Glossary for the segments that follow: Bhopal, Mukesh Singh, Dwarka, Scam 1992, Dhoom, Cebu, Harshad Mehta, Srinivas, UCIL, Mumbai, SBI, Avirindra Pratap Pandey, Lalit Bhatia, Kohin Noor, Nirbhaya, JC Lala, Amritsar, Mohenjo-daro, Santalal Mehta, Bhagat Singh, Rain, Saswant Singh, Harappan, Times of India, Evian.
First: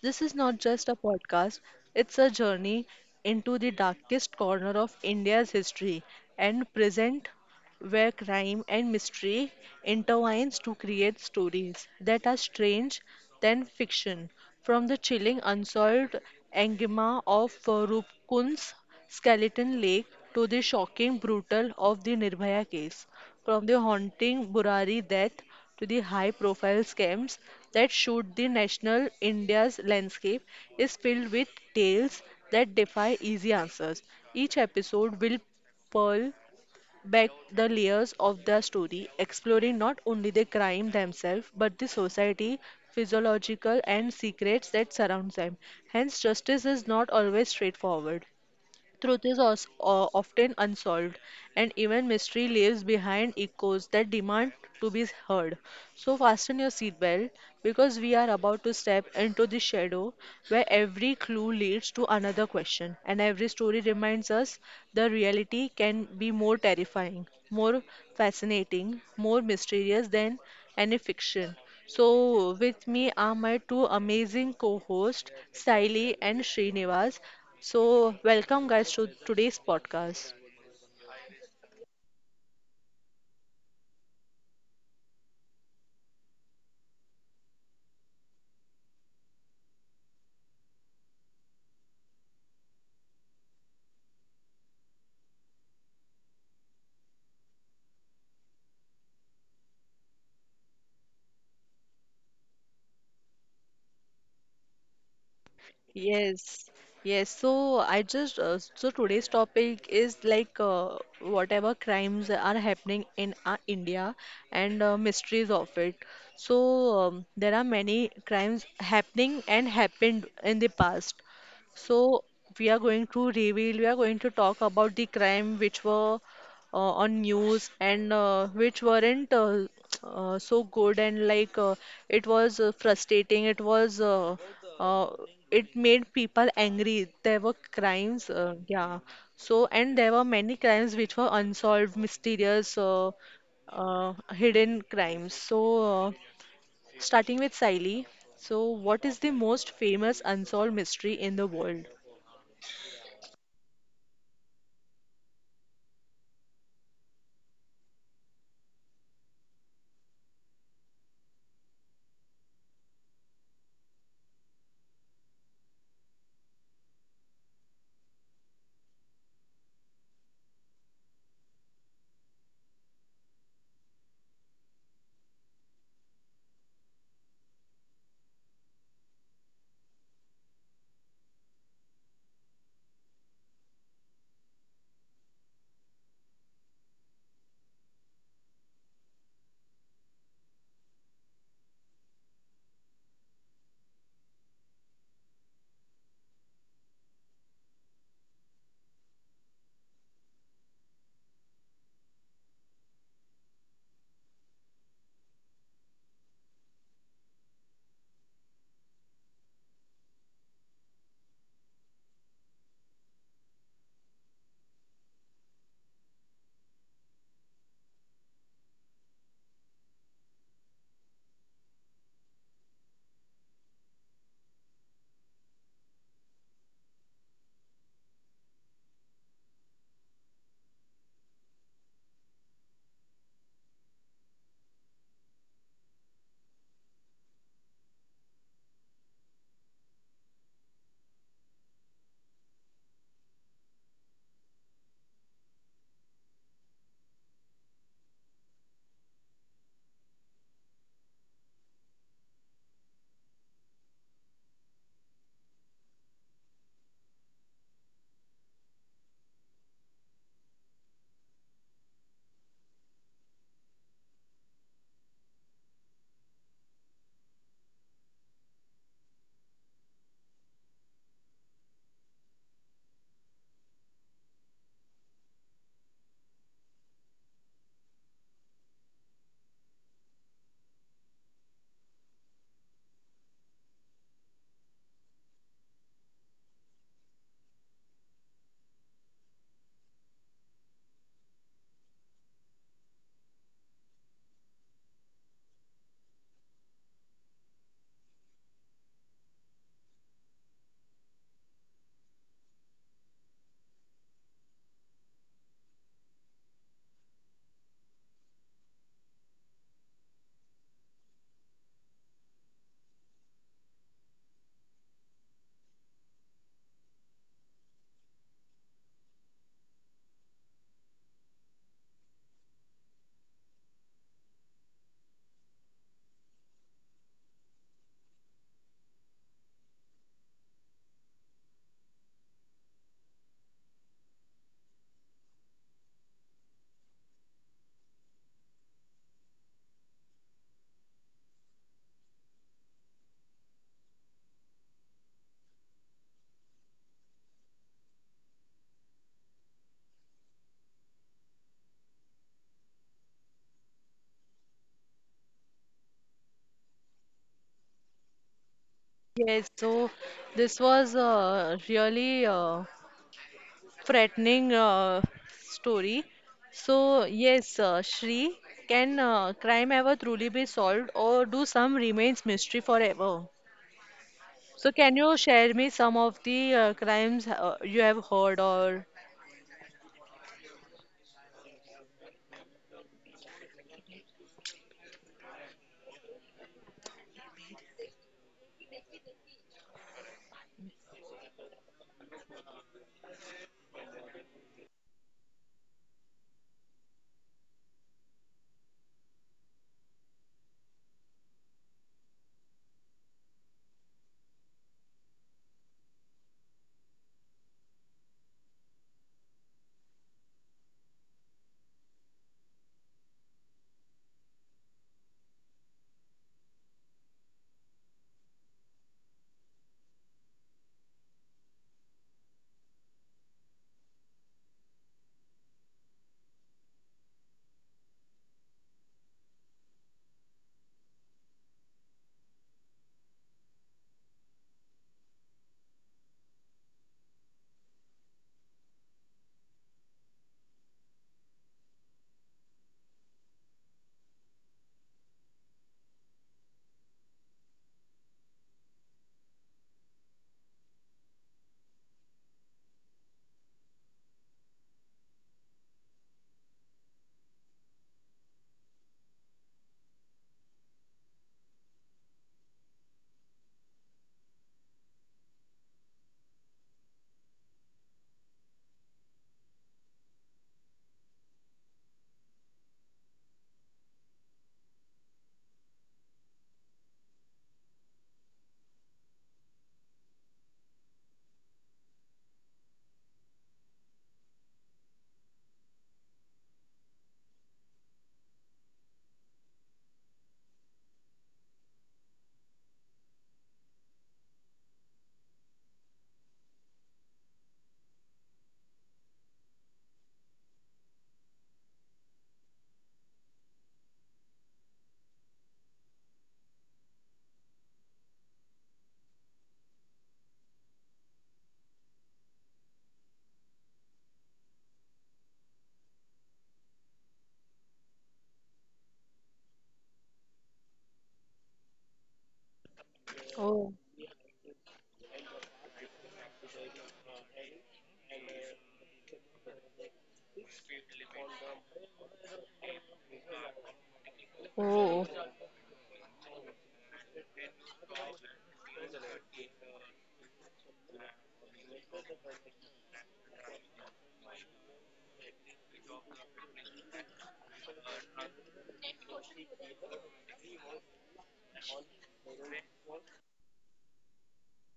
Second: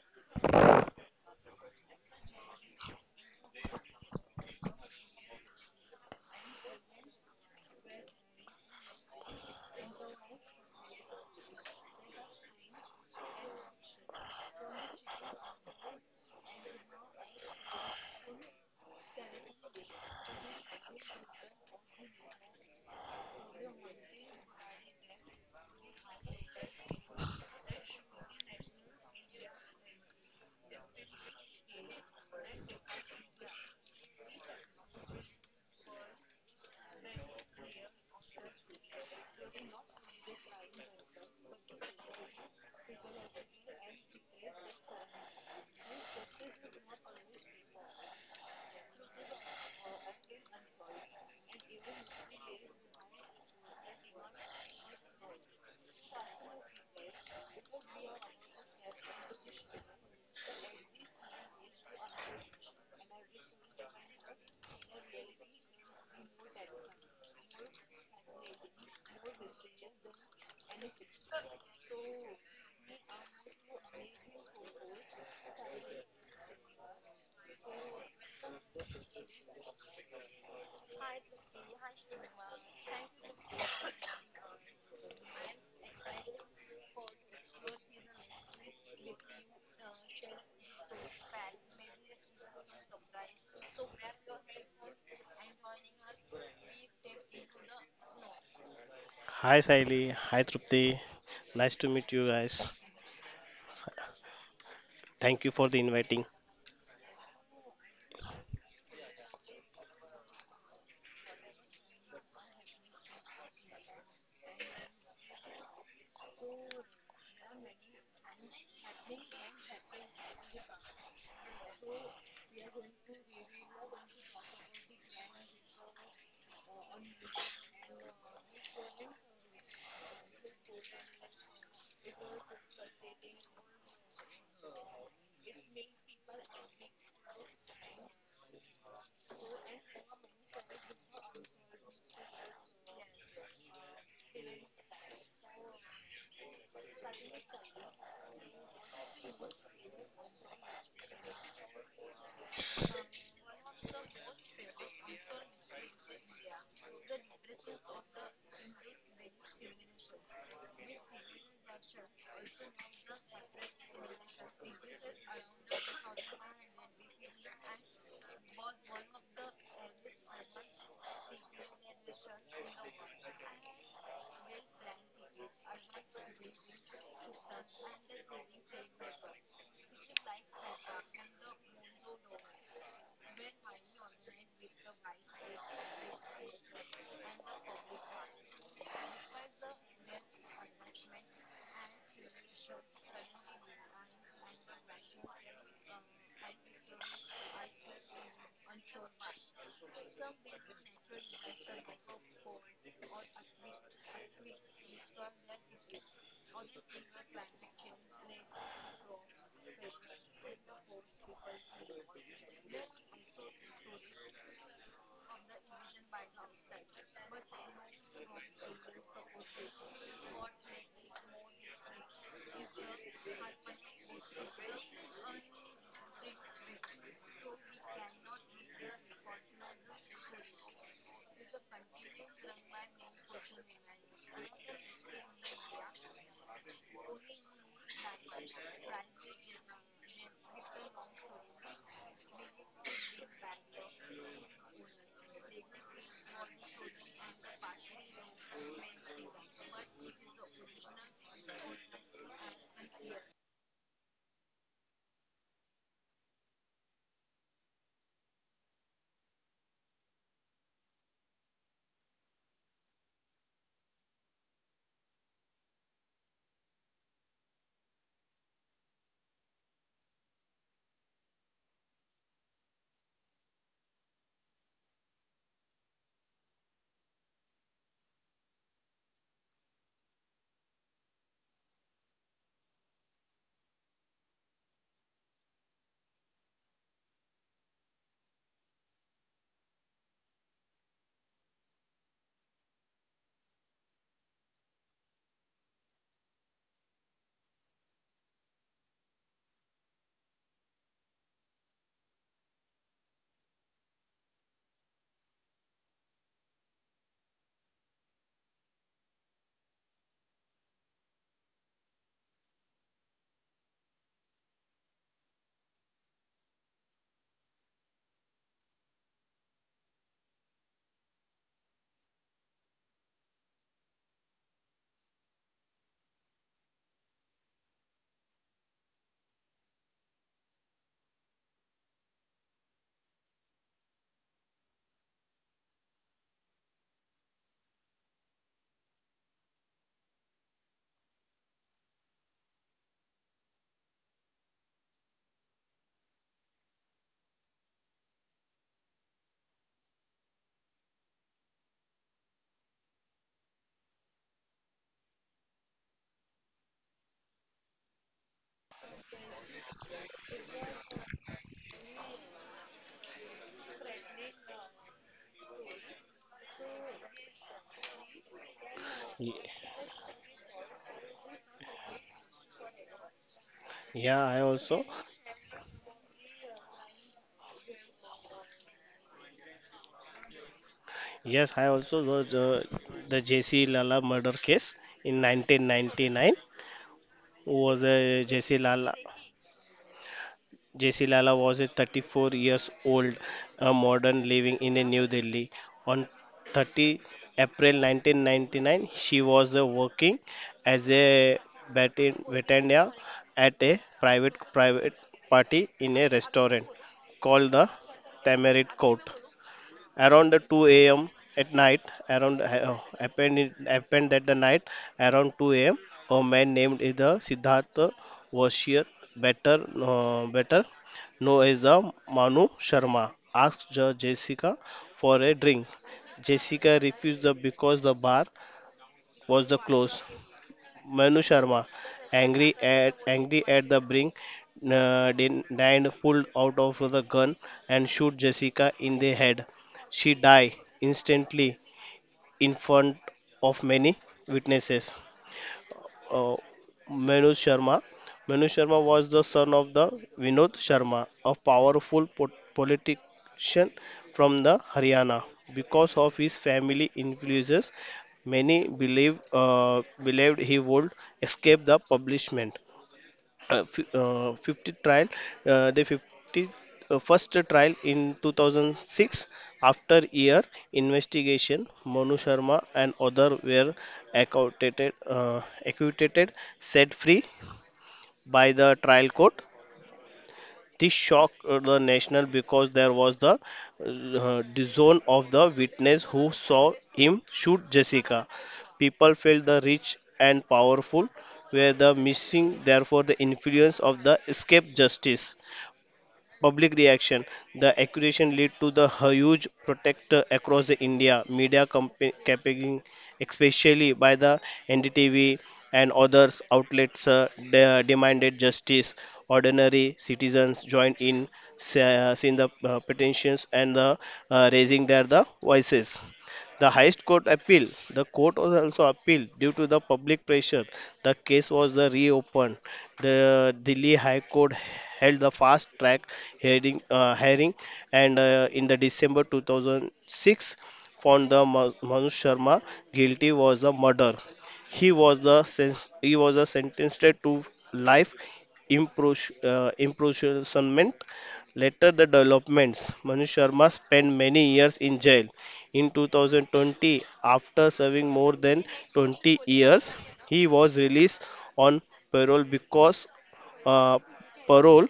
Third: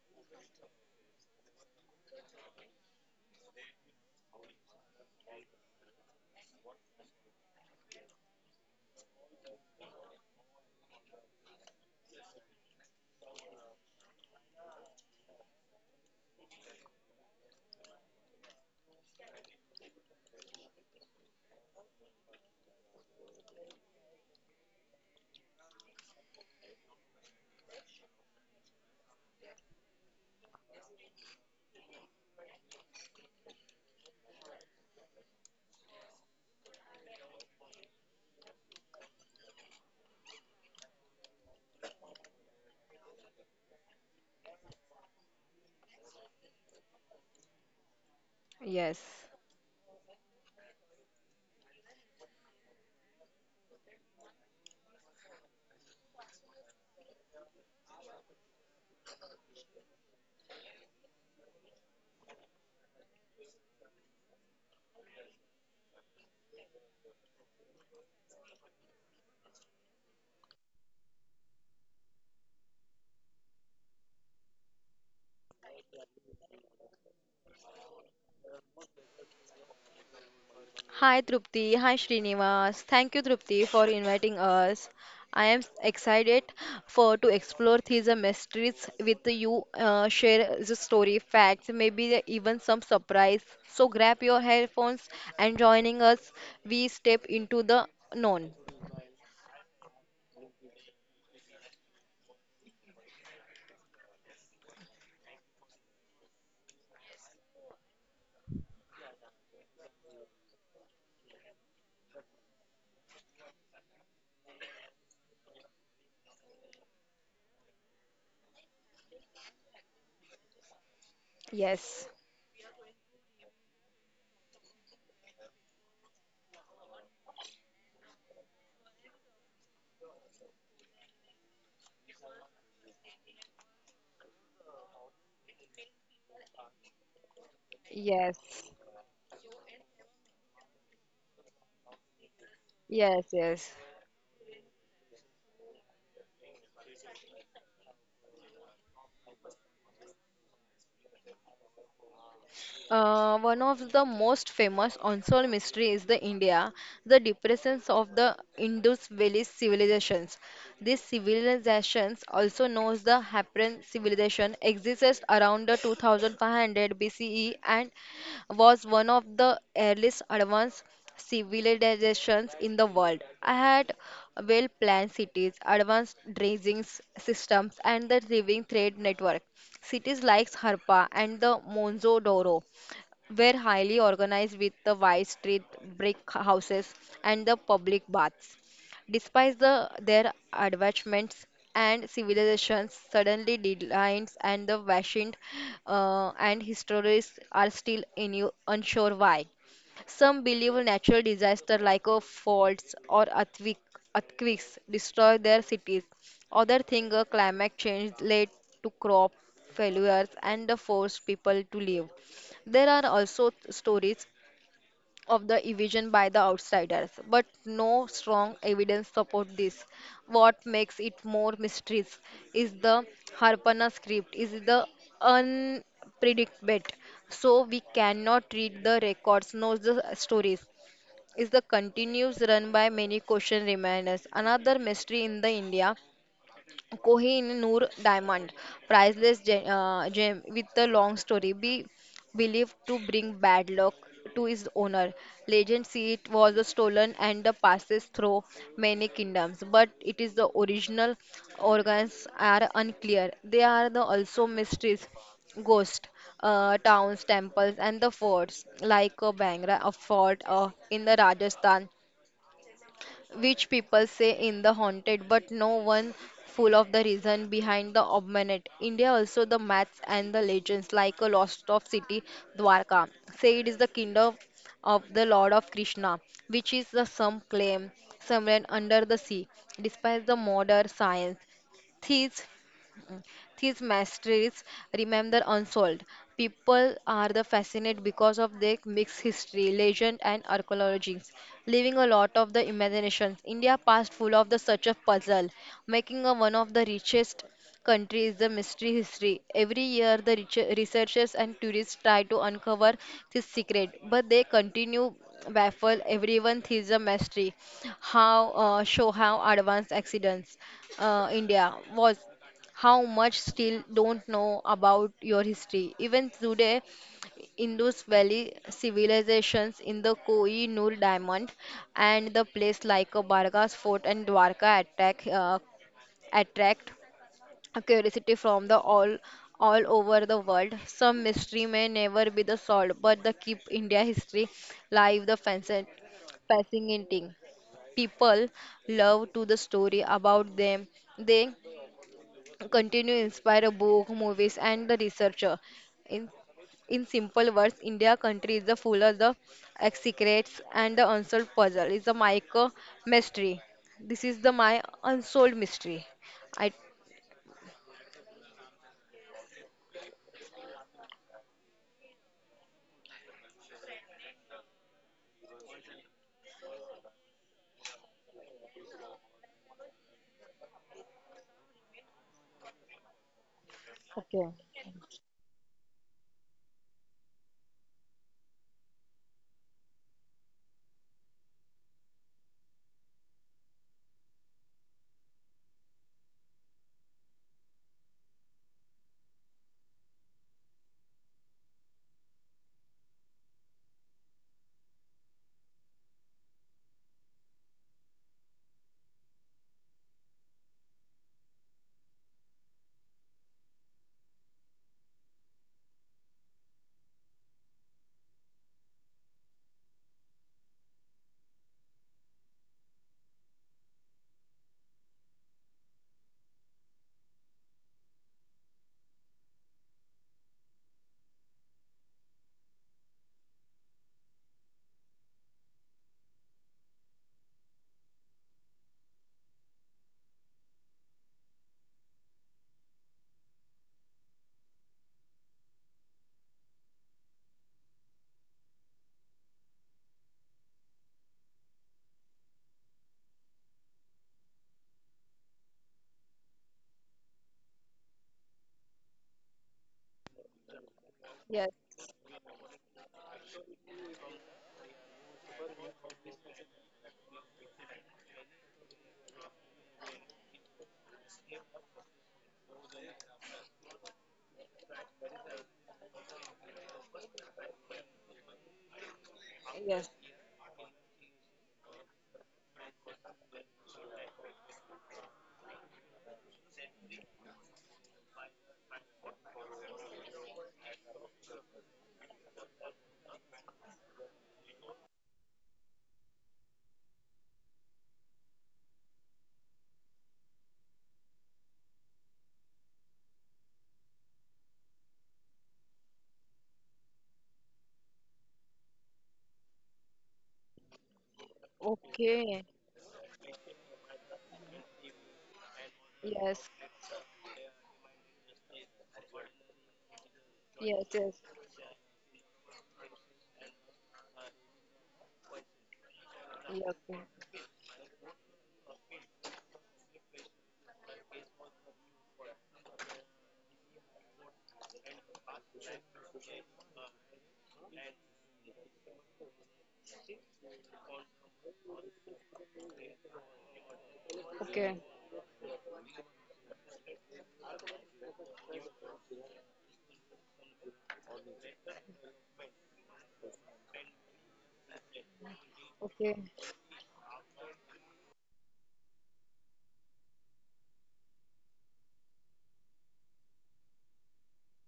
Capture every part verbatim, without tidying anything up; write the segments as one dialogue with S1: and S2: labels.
S1: This is not just a podcast, it's a journey into the darkest corner of India's history and present where crime and mystery intertwines to create stories that are strange than fiction. From the chilling unsolved enigma of uh, Rupkun's Skeleton Lake to the shocking brutal of the Nirbhaya case, from the haunting Burari death to the high-profile scams that shoot the national India's landscape is filled with tales that defy easy answers. Each episode will pearl back the layers of the story, exploring not only the crime themselves but the society, physiological, and secrets that surround them. Hence, justice is not always straightforward.
S2: Yes.
S1: Truth is os- o- often unsolved, and even mystery leaves behind echoes that demand to be heard. So, fasten your seatbelt because we are about to step into the shadow where every clue leads to another question, and every story reminds us the reality can be more terrifying, more fascinating, more mysterious than any fiction. So, with me are my two amazing co-hosts, Saili and Srinivas. So, welcome guys to today's podcast.
S2: Hi Trupti, hi Srinivas. Thank you Trupti for inviting us. I am excited for to explore these uh, mysteries with you. Uh, share the story, facts, maybe even some surprise. So grab your headphones and joining us. We step into the known.
S3: Hi Saili, hi Trupti. Nice to meet you guys. Thank you for the inviting.
S1: Yes, yes. So I just uh, so today's topic is like uh, whatever crimes are happening in our India and uh, mysteries of it. So um, there are many crimes happening and happened in the past.
S2: Yes.
S1: So we are going to reveal, we are going to talk about the crime which were uh, on news and uh, which weren't uh, uh, so good and like uh, it was uh, frustrating. It was uh, uh, it made people angry. There were crimes, uh,
S2: Yes.
S1: yeah. So and there were many crimes which were unsolved, mysterious, uh,
S2: Yes. Yes.
S1: uh, hidden crimes. So uh, starting with Siley. So what is the most famous unsolved mystery in the world?
S2: Uh, one of the most famous unsolved mystery is the India, the depressions of the Indus Valley civilizations. These civilizations, also known as the Harappan civilization, existed around the two thousand five hundred B C E and was one of the earliest advanced civilizations in the world. I had well planned cities, advanced dredging systems, and the living trade network. Cities like Harpa and the Mohenjo-daro were highly organized with the wide street brick houses and the public baths. Despite the, their advancements and civilizations, suddenly declines and the ancient uh, and historians are still inu- unsure why. Some believe natural disaster like a faults or earthquake, earthquakes destroy their cities. Others think a climate change led to crop failures and forced people to leave. There are also t- stories of the evasion by the outsiders, but no strong evidence support this. What makes it more mysterious is the Harpana script, is the unpredictable. So we cannot read the records, nor the stories. Is the continuous run by many question remainers. Another mystery in the India Kohin Noor diamond, priceless gem, uh, gem with a long story, be believed to bring bad luck to its owner. Legend see it was stolen and passes through many kingdoms, but it is the original organs are unclear. They are the also mysteries, ghost, uh, towns, temples, and the forts like uh, Bangra, a fort uh, in the Rajasthan which people say in the haunted, but no one full of the reason behind the obmanet. India also the myths and the legends like a lost of city Dwarka. Say it is the kingdom of the Lord of Krishna, which is the some claim somewhere under the sea. Despite the modern science, thieves these mysteries remain unsolved. People are the fascinated because of their mixed history, legend, and archaeologies, leaving a lot of the imaginations. India past full of the such a puzzle, making a one of the richest countries the mystery history. Every year, the reach- researchers and tourists try to uncover this secret, but they continue baffle everyone. This is a mystery how uh, show how advanced accidents uh, india was how much still don't know about your history. Even today, Indus Valley civilizations in the Koi Noor Diamond and the place like a Bargas Fort and Dwarka attack, uh, attract a curiosity from the all all over the world. Some mystery may never be the solved, but the keep India history live the facet passing in People love to the story about them. They continue inspire a book, movies, and the researcher. In in simple words, India country is the full of the ex- secrets and the unsolved puzzle. It's a micro mystery. This is the my unsolved mystery. I.
S1: Yes, so this was uh, really uh, frightening uh, story. So, yes, uh, Shri, can
S3: Y-
S1: uh, crime ever truly be solved or do some remains mystery forever?
S3: Yeah, I
S2: Okay.
S3: also.
S1: So, can you share me some of the uh, crimes uh, you have heard or
S3: Yes, I also was uh, the J C Lala murder case in nineteen ninety-nine was a J C Lala. J C Lala was a thirty-four years old a modern living in a New Delhi. On thirtieth of April nineteen ninety-nine, she was uh, working as a batin- batania at a private private party in a restaurant called the Tamarind Court around the two a m at night, around uh, oh, happened in- happened that the night around two a m. A man named is the Siddhartha Vashir, better uh, better known as the Manu Sharma, asked the Jessica for a drink. Jessica refused the because the bar was the close. Manu Sharma, angry at angry at the brink, uh, din- Dan pulled out of the gun and shoot Jessica in the head. She died instantly in front of many witnesses uh, Manu Sharma. Manu Sharma was the son of the Vinod Sharma, a
S2: Yes.
S3: powerful po- politician from the Haryana. Because of his family influences, many believe uh, believed he would escape the punishment uh, fi- uh, fiftieth trial, uh, the fifty uh, first trial in two thousand six. After
S2: Yes.
S3: year investigation, Manu Sharma and other were acquitted, uh, acquitted, set free by the trial court. This shocked uh, the national because there was the uh, disown of the witness who saw him shoot Jessica. People felt the rich and powerful were the missing, therefore the influence of the escape justice. Public reaction. The accusation led to the huge protest across the India media compa-
S2: Okay.
S3: campaigning, especially by the N D T V and others
S2: Yes.
S3: outlets uh, de- demanded justice. Ordinary citizens joined
S2: Yes.
S3: in,
S2: Yes.
S3: uh, seeing the uh, petitions and uh, uh, raising their the voices. The
S2: Yeah,
S3: highest
S2: okay.
S3: court appeal. The court was also appealed due to the public pressure. The case was the reopened. The
S1: oh,
S3: Delhi High Court held the fast track hearing, uh, hearing and uh, in the December two thousand six found the Ma- Manu Sharma guilty was the murder. He
S2: Okay.
S1: oh,
S3: was the sen- he was a sentenced to life impros- uh, imprisonment. Later, the developments. Manu Sharma spent many years in jail. In
S2: Okay.
S3: two thousand twenty, after serving more than twenty years, he was released on parole because uh, parole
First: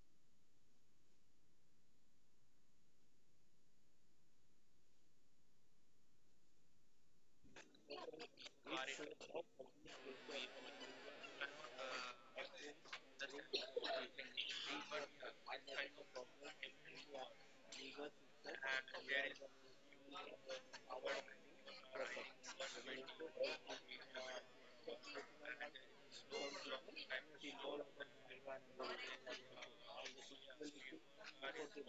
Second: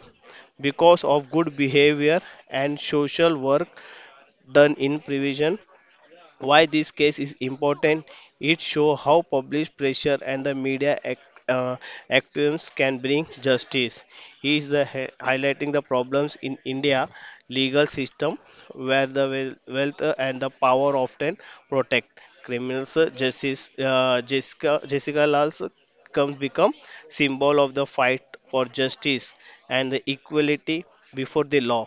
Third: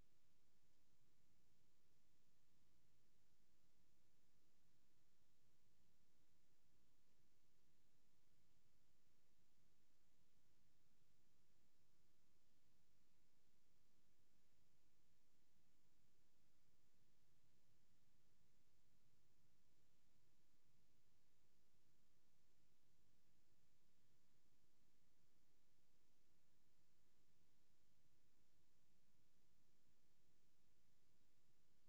S3: because of good behavior and social work done in prison. Why this case is important? It shows how public pressure and the media act, uh, actions can bring justice. He is the hi- highlighting the problems in India legal system where the wel- wealth uh, and the power often protect criminals. Uh, Justice uh, Jessica Jessica Lal's comes become symbol of the fight for justice and the equality before the law.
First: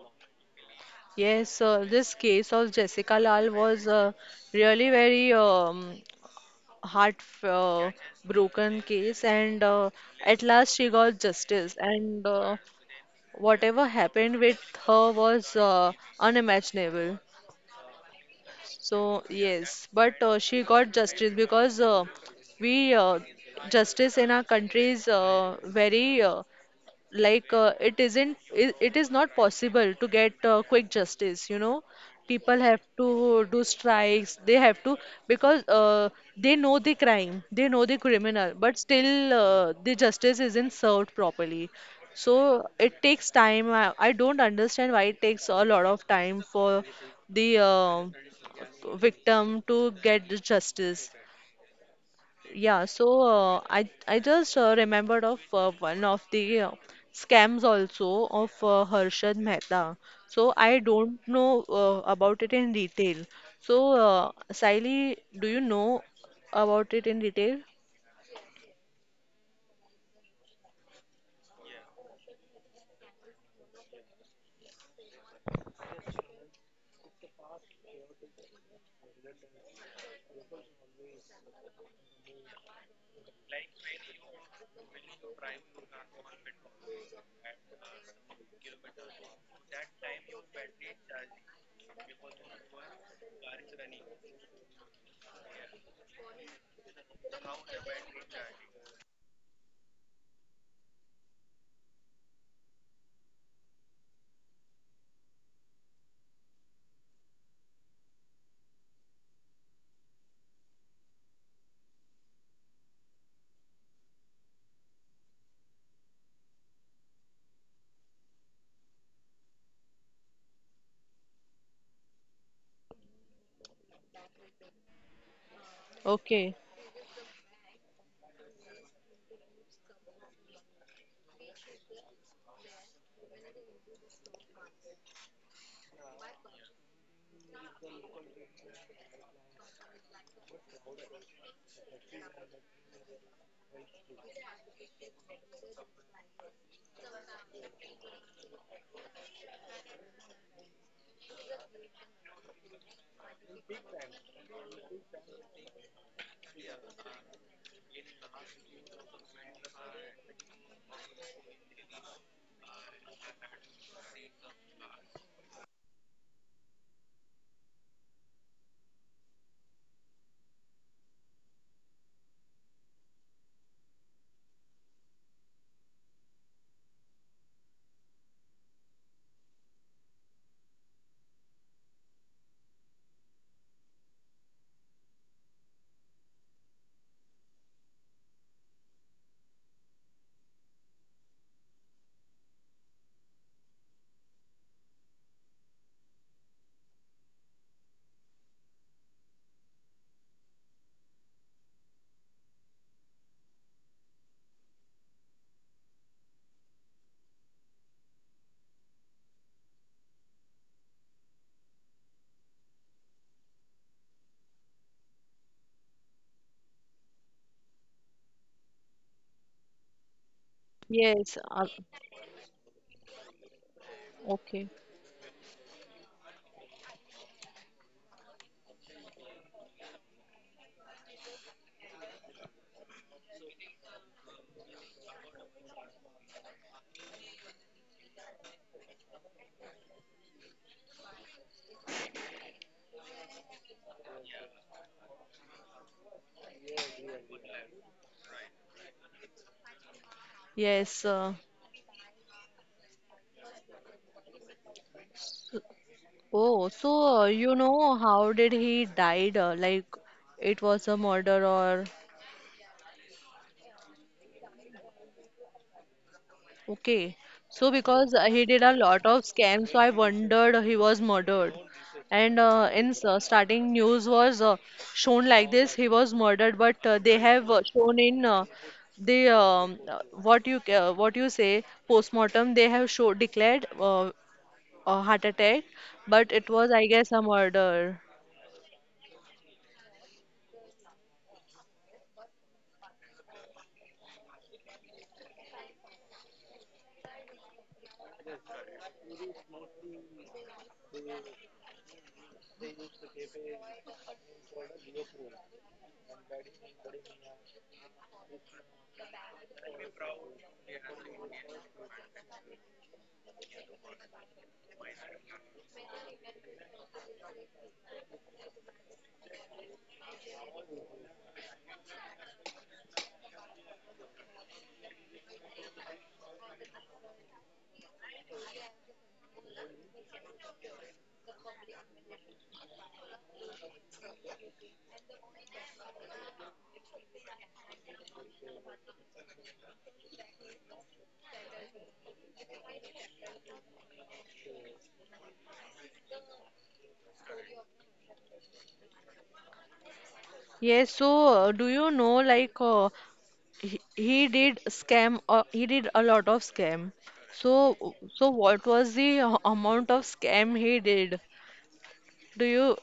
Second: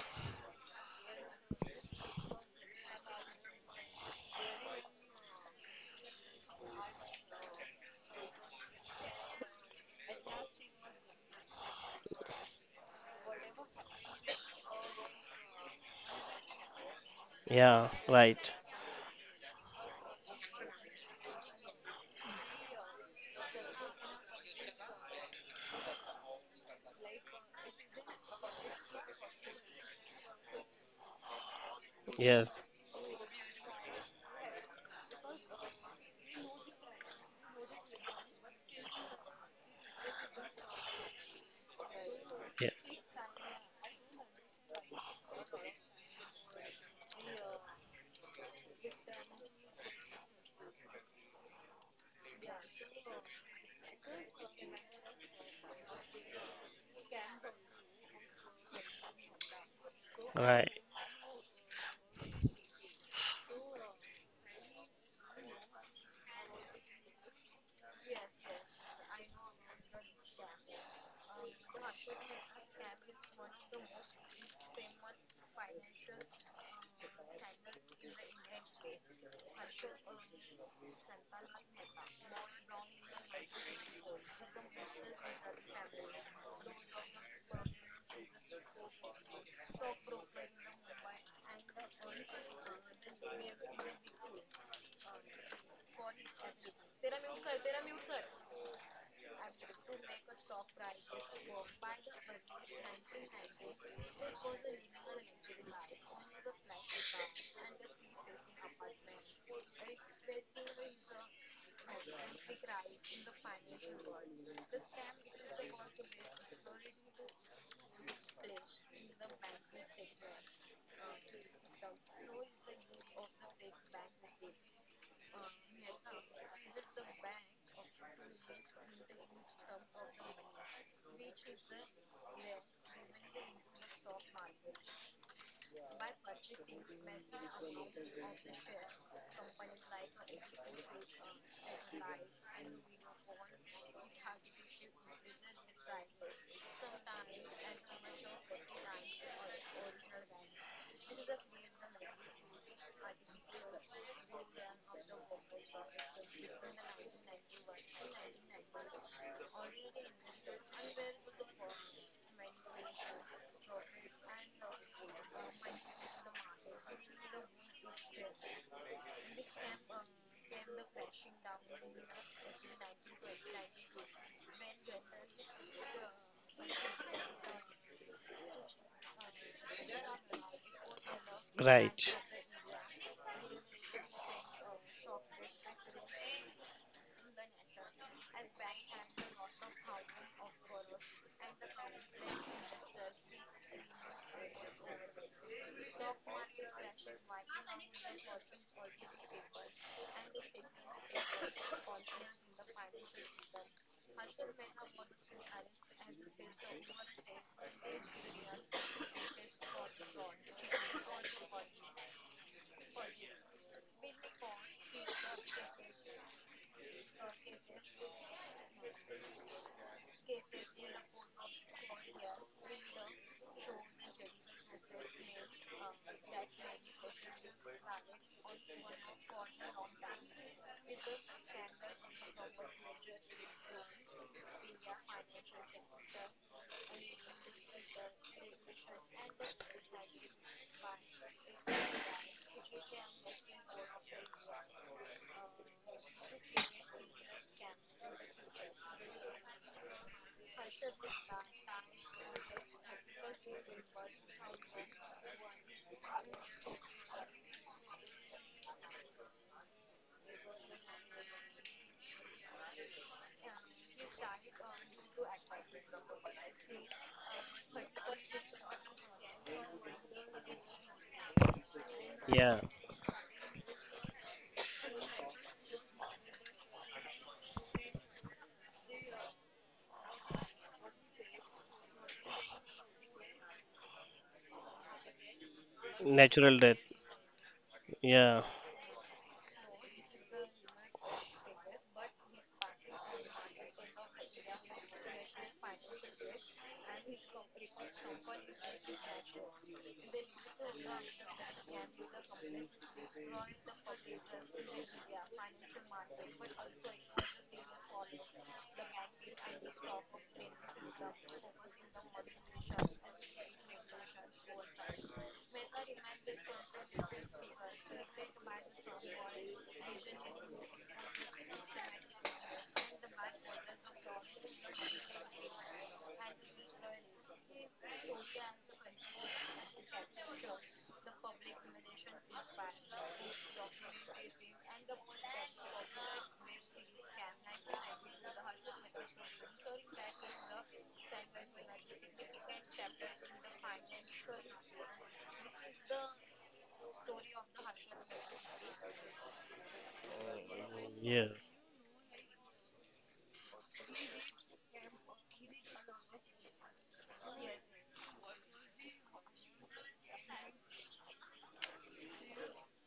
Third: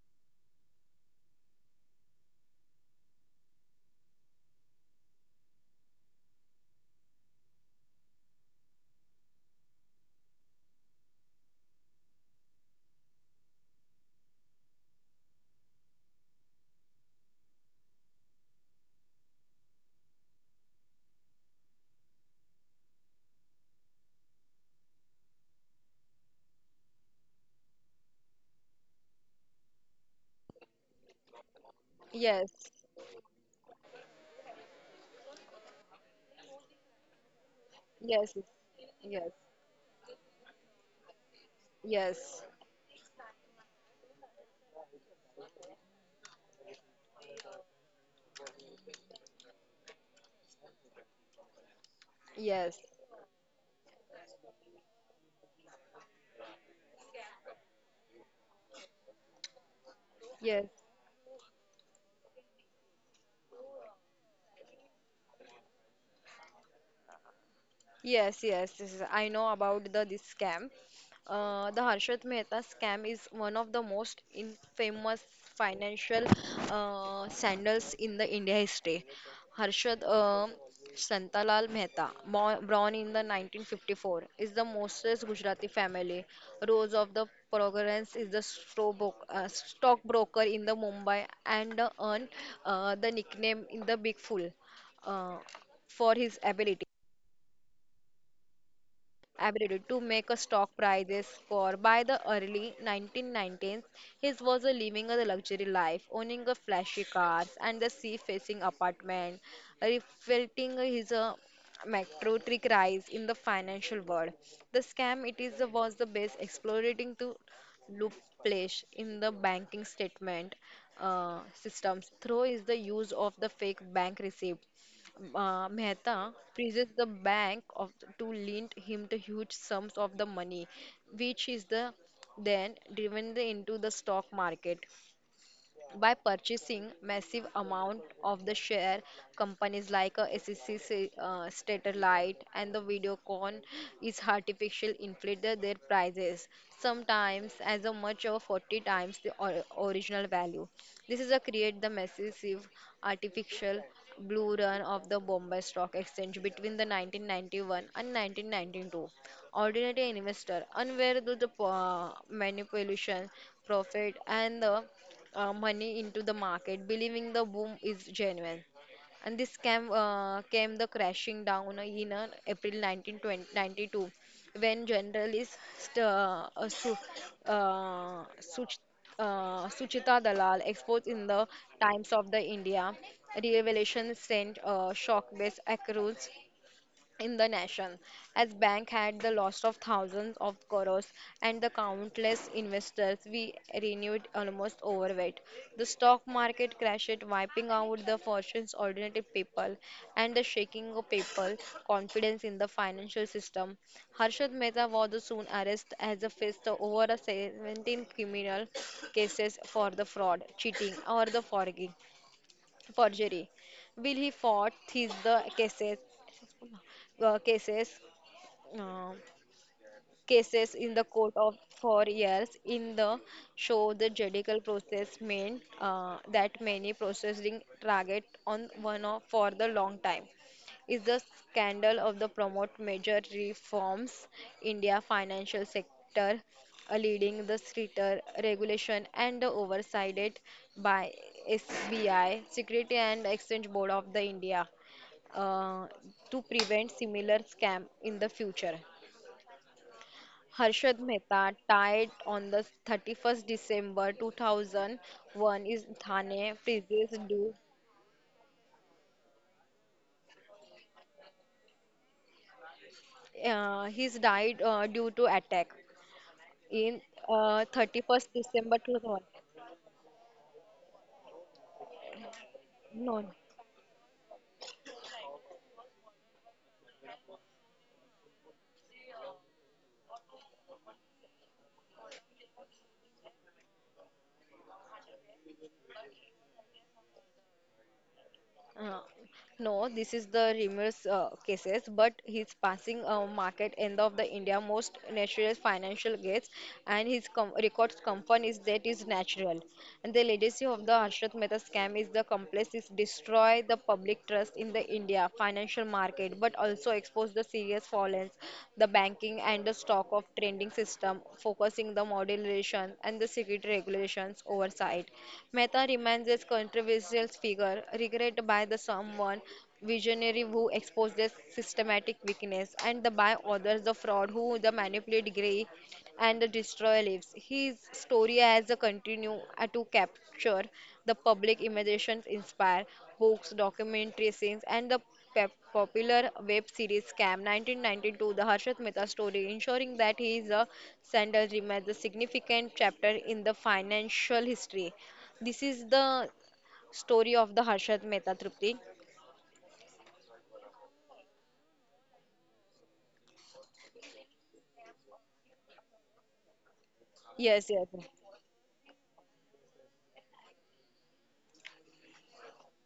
S1: yes. Uh, this case of Jessica Lal was uh, really very um, heart uh, broken case, and uh, at last she got justice. And uh, whatever happened with her was uh, unimaginable.
S3: Yeah, right.
S1: So yes, but uh, she got justice because uh, we uh, justice in our country is uh, very uh, like uh, it isn't it, it is not possible to get uh, quick justice you know
S2: Yes.
S1: People
S3: Yes.
S1: have to do strikes. They have to because uh, they know the crime, they know the
S2: Yes.
S1: criminal, but
S2: Yes.
S1: still uh, the justice isn't served properly.
S2: Yes.
S3: Yeah.
S1: So it takes time. I, I don't understand why it takes a lot of time for the uh, victim to get the justice.
S2: Yes.
S1: Yeah, so uh, I I just uh, remembered of uh, one of the uh, scams also of uh, Harshad Mehta. So
S2: Yes.
S3: Right.
S1: I don't know uh, about it in detail. So uh, Saili, do you know about it in detail?
S2: Yes, yes, this is, I know about the this scam. Uh, the Harshad Mehta scam is one of the most infamous financial uh, scandals in the India history. Harshad uh, Santalal Mehta, mo- born in the nineteen fifty-four, is the mostest Gujarati family. Rose of the Progress is the stro- uh, stockbroker in the Mumbai and uh, earned uh, the nickname in the Big Fool uh, for his ability ability to make a stock prices for by the early nineteen nineties, his was a living a luxury life owning a flashy cars and the sea facing apartment reflecting his uh, meteoric rise in the financial world. The scam, it is uh, was the best exploiting to loop in the banking statement uh, systems through is the use of the fake bank receipt. uh, Mehta
S1: Okay.
S2: praises the bank of to lend him the huge sums of the money, which is the then driven the- into the stock market by purchasing massive amount of the share companies like uh, S E C, uh, Statelight and the Videocon is artificial inflated their prices sometimes as a much of forty times the or- original value. This is a create the massive artificial blue run of the Bombay Stock Exchange between the nineteen ninety-one and nineteen ninety-two. Ordinary investor unaware of the uh, manipulation profit and the uh, money into the market, believing the boom is genuine. And this came, uh, came the crashing down in uh, April nineteen ninety-two when generalist uh, uh, Su- uh, Such- uh, Suchita Dalal exposed in the Times
S3: Right.
S2: of the India revelation sent uh, shock-based accruals in the nation, as bank had the loss of thousands of crores and the countless investors we renewed almost overweight. The stock market crashed, wiping out the fortunes ordinary people and the shaking of people confidence in the financial system. Harshad Mehta was soon arrested as a faced over a seventeen criminal cases for the fraud, cheating, or the forging, forgery. Will he fought these the cases? uh, cases uh, cases in the court
S1: Yes.
S2: of
S1: Uh,
S2: for years. In the show, the judicial
S1: okay.
S2: process meant uh, that many processing target on one of, for the long time. Is the scandal of the promote major reforms India financial sector uh, leading the stricter regulation and the oversight by S B I, Security and Exchange Board of the India, uh, to prevent similar scam in the future. Harshad
S1: Yes. Uh,
S2: Mehta died on the thirty-first December two thousand one Is Thane,
S1: oh, so
S2: previous
S1: uh,
S2: due.
S1: you know how did he died? Uh, like it was a murder or?
S2: Uh, he's died uh, due to attack in
S1: Okay.
S2: uh,
S1: So because
S2: 31st
S1: uh, he did
S2: December
S1: a lot
S2: two thousand one.
S1: of scams, so I wondered uh, he was murdered. And
S3: Yeah,
S1: uh, in s-
S2: No,
S1: uh,
S2: no.
S1: starting news was uh, shown like this, he was murdered, but uh, they have uh, shown in uh, the um, uh, what you ca- uh, what you say postmortem, they have show declared uh, a heart attack, but it
S3: natural
S1: was
S3: death.
S1: I guess a murder.
S3: Yeah,
S2: Uh, no, this is the rumors uh, cases, but he's passing uh, market end of the India most natural financial gates, and his com records company is that is natural. And the legacy of the Harshat Mehta scam is the complex is destroy the public trust in the India financial market, but also expose the serious fallings, the banking and the stock of trading system, focusing the modulation and the security regulations oversight. Mehta remains as controversial Marcel's figure, regret by the someone visionary who exposed their systematic weakness, and the by others the fraud who the manipulate grey and the destroy lives. His story has a continue uh, to capture the public imaginations, inspire books, documentary scenes, and the pep- popular web series Scam nineteen ninety-two, the Harshad Mehta story, ensuring that he is a Sandal remains a significant chapter in the financial history. This is the story of the Harshad Mehta, Tripti.
S1: Yes,
S3: yeah.
S1: so uh, do you know like uh, he, he did scam uh, he did a lot of scam.
S2: Yes,
S1: So
S2: yes,
S1: so what was the a- amount of scam he did? Do you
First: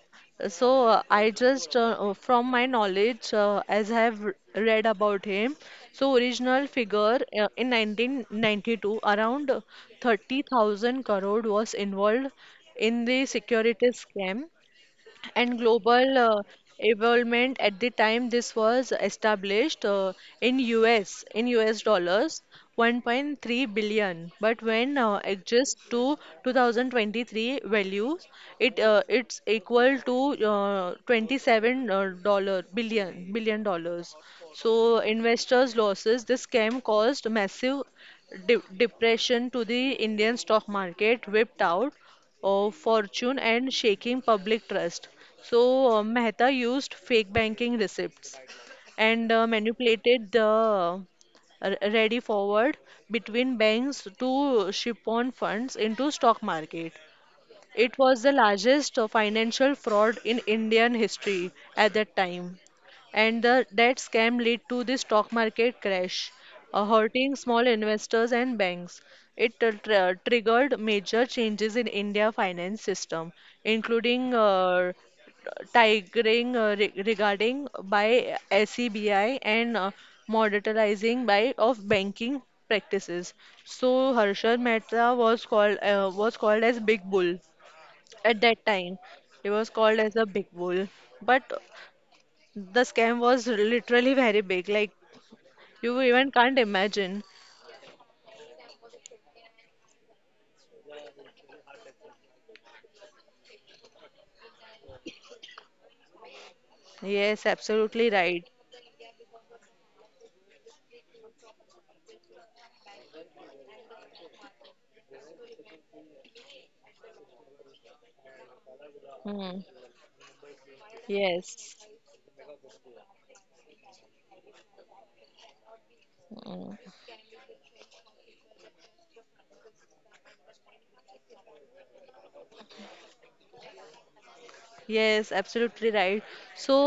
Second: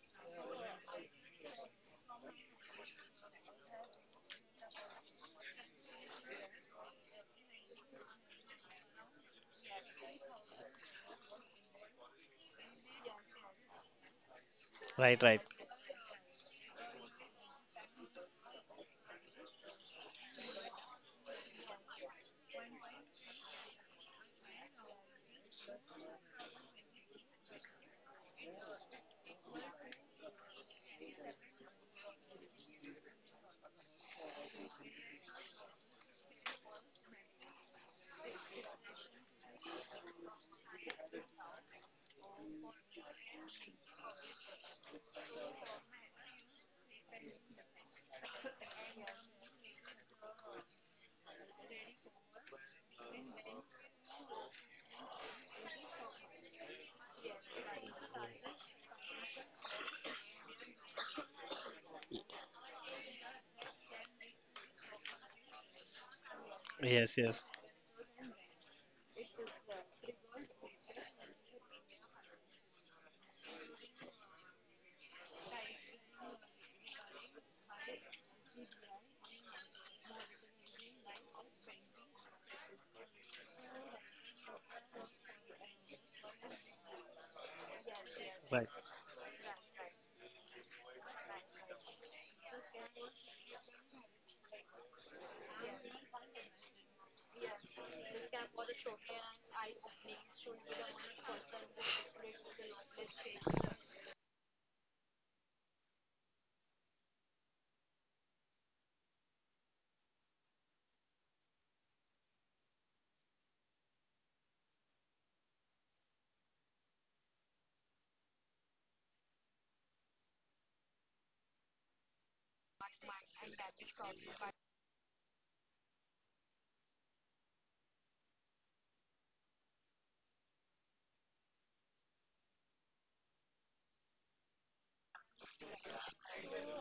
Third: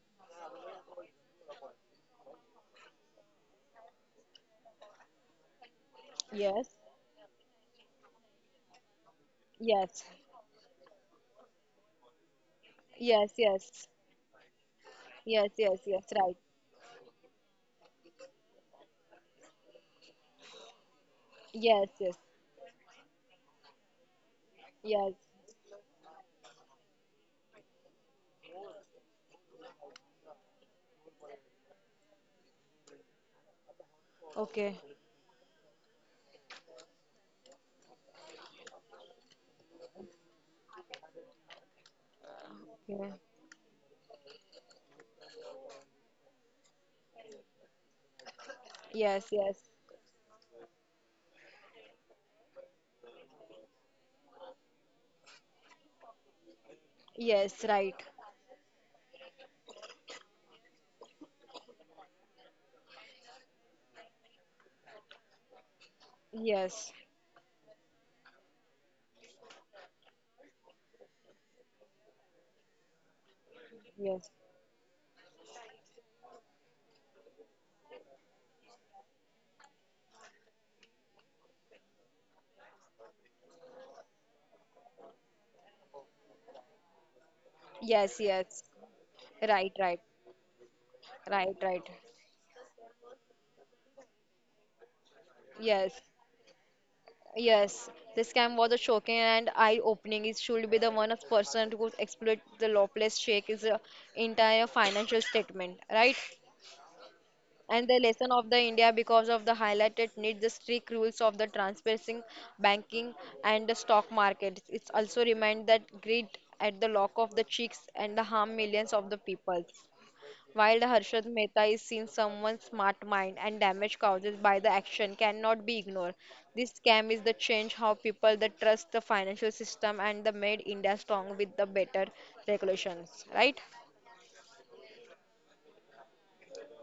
S1: so uh, I just uh, uh, from my knowledge uh, as I have r- read about him. So
S2: yes,
S1: original figure uh, in nineteen ninety-two around
S2: yes,
S1: thirty thousand crore was involved in
S2: yes,
S1: the
S2: yes,
S1: security scam
S3: Right, right.
S2: yes,
S1: and
S2: yes, yes,
S1: global
S2: right.
S1: uh, involvement at the time this was established uh, in U S in U S
S2: Yes, yes,
S1: dollars one point three billion, but when
S2: yes.
S1: uh, adjust to two thousand twenty-three values it uh, it's equal to uh, twenty-seven uh, dollar billion billion dollars.
S2: Okay.
S1: So investors losses, this scam caused massive de depression to the Indian stock market, whipped out of
S2: Yeah.
S1: fortune and shaking public trust. So uh, Mehta used fake banking receipts
S2: Yes,
S1: and uh,
S2: yes,
S1: manipulated the uh, r- ready forward between banks to ship on funds into stock market.
S2: yes, right.
S1: It was the largest uh, financial fraud in Indian history at that time. And the, that scam led to the stock market crash, uh,
S2: Yes,
S3: Yes,
S1: hurting
S3: yes.
S1: small investors and banks. It uh, tr- triggered major changes in India finance system,
S2: yes,
S1: including uh, tigering uh, re- regarding by SEBI and uh, monetizing by of banking practices. So Harshad Mehta was called uh, was called as Big Bull
S2: yes,
S1: at that
S2: yes.
S3: Right.
S1: time, it was
S2: Right,
S1: called
S2: right,
S1: as a big bull. But
S2: right, right.
S1: the scam was literally very big. Like you
S2: Yes,
S1: even can't imagine.
S2: yes. This scam was a shocking and eye-opening. It should be the one of person who exploit the lawless shake is the entire financial statement, right?
S1: Yes,
S2: And the
S1: absolutely
S2: lesson
S1: right.
S2: of the India because of the highlighted need the strict rules of the transparency, banking and the stock market. It's also remind that greed at the lock of the cheeks and the harm millions of the
S1: Hmm.
S2: people. While the Harshad Mehta
S1: Yes.
S2: is seen someone's smart mind and damage caused by the action cannot be ignored. This
S1: Mm.
S2: scam is the change how people that trust the financial system and the made India strong with the better regulations. Right?
S1: Yes, absolutely right. So,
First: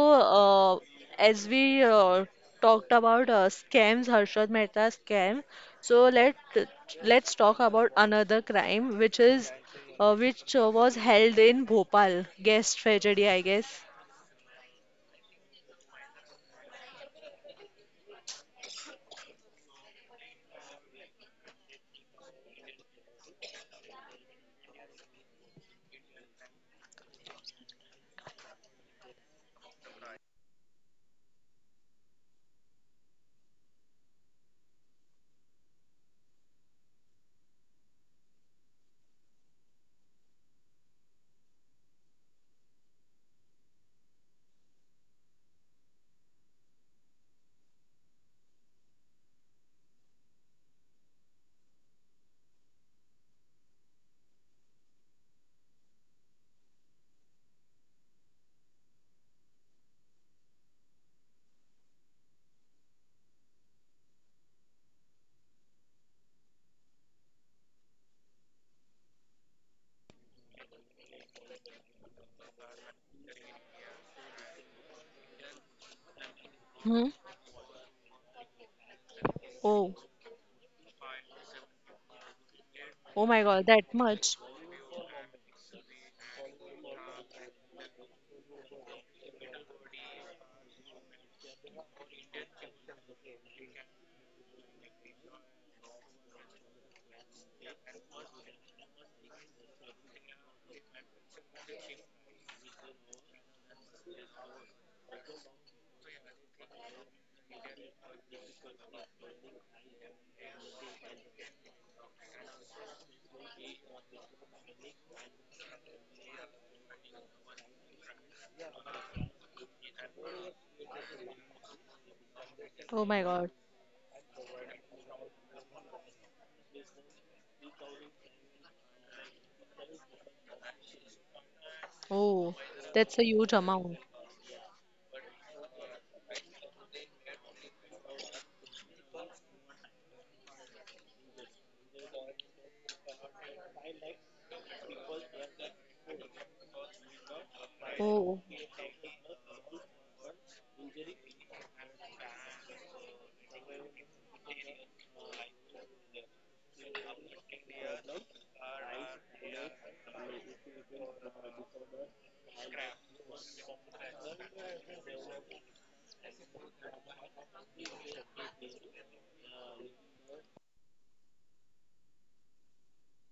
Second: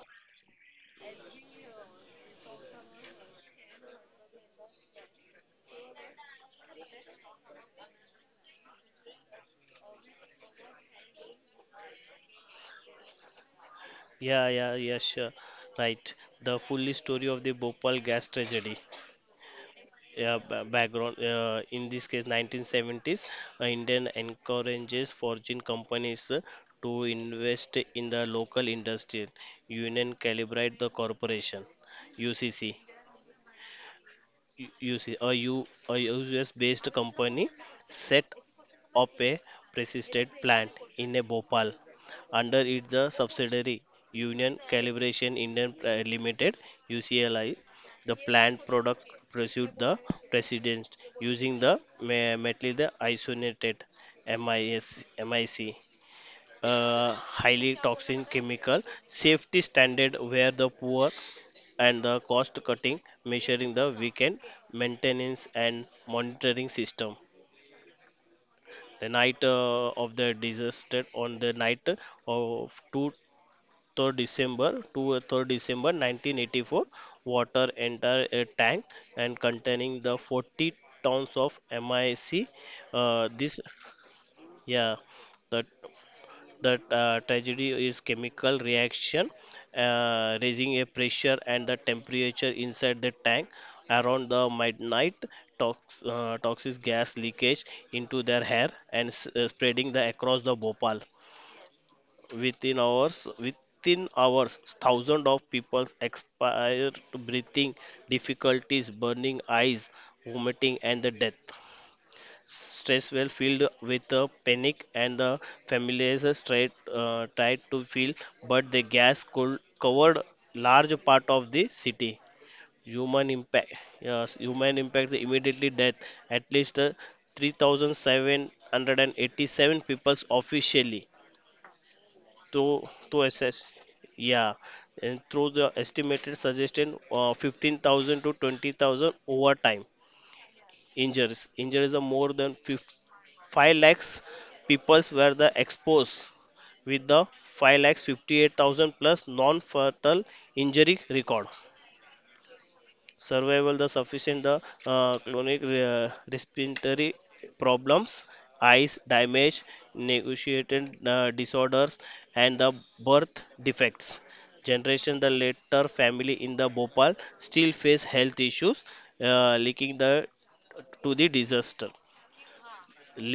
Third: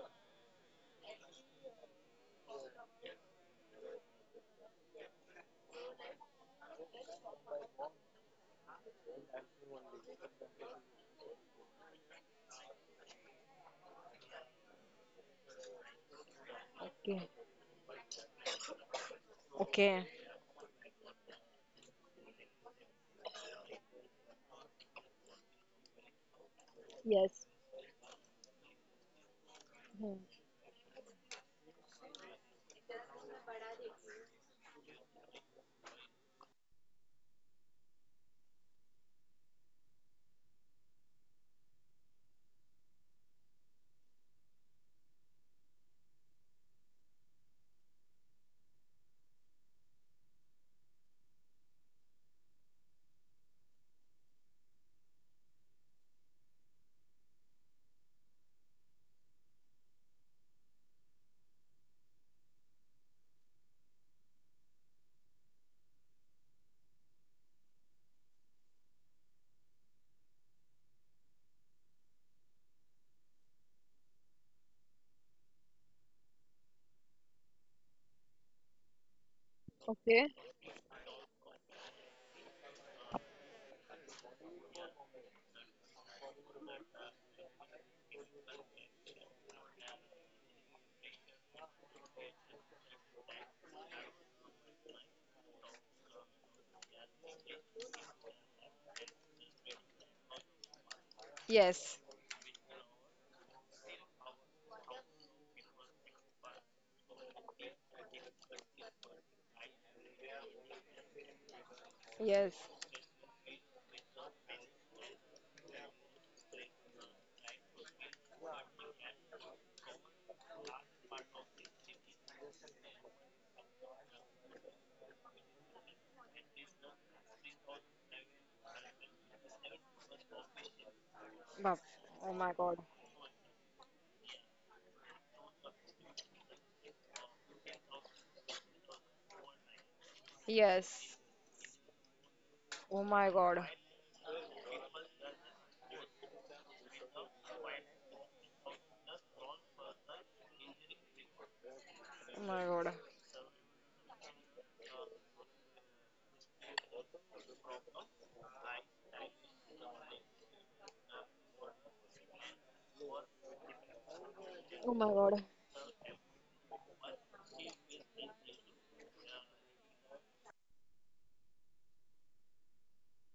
S1: uh, as we uh, talked about uh, scams, Harshad Mehta scam. So let let's talk about another crime, which is uh, which uh, was held in Bhopal. Gas tragedy, I guess.
S3: Yeah, yeah, yeah, sure. Right. The fully story
S2: Okay.
S3: of the Bhopal gas tragedy.
S2: Okay.
S3: Yeah, ba- background. Uh, in this case, nineteen seventies, uh, Indian encourages forging companies uh, to
S2: Yes.
S3: invest in the local industry. Union
S2: Hmm.
S3: calibrate the corporation, U C C. you you see a U a U S based company set up a persistent plant in a Bhopal under it the subsidiary Union Calibration Indian Pri- Limited, U C L I. The plant product pursued the precedence using the me- metal the isoniated M I S M I C, uh, highly toxic chemical. Safety standard where the poor and the cost cutting, measuring the weekend maintenance and monitoring system. The night uh, of the disaster, on the night of December second second of December nineteen eighty-four,
S1: Hmm.
S3: water entered a tank and
S1: Oh.
S3: containing the
S2: Okay.
S3: forty tons of M I C.
S1: Oh
S3: Uh,
S1: my
S3: this,
S1: God, that much?
S3: yeah, the The uh, tragedy is chemical reaction, uh, raising a pressure and the temperature inside the tank around the midnight. Tox, uh, Toxic gas leakage into their hair and s- uh, spreading the across the Bhopal.
S2: Yes.
S3: Within hours, within hours, thousands of people expired, breathing difficulties, burning eyes, vomiting, and the death.
S2: Yes.
S3: Stress well filled with the panic and the families are straight uh, tried to feel, but the gas could covered large part of the city.
S1: Oh my
S3: Human
S1: God.
S3: impact, yes, Human impact, the immediately death. At least uh, three thousand seven hundred eighty-seven people officially
S2: Bab. Oh my
S1: Oh,
S3: to
S2: God.
S1: that's
S3: to
S1: a huge
S3: assess.
S1: amount.
S3: Yeah, and through the estimated suggestion, uh, fifteen thousand to twenty thousand overtime
S2: Yes.
S3: injuries. Injuries are more than
S2: Oh my God.
S3: five lakhs peoples were the exposed with the five lakhs
S1: Oh,
S3: fifty-eight thousand plus non-fatal injury record.
S2: Oh my God.
S3: Survival the sufficient the uh, chronic uh, respiratory problems, eyes damage, negotiated uh, disorders, and the birth defects.
S2: Oh my
S3: Generation the
S2: God.
S3: later family in the Bhopal still face health issues, uh, linking the to the disaster.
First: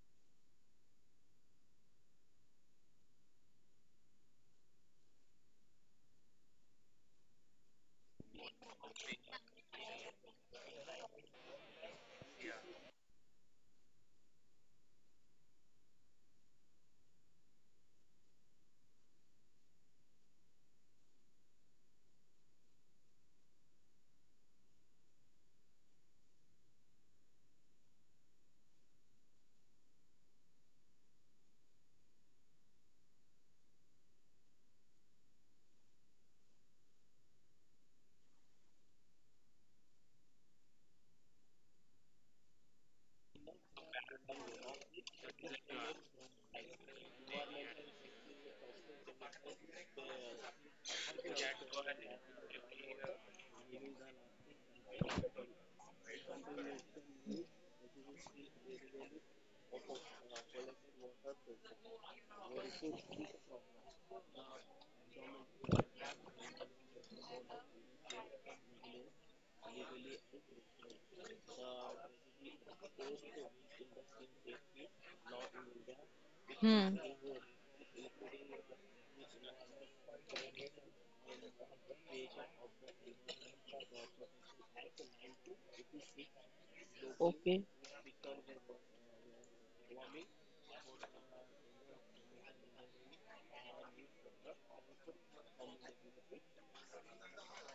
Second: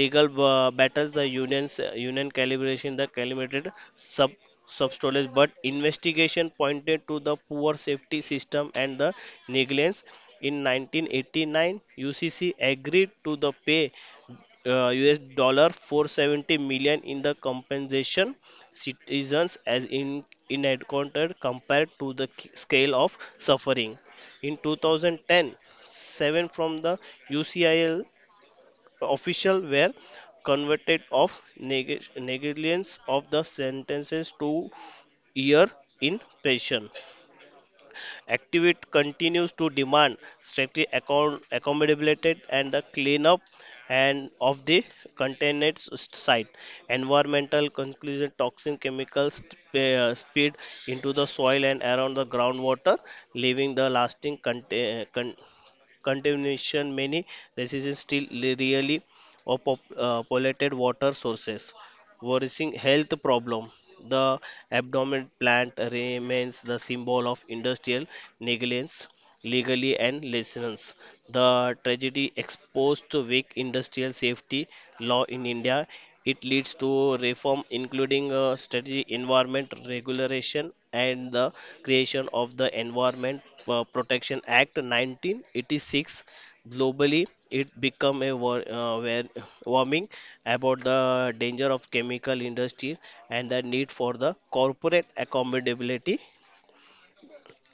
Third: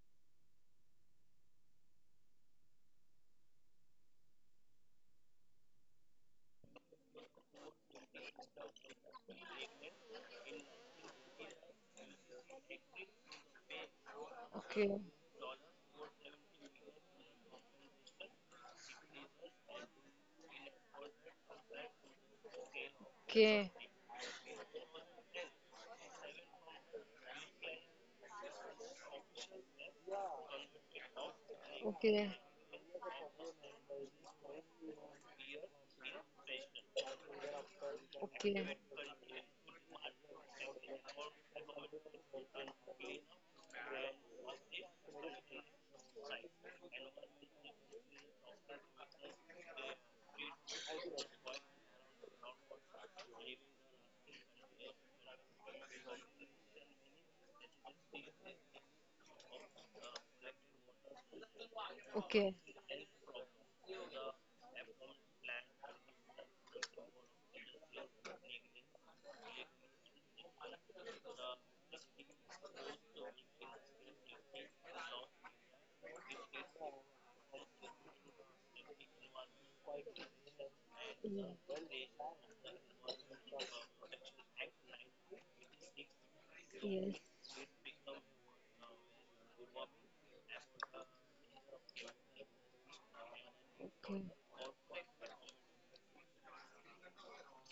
S3: Legal uh, battles, the union's uh, union calibration the calibrated sub substolage, but investigation pointed to the poor safety system and the negligence. In nineteen eighty-nine, UCC agreed to the pay uh,
S2: Okay.
S3: US dollar four hundred seventy million in the compensation, citizens as in inadequate compared to the k- scale of
S2: Okay.
S3: suffering. In two thousand ten, seven from the U C I L official were convicted of neg-
S2: Okay.
S3: negligence, of the sentences to year in prison.
S2: Okay.
S3: Activist continues to demand strictly account- accountability and the cleanup and of the contaminated s- site. Environmental conclusion, toxin chemicals sp- uh, spilled into the soil and around the groundwater, leaving the lasting contain- contamination. Many residents still li- really or pop, uh, polluted water sources,
S2: Okay.
S3: worsening health problem. The abdomen plant remains the symbol of industrial negligence, legally and license. The tragedy exposed to weak industrial safety law in India. It leads
S1: hmm.
S3: to reform, including uh, strategy, environment regulation, and the
S2: Ye-
S3: creation of the Environment uh, Protection Act nineteen eighty-six.
S2: Yes.
S3: Globally,
S1: Okay.
S3: it became a war, uh, war- warming about the danger of chemical industry and the need for
S2: Okay.
S3: the corporate accountability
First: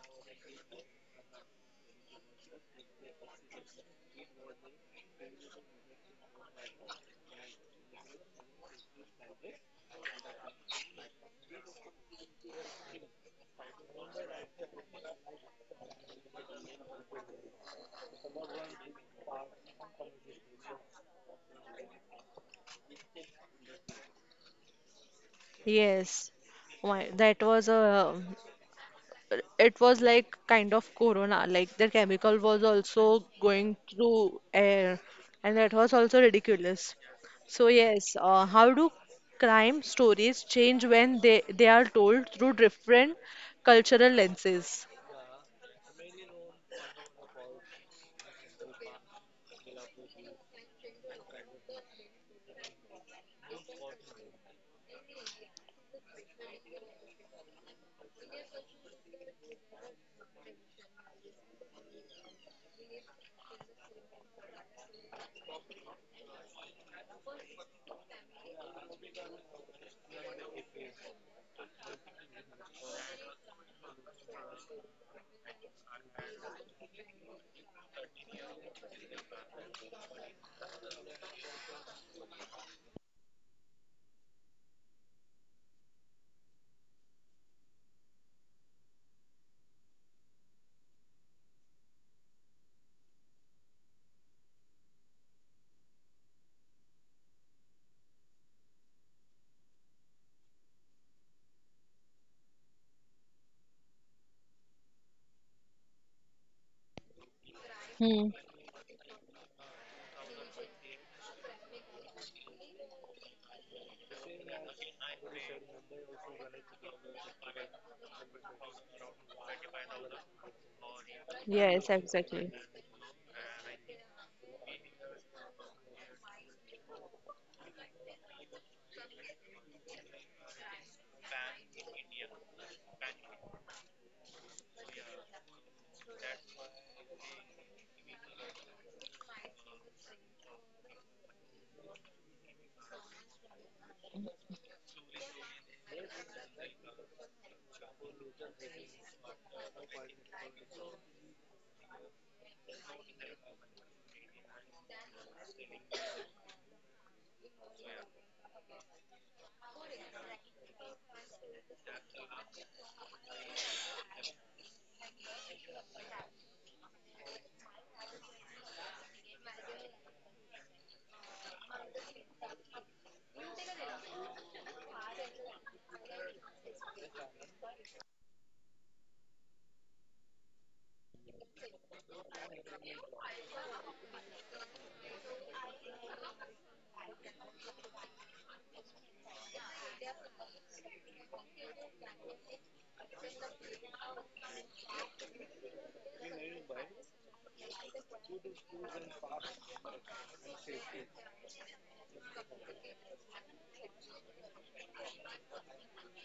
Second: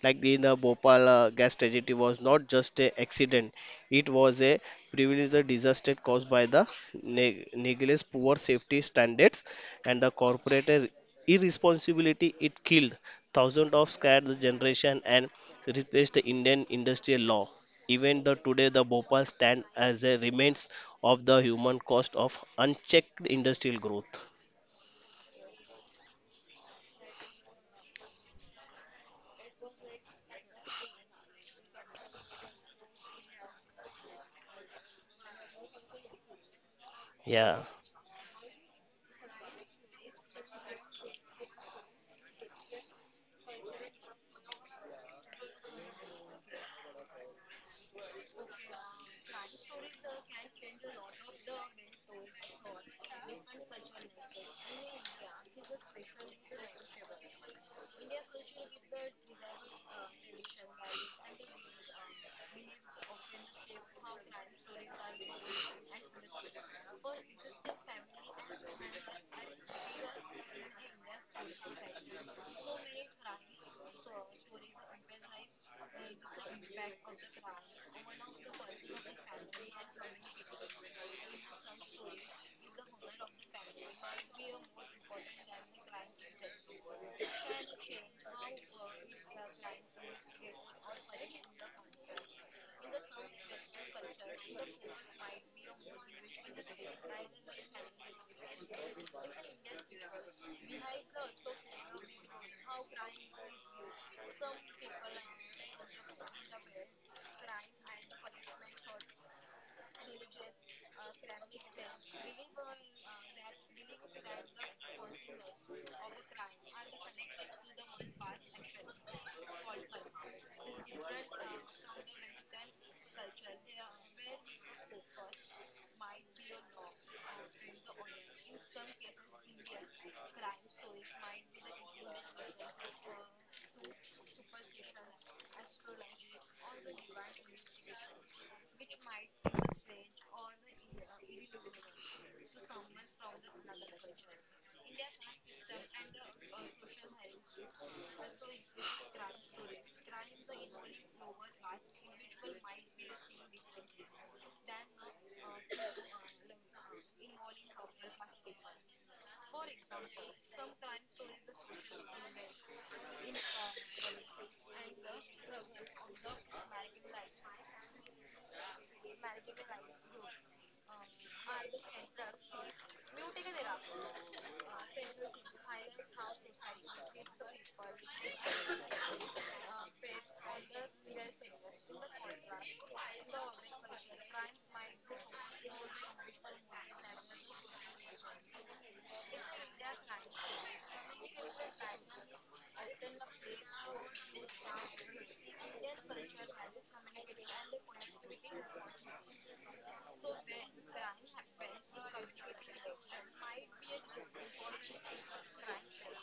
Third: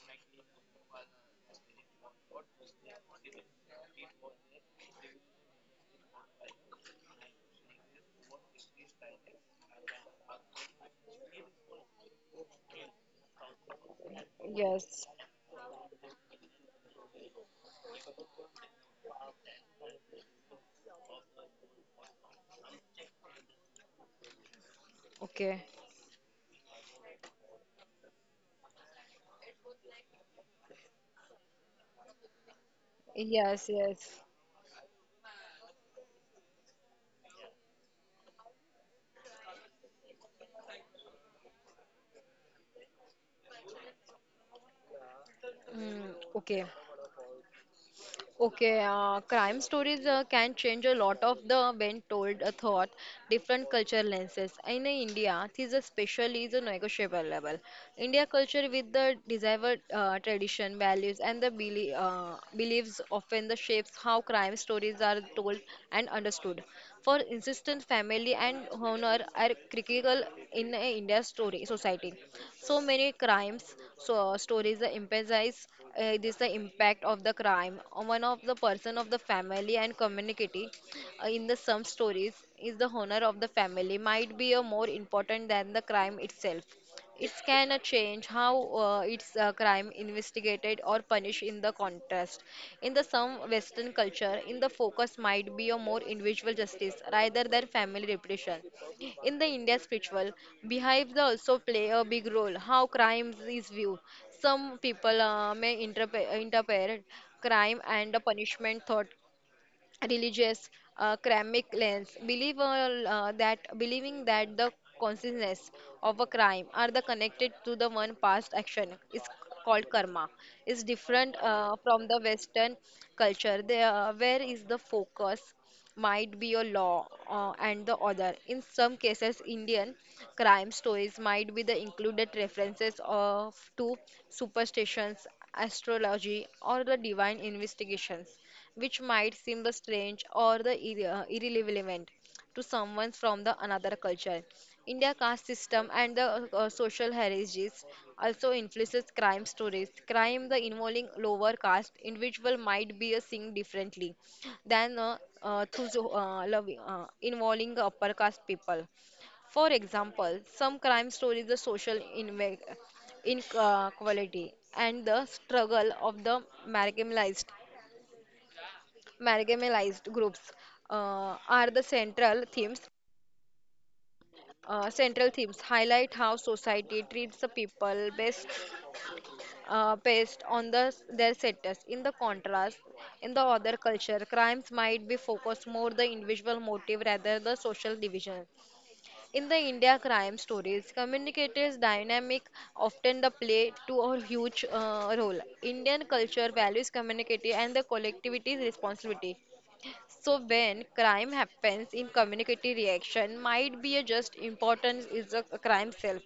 S3: like the, the Bhopal uh, gas tragedy was not just a accident; it was a privileged disaster caused by the neg- negligence, poor safety standards, and the corporate ir- irresponsibility. It killed thousands of scared the generation
S2: Yes.
S3: and replaced the Indian industrial law. Even the today, the Bhopal stand as a remains of the human cost of unchecked industrial growth.
S2: Okay.
S1: Yes. Why that was a it was like kind of corona, like the chemical was also
S2: Yes.
S1: going
S2: Yes.
S1: through air, and that was also ridiculous.
S3: Yeah.
S1: So yes, uh, how do crime stories change when they they are told through different cultural lenses?
S2: Mm, okay. Okay, uh, crime stories uh, can change a lot of the when told a thought, different culture lenses. In India, this especially is a negotiable level. India culture with the desired uh, tradition, values, and the belie- uh, beliefs often the shapes how crime stories are told and understood for insistence family and honor are critical in a india's story society so many crimes so stories that emphasize uh, this the impact of the crime on one of the person of the family and community uh, in the some stories is the honor of the family might be a more important than the crime itself it can uh, change how uh, its uh, crime investigated or punished in the contrast. In the some Western culture, in the focus might be a more individual justice rather than family repression. In the India spiritual, behaves also play a big role how crimes is viewed. Some people uh, may interpre- interpret crime and
S1: Hmm.
S2: punishment thought religious uh, ceramic lens believe uh, uh, that believing that the consciousness of a crime are the connected to the one past action is called karma is different uh,
S1: Yes,
S2: from the
S1: exactly.
S2: western culture there, uh, where is the focus might be a law uh, and the other in some cases indian crime stories might be the included references of to superstitions astrology or the divine investigations which might seem the strange or the irre- uh, irrelevant to someone from the another culture. India caste system and the uh, uh, social hierarchies also influences crime stories. Crime the involving lower caste individual might be uh, seen differently than uh, uh, those uh, loving, uh, involving upper caste people. For example, some crime stories the social inve- inequality and the struggle of the marginalized marginalized groups uh, are the central themes uh, central themes highlight how society treats the people based uh, based on the their status in the contrast in the other culture crimes might be focused more the individual motive rather the social division in the india crime stories communicators dynamic often the play to a huge uh, role indian culture values community and the collectivity's responsibility. So when crime happens in community reaction might be a just importance is a, a crime self.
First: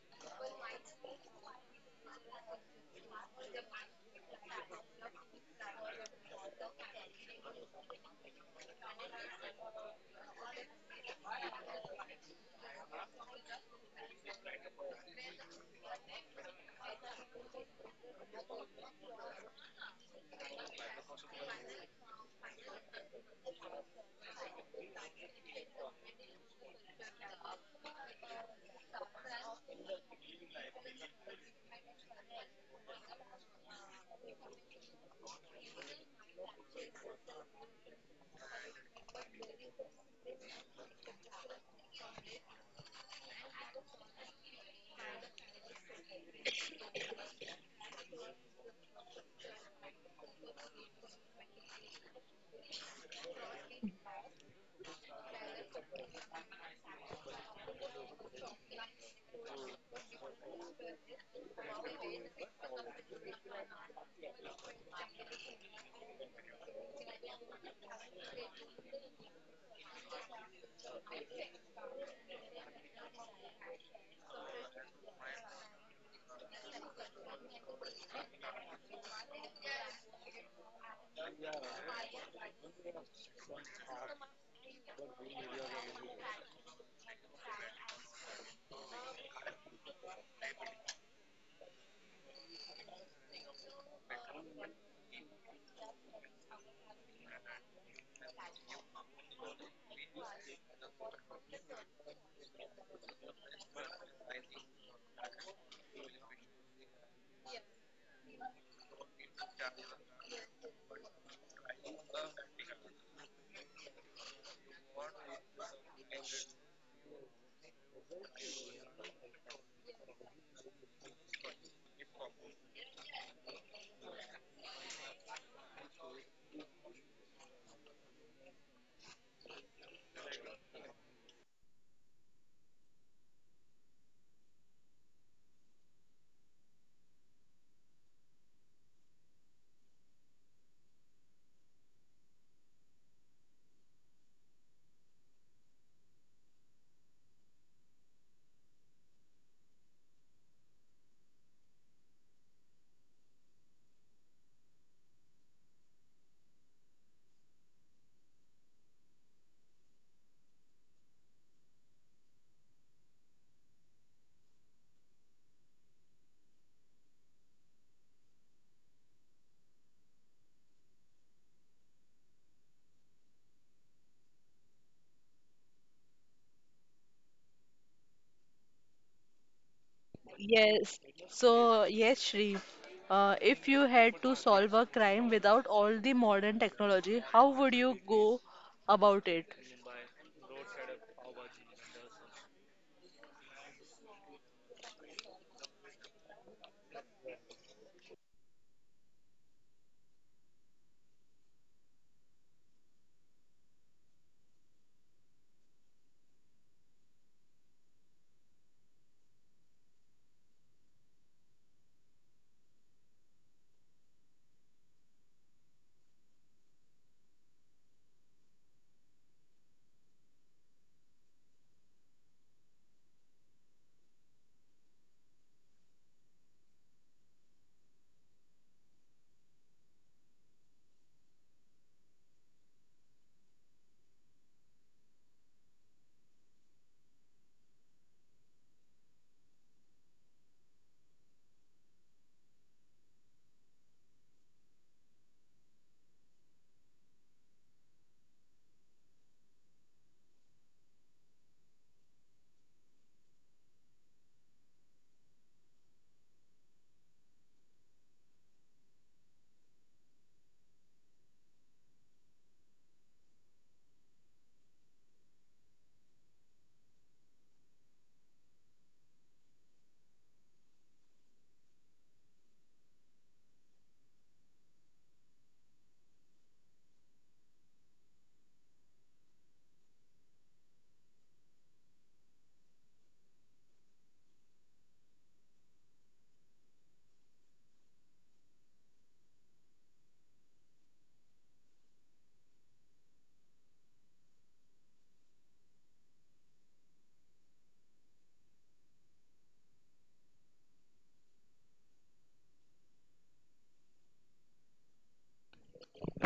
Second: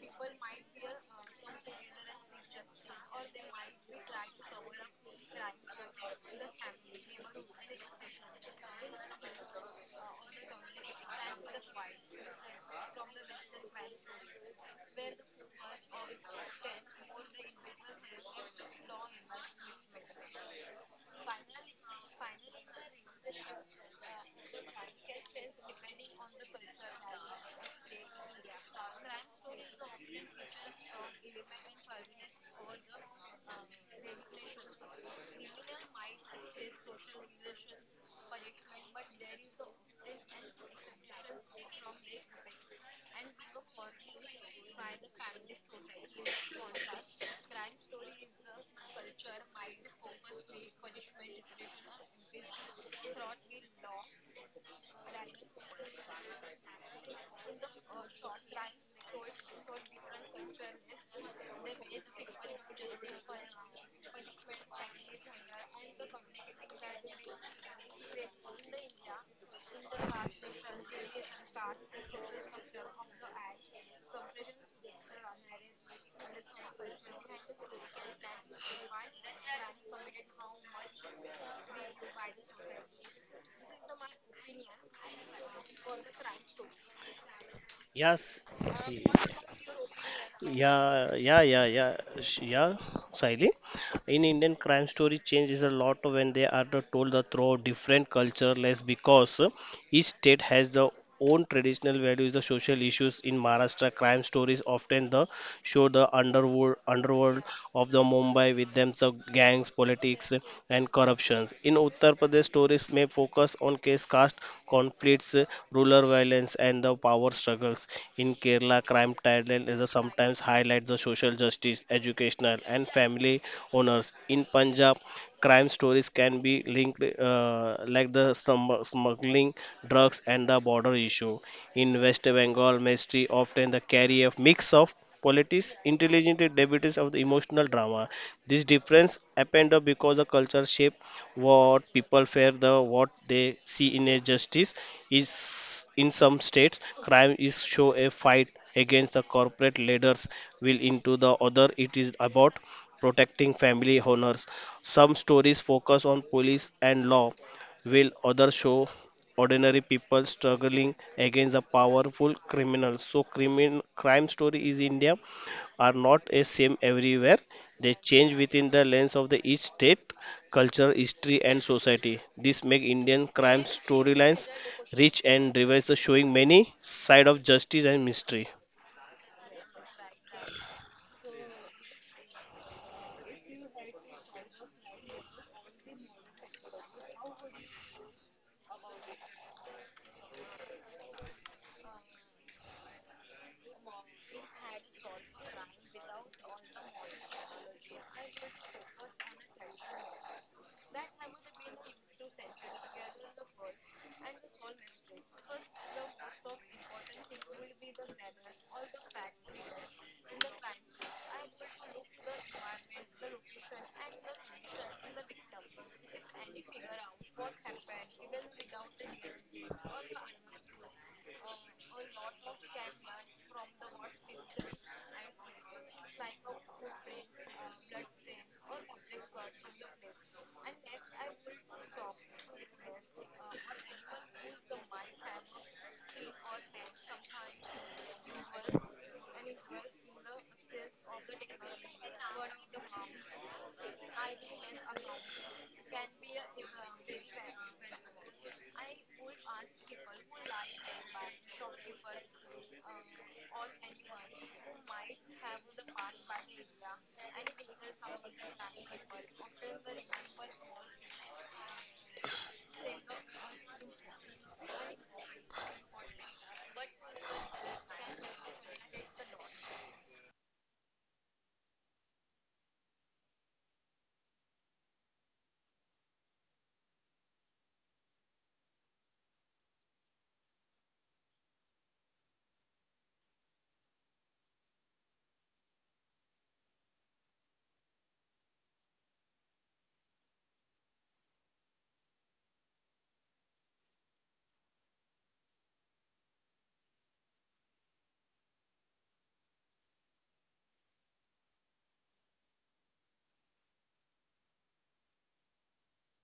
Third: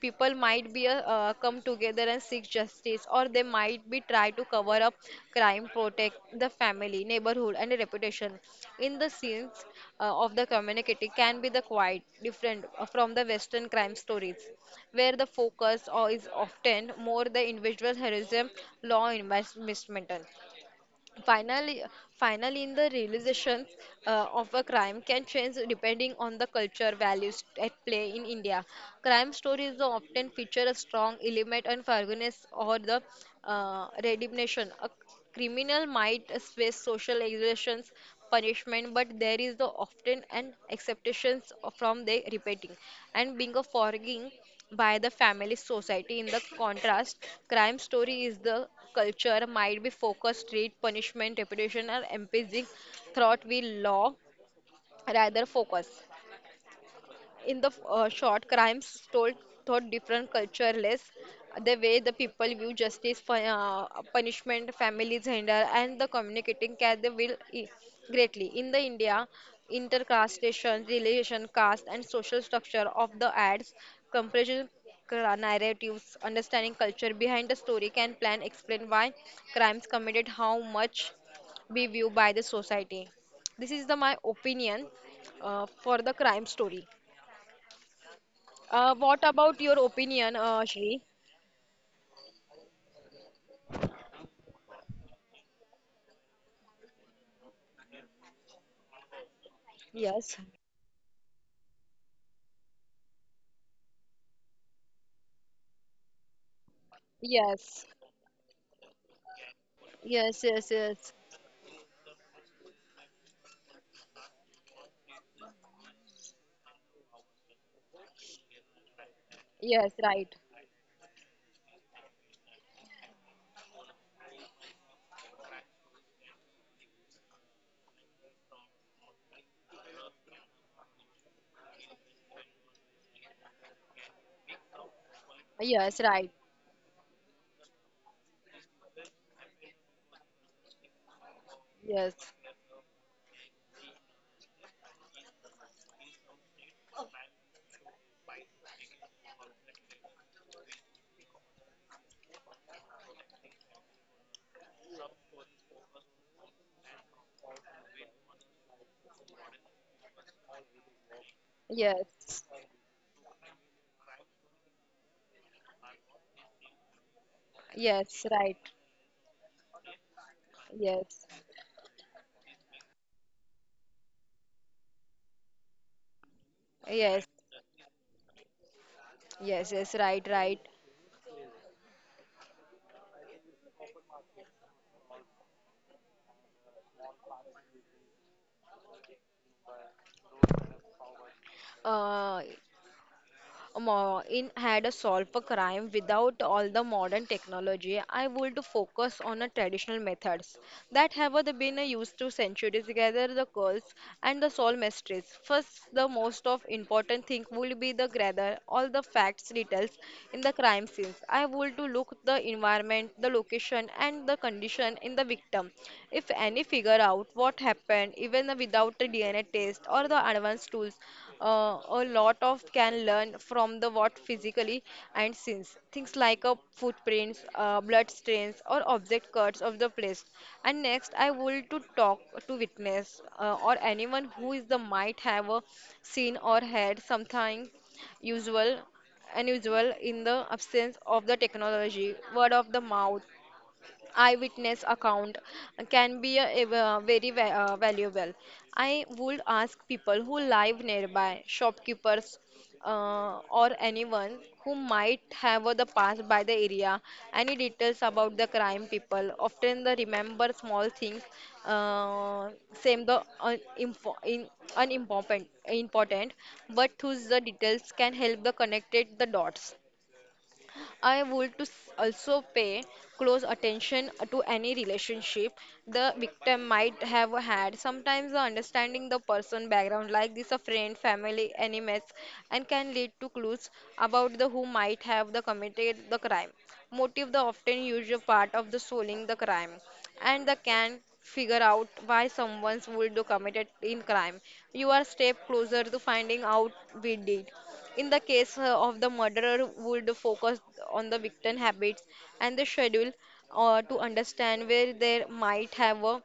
S2: People might be a, uh, come together and seek justice or they might be try to cover up crime, protect the family, neighborhood and reputation. In the scenes uh, of the community can be the quite different uh, from the western crime stories where the focus or is often more the individual heroism law investment. Finally, finally, in the realization uh, of a crime can change depending on the culture values at play in India. Crime stories often feature a strong element of forgiveness or the uh, redemption. A criminal might face social exertions, punishment, but there is the often an acceptance from their repenting and being a forgiving by the family society. In the contrast, crime story is the culture might be focused, street punishment, reputation, or empathy thought we law rather focus in the uh, short, crimes told thought different cultureless, the way the people view justice, fu- uh, punishment, families handle, and the communicating care they will i- greatly. In the India, intercastation, relation, caste, and social structure of the ads, comparison cra- narratives, understanding culture behind the story can plan explain why crimes committed, how much be viewed by the society. This is the my opinion uh, for the crime story.
S3: Yes.
S2: Uh, what about your opinion, uh, Shri?
S3: Yeah, yeah, yeah, yeah, Sh- yeah, Saili. In Indian crime story, change is a lot when they are the told the through different culture less because uh, each
S2: Yes.
S3: state has the own traditional values, the social issues. In Maharashtra, crime stories often the show the underworld underworld
S2: Yes.
S3: of the Mumbai with them the gangs, politics
S2: Yes. Yes.
S3: and
S2: Yes.
S3: corruptions. In Uttar Pradesh, stories may focus on case caste conflicts, rural violence and the power struggles. In Kerala, crime titles is a
S2: Yes. Right.
S3: sometimes highlight the social justice, educational and family owners. In Punjab, crime stories can be linked uh, like the stum- smuggling drugs and the border issue. In West Bengal, mystery often the carry a mix of politics
S2: Yes. Right.
S3: intelligent debates of the emotional drama. This difference happened because the culture shape what
S2: Yes.
S3: people fear, the what they see in a justice is. In some states crime is show a fight against the corporate leaders will into the other it is about protecting family honors. Some stories focus on police and law, while others show ordinary people struggling against the powerful
S2: Yes.
S3: criminals. So, crimin- crime story in India are not a same everywhere. They
S2: Yes.
S3: change
S2: Right.
S3: within the lens of the each state, culture,
S2: Yes.
S3: history, and society. This make Indian crime storylines rich and diverse, showing many side
S2: Yes.
S3: of justice and mystery.
S2: Yes. Yes. Right. Right.
S1: Yes. So, yes, Shree, uh, if you had to solve a crime without all the modern technology, how would you go about it?
S2: Uh, Maureen had a solve a crime without all the modern technology. I would focus on the traditional methods that have the been used to centuries gather the curls and the solve mysteries. First, the most of important thing would be the gather all the facts details in the crime scenes. I would to look the environment, the location, and the condition in the victim. If any figure out what happened, even without the D N A test or the advanced tools, uh, a lot of can learn from the what physically and since things like a footprints uh, blood stains or object cuts of the place and next I will to talk to witness uh, or anyone who is the might have a seen or had something usual unusual in the absence of the technology word of the mouth eyewitness account can be a, a very va- uh, valuable. I would ask people who live nearby, shopkeepers, uh, or anyone who might have the past by the area, any details about the crime people. Often the remember small things, uh, same the un- info- in, unimportant, important, but whose the details can help the connected the dots. I would to s- also pay close attention to any relationship the victim might have had. Sometimes the understanding the person background like this a friend, family, enemies and can lead to clues about the who might have the committed the crime. Motive the often usual part of the solving the crime and the can figure out why someone would do committed in crime. You are step closer to finding out we did. In the case uh, of the murderer, would focus on the victim habits and the schedule uh, to understand where they might have uh,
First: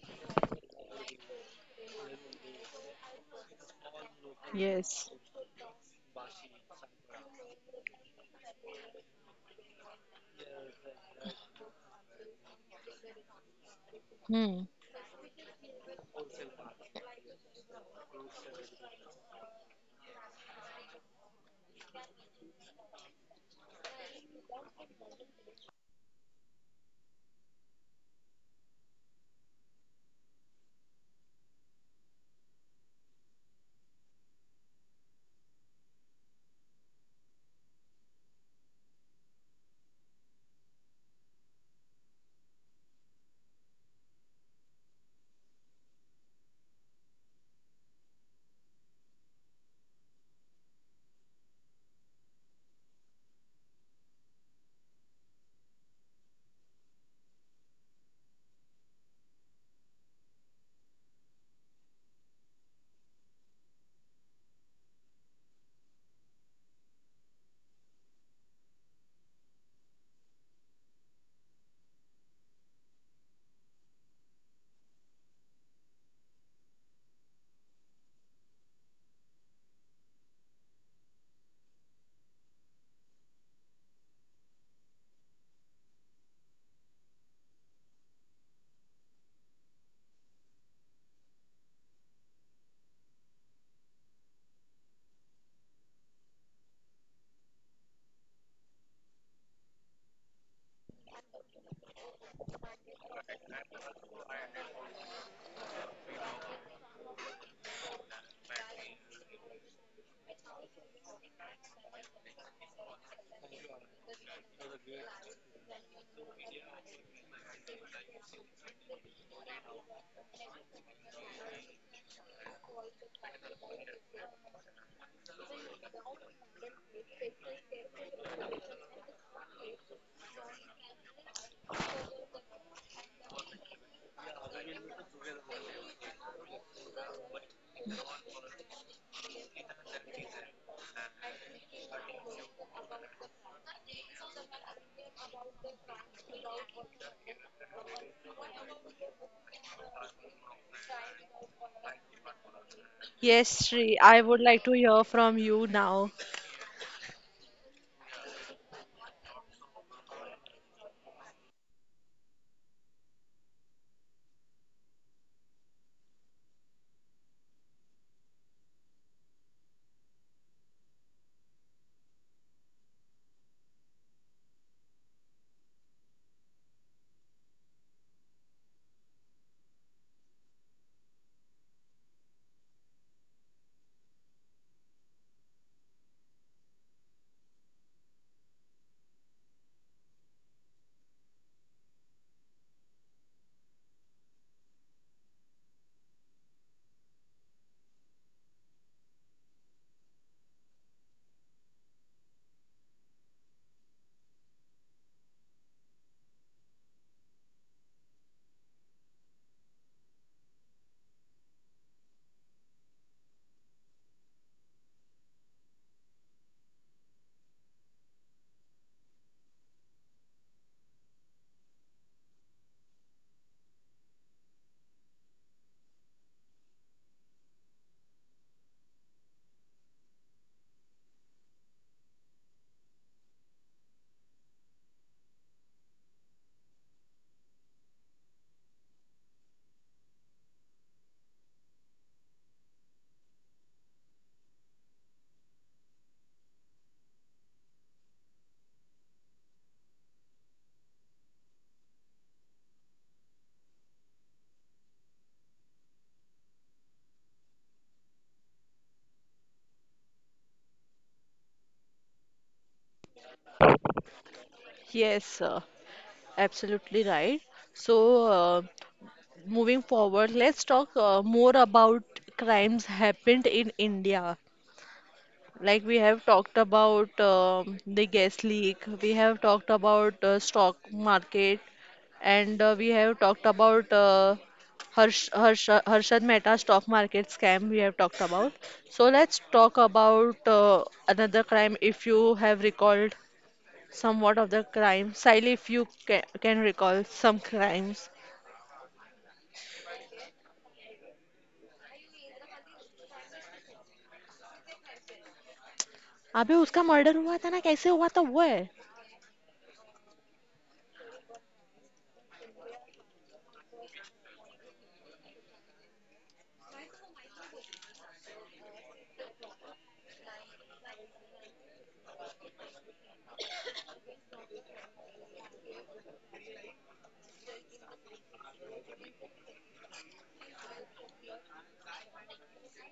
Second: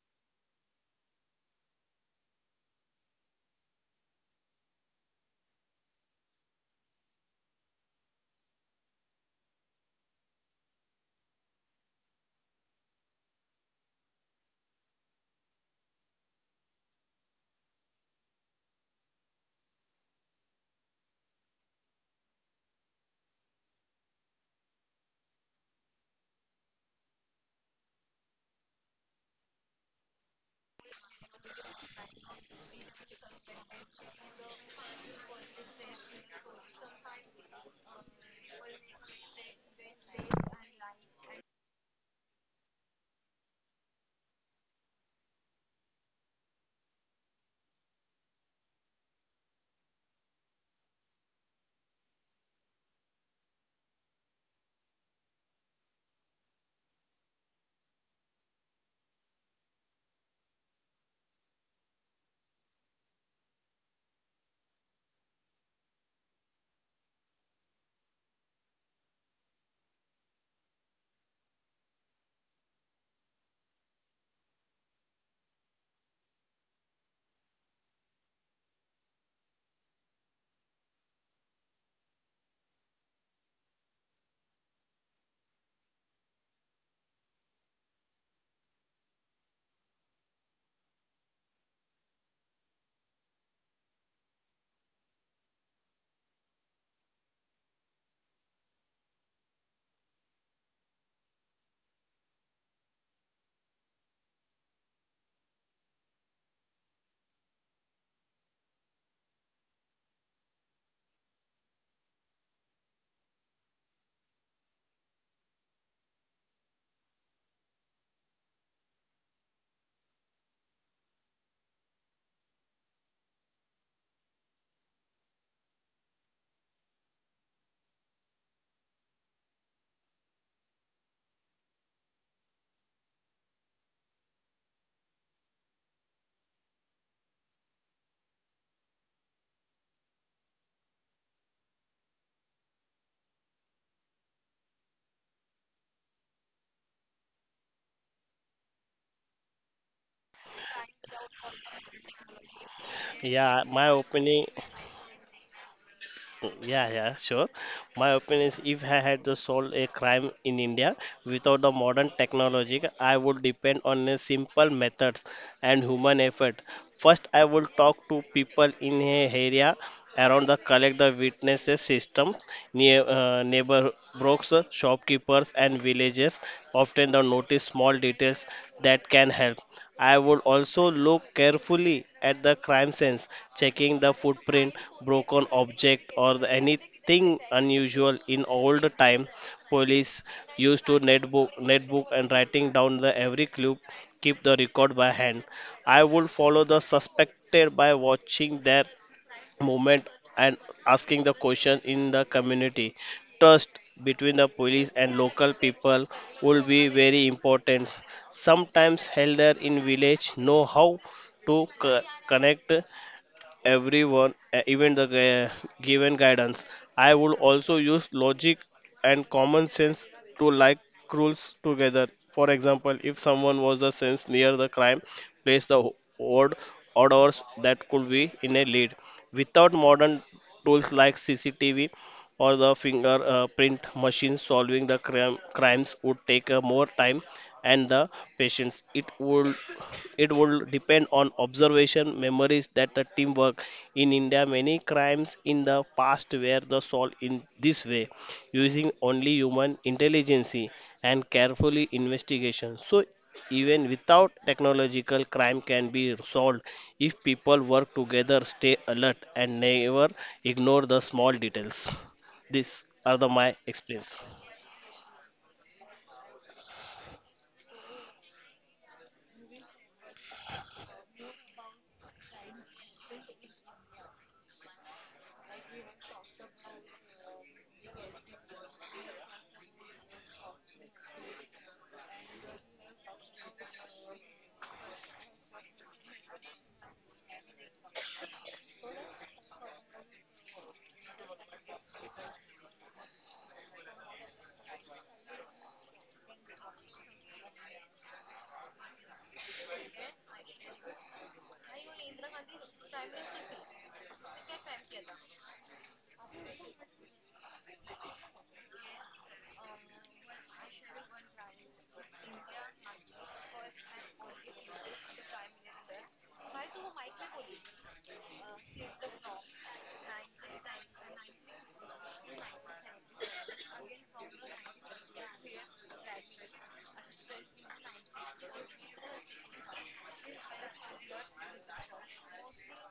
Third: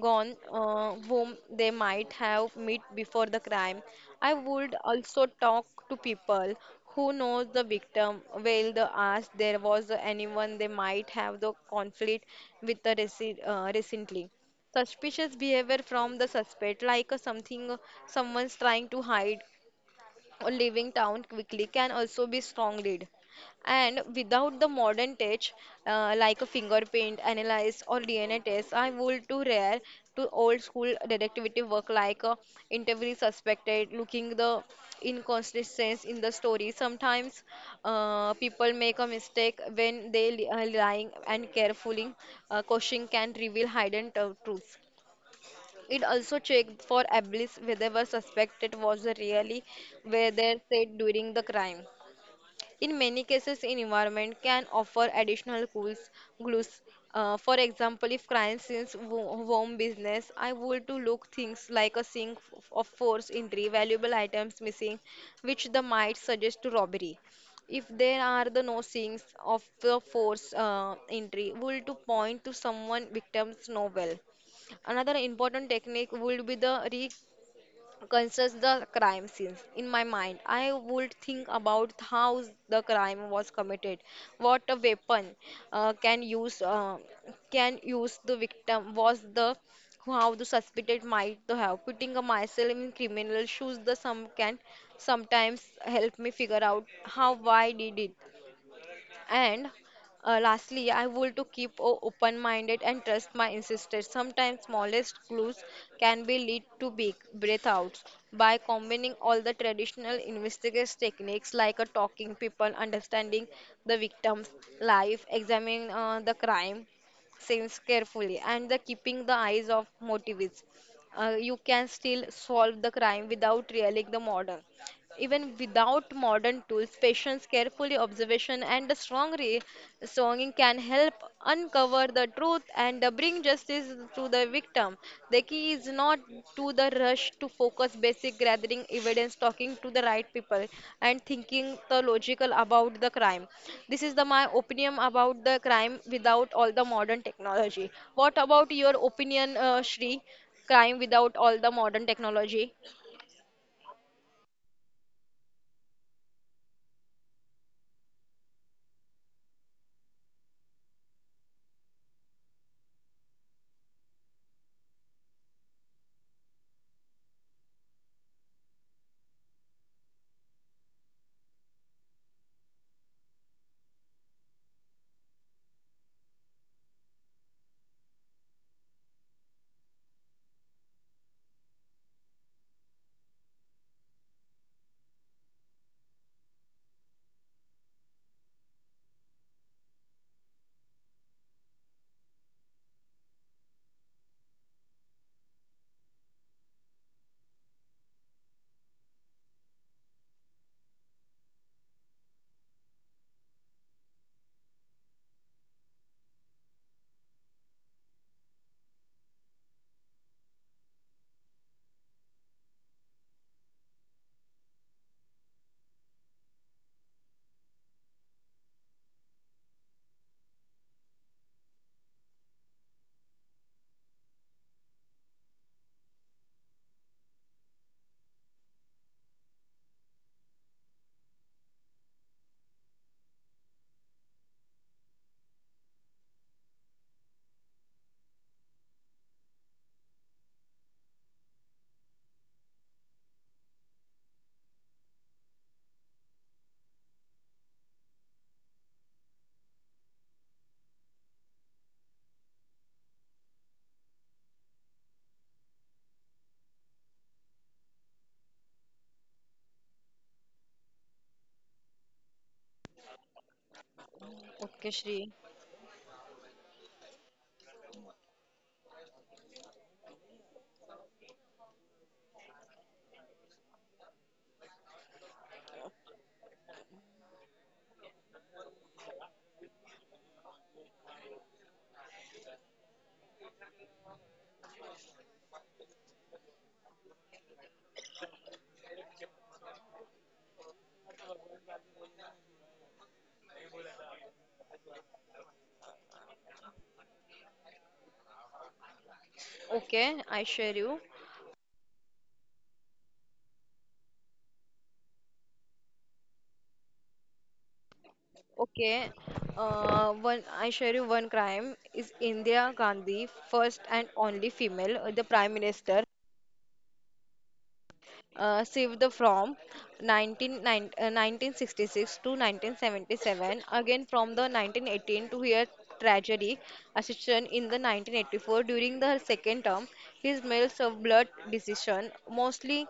S2: gone, uh, whom they might have met before the crime. I would
S1: Yes.
S2: also talk to people who knows the victim well. The ask there was anyone they might have the conflict with the reci- uh, recently
S1: Hmm.
S2: suspicious behavior from the suspect like uh, something uh, someone's trying to hide or leaving town quickly can also be strong lead. And without the modern touch, uh, like a fingerprint analysis or D N A test, I would too rare to old school detective work like uh, interview suspected, looking the inconsistencies in the story. Sometimes uh, people make a mistake when they li- are lying and carefully uh, questioning can reveal hidden tru- truths. It also checked for ablis whether suspected was really where they said during the crime. In many cases, an environment can offer additional clues. clues. Uh, for example, if crime scenes wo- warm business, I would to look things like a sink f- of force injury, valuable items missing, which the might suggest to robbery if there are the no signs of the force uh, entry will to point to someone victims know well. Another important technique would be the reconstruct the crime scenes. In my mind, I would think about how the crime was committed, what a weapon uh, can use uh, can use the victim was the how the suspected might to have. Putting myself in criminal shoes, the some can sometimes help me figure out how why did it and uh, lastly, I want to keep o- open-minded and trust my instincts. Sometimes smallest clues can be lead to big breathouts by combining all the traditional investigative techniques like a talking people, understanding the victim's life, examining uh, the crime scenes carefully, and the keeping the eyes of motives. Uh, you can still solve the crime without revealing the model. Even without modern tools, patience, carefully observation, and a strong re- songing can help uncover the truth and uh, bring justice to the victim. The key is not to the rush to focus basic gathering evidence, talking to the right people, and thinking the logical about the crime. This is the my opinion about the crime without all the modern technology. What about your opinion, uh, Shri? Crime without all the modern technology?
S3: Yeah,
S1: Yes,
S3: my
S1: Shree, I would
S3: opinion.
S1: like to hear from you now.
S3: Yeah, yeah, sure. My opinion is if I had to solve a crime in India without the modern technology, I would depend on a simple methods and human effort. First, I would talk to people in a area around the collect the witnesses systems near uh, neighbor brokers, shopkeepers and villagers often the notice small details that can help. I would also look carefully at the crime scenes, checking the footprint, broken object, or the- anything unusual. In old time, police used to netbook, netbook and writing down the every clue, keep the record by hand. I would follow the suspected by watching their movement and asking the question in the community. Trust between the police and local people will be very important. Sometimes elder in village know how to co- connect everyone, uh, even the gu- given guidance. I would also use logic and common sense to like rules together. For example, if someone was the sense near the crime place, the ho- word orders that could be in a lead. Without modern tools like CCTV or the finger uh, print machine, solving the crime, crimes would take uh, more time and the patience. It would, it would depend on observation, memories, that the teamwork. In India, many crimes in the past were the solved in this way, using only human intelligence and carefully investigation. So even without technological, crime can be solved if people work together, stay alert and never ignore the small details. These are the my experience.
S2: Okay, Shri.
S1: Yes, uh, absolutely right. So, uh, moving forward, let's talk uh, more about crimes happened in India. Like we have talked about um the gas leak, we have talked about uh, stock market, and uh, we have talked about uh, Harsh, Harsh, Harshad Mehta stock market scam. We have talked about. So let's talk about uh, another crime. If you have recalled somewhat of the crime, Sally, if you can, can recall some crimes.
S2: Okay, I share you.
S1: अबे उसका murder हुआ था ना कैसे हुआ था वो है
S2: Okay, uh, one I share you one crime is Indira Gandhi, first and only female, uh, the Prime Minister, uh, saved the from one ninety-nine uh, nineteen sixty-six to nineteen seventy-seven, again from the nineteen eighteen to her tragedy, assistant in the nineteen eighty-four during the her second term, his male served blood decision, mostly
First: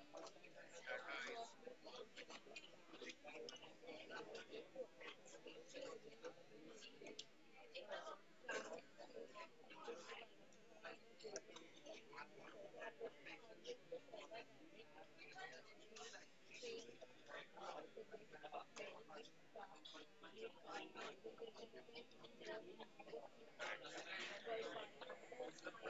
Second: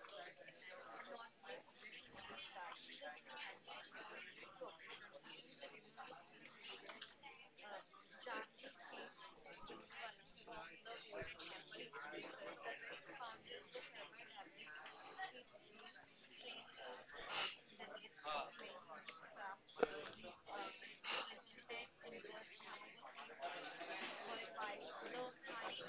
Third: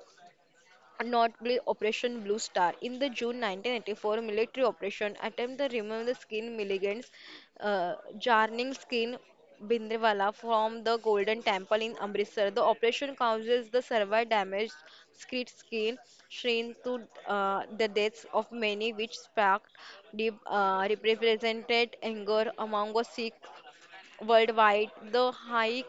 S2: notably Operation Blue Star. In the June nineteen eighty-four military operation attempt to remove the skin milligans, uh, jarring skin Bindrewala from the Golden Temple in Amritsar. The operation causes the severe damage, skid skin, shrink to uh, the deaths of many, which sparked deep uh, represented anger among the Sikhs worldwide. The high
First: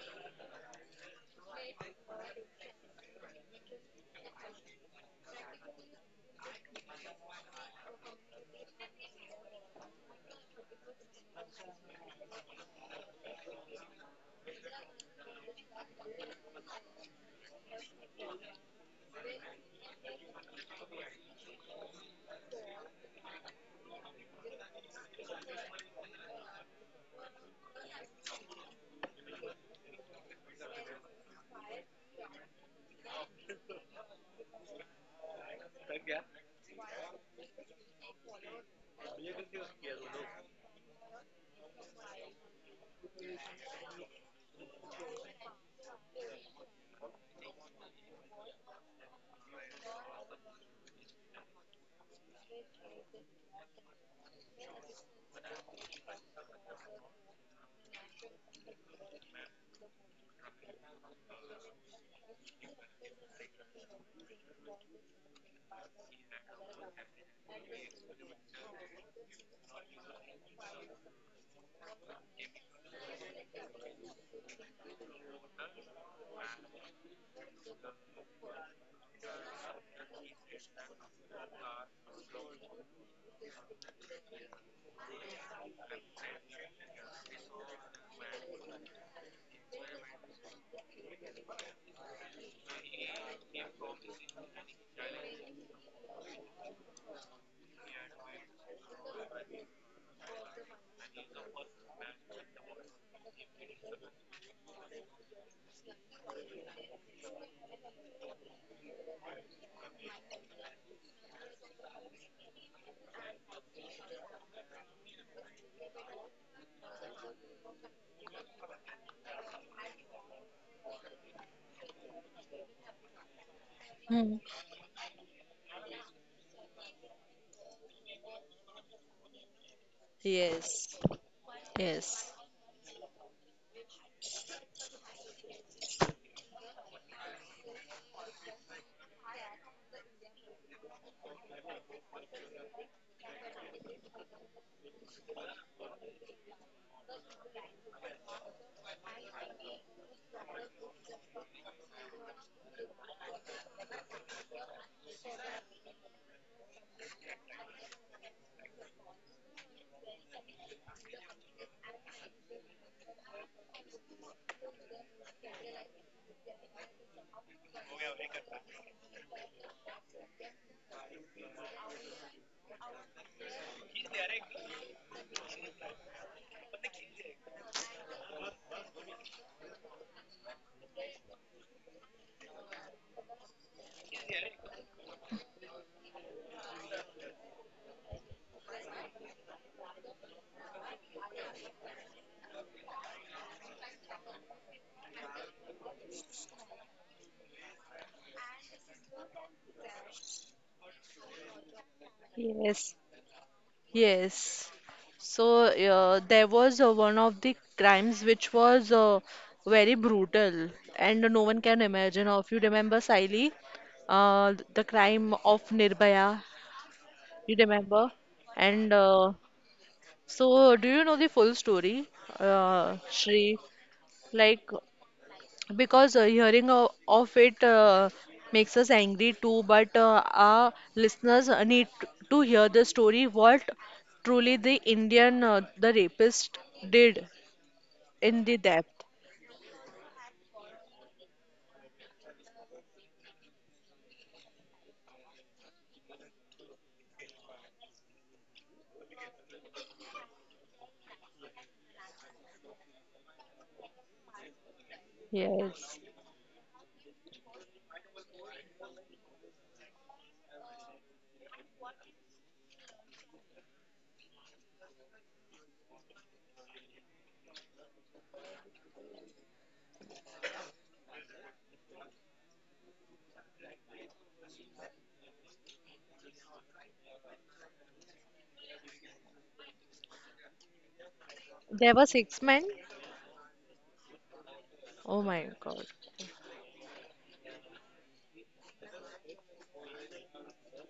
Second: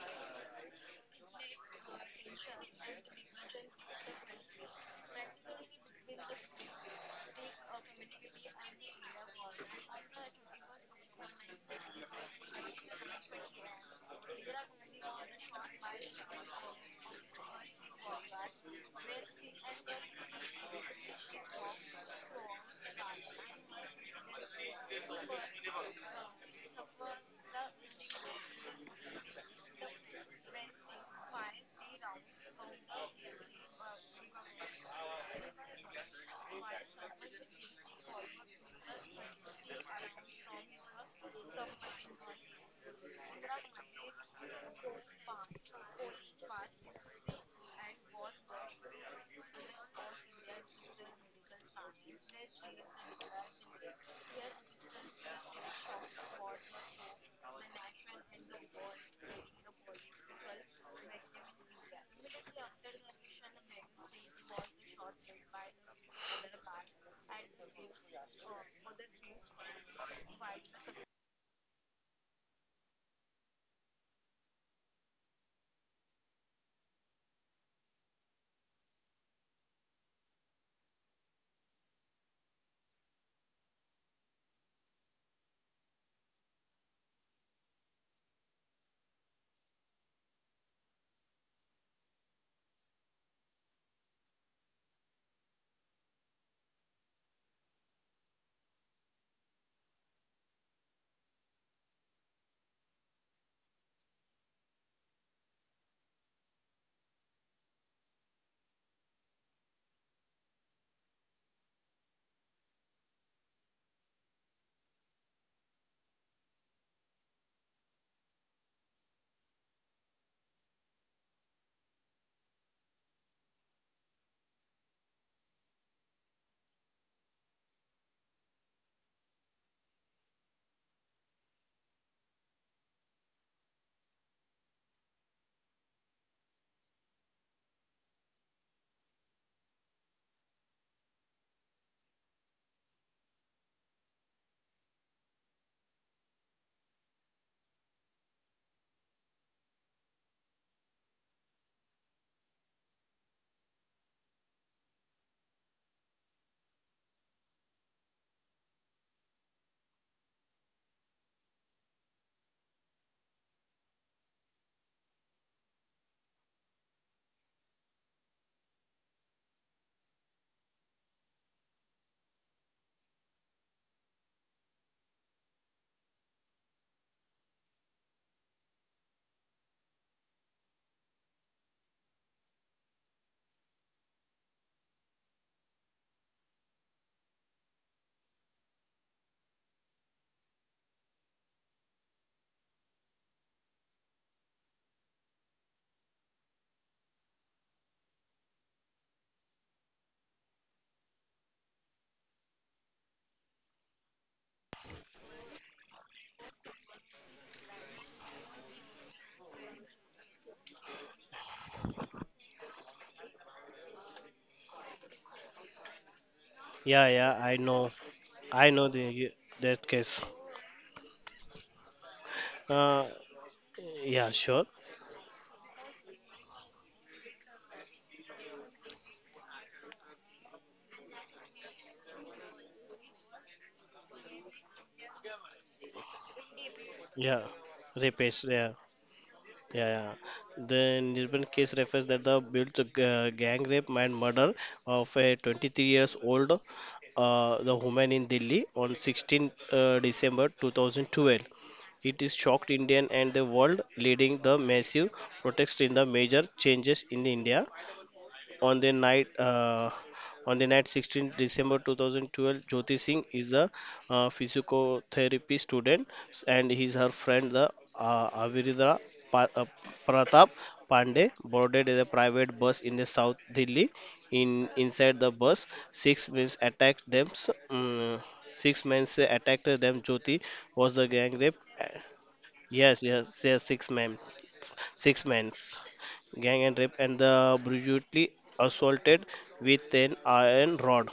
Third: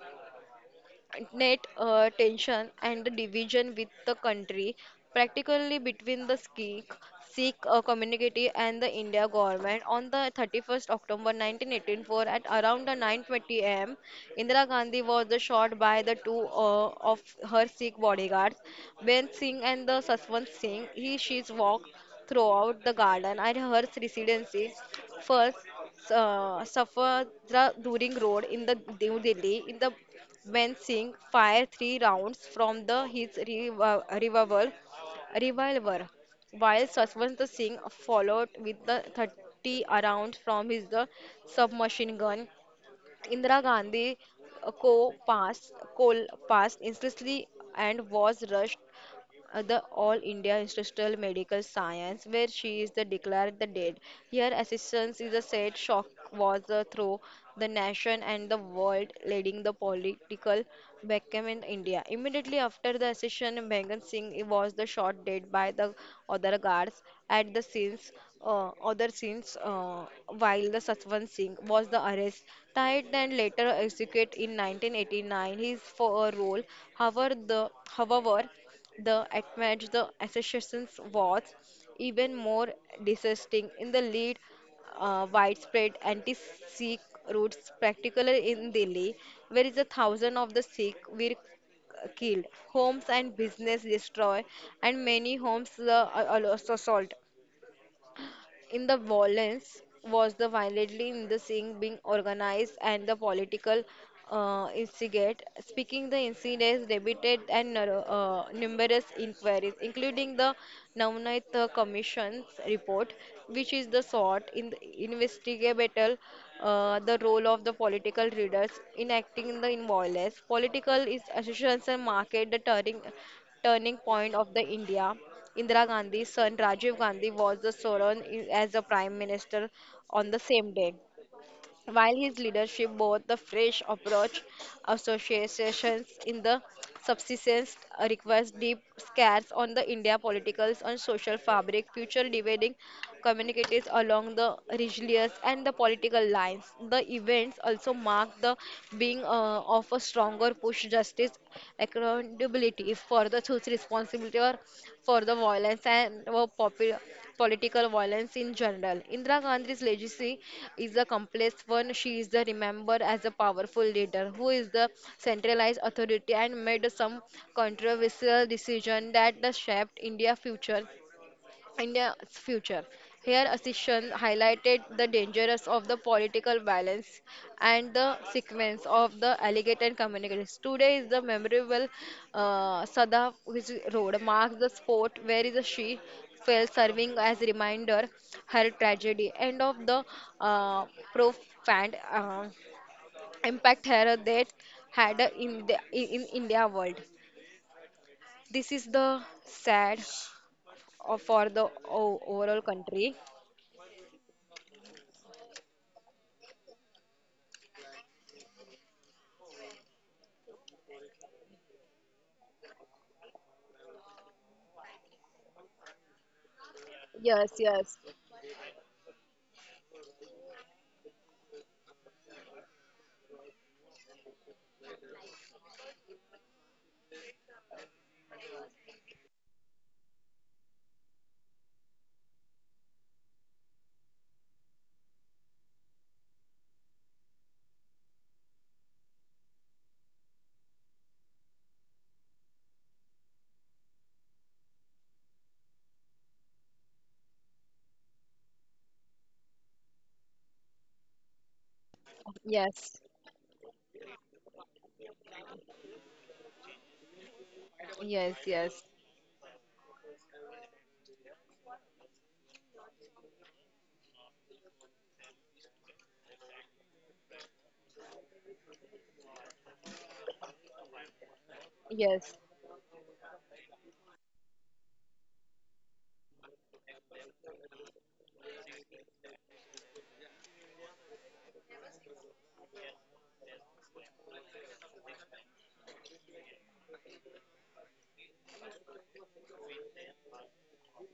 S2: net uh, tension and the division with the country, practically between the Sikh, Sikh uh, community and the India government. On the thirty-first October nineteen eighty-four at around the nine twenty a m, Indira Gandhi was uh, shot by the two uh, of her Sikh bodyguards, Ben Singh and the Saswant Singh. He she's walked throughout the garden at her residency. First, uh, Safadra During Road in the New Delhi in the when Singh fired three rounds from the his revo- revolver, revolver, while Saswant Singh followed with the thirty rounds from his the submachine gun. Indira Gandhi uh, co passed, Cole passed instantly and was rushed uh, the All India Institute of Medical Science, where she is the declared the dead. Her assistance is a sad shock was the through the nation and the world, leading the political vacuum in India. Immediately after the accession, Bhagat Singh was the shot dead by the other guards at the scenes. Uh, other scenes uh, while the Satwan Singh was the arrest tied and later executed in nineteen eighty-nine his for a role however the however the acknowledge the associations was even more disgusting in the lead uh, widespread anti-Sikh roots, particularly in Delhi, where is a thousand of the Sikh were killed, homes and business destroyed, and many homes uh, are also sold in the violence was the violently in the sing being organized and the political uh, instigate. Speaking the incidents debated and nar- uh, numerous inquiries, including the Navnath Commission's report, which is the sort in the investigative uh, the role of the political leaders in acting in the in violence. Political is associations and market the turning turning point
S1: hmm.
S2: of the India. Indira Gandhi's son Rajiv Gandhi was the sworn in as a prime minister on the same day.
S1: Yes,
S2: While
S1: yes.
S2: his leadership bore the fresh approach, associations in the subsistence uh, requires deep scars on the India political and social fabric, future dividing communities along the religious and the political lines. The events also marked the being uh, of a stronger push justice is accountability for the whose responsibility or for the violence and or popu- political violence in general. Indira Gandhi's legacy is a complex one. She is the remembered as a powerful leader who is the centralized authority and made some controversial decision that the shaped India's future India's future. Here, Asishan highlighted the dangers of the political balance and the sequence of the alleged and communications. Today is the memorable uh, Sadaf which road marks the spot where is she fell, serving as reminder her tragedy and of the uh, profound uh, impact her that had in the in India world. This is the sad uh, for the o- overall
S1: Yes.
S2: country.
S1: Yes. So uh, there was uh, one of the crimes which was uh, very brutal and no one can imagine. Of you remember Saili, uh, the crime of Nirbhaya,
S3: Yeah, yeah,
S2: Yes,
S1: you
S3: I know.
S2: yes,
S1: remember?
S3: I
S1: And
S3: know
S1: uh,
S3: the that case.
S1: so do you know the full story, uh,
S3: Uh,
S1: Shri?
S3: yeah,
S1: Like
S3: sure.
S1: because uh, hearing uh, of it uh, makes us angry too, but uh, our listeners uh, need t- to hear the story what truly the indian uh, the rapist did
S3: Yeah,
S1: in
S3: rapists.
S1: the
S3: Yeah,
S1: depth.
S3: yeah, yeah. The Nirban case refers that the built uh, gang rape and murder of a twenty-three years old uh, the woman in Delhi on sixteenth uh, December twenty twelve. It is shocked
S2: yes,
S3: Indian and the world, leading the massive protests in the
S1: Yes.
S3: major changes in India.
S2: yes,
S3: on
S2: yes,
S3: the night uh, on the night sixteenth of December twenty twelve, Jyoti Singh is the uh, physiotherapy student and he's her friend the uh, Aviridra pa- uh, Pratap Pandey boarded a
S2: yes,
S3: private bus in the South Delhi. In inside the bus, six men attacked them. Um, six men attacked them. Jyoti was the gang rape.
S1: There were six men.
S3: Yes, yes, yes, six men. Six
S1: Oh
S3: men,
S1: my god.
S3: gang and rape, and the brutally assaulted with an iron rod.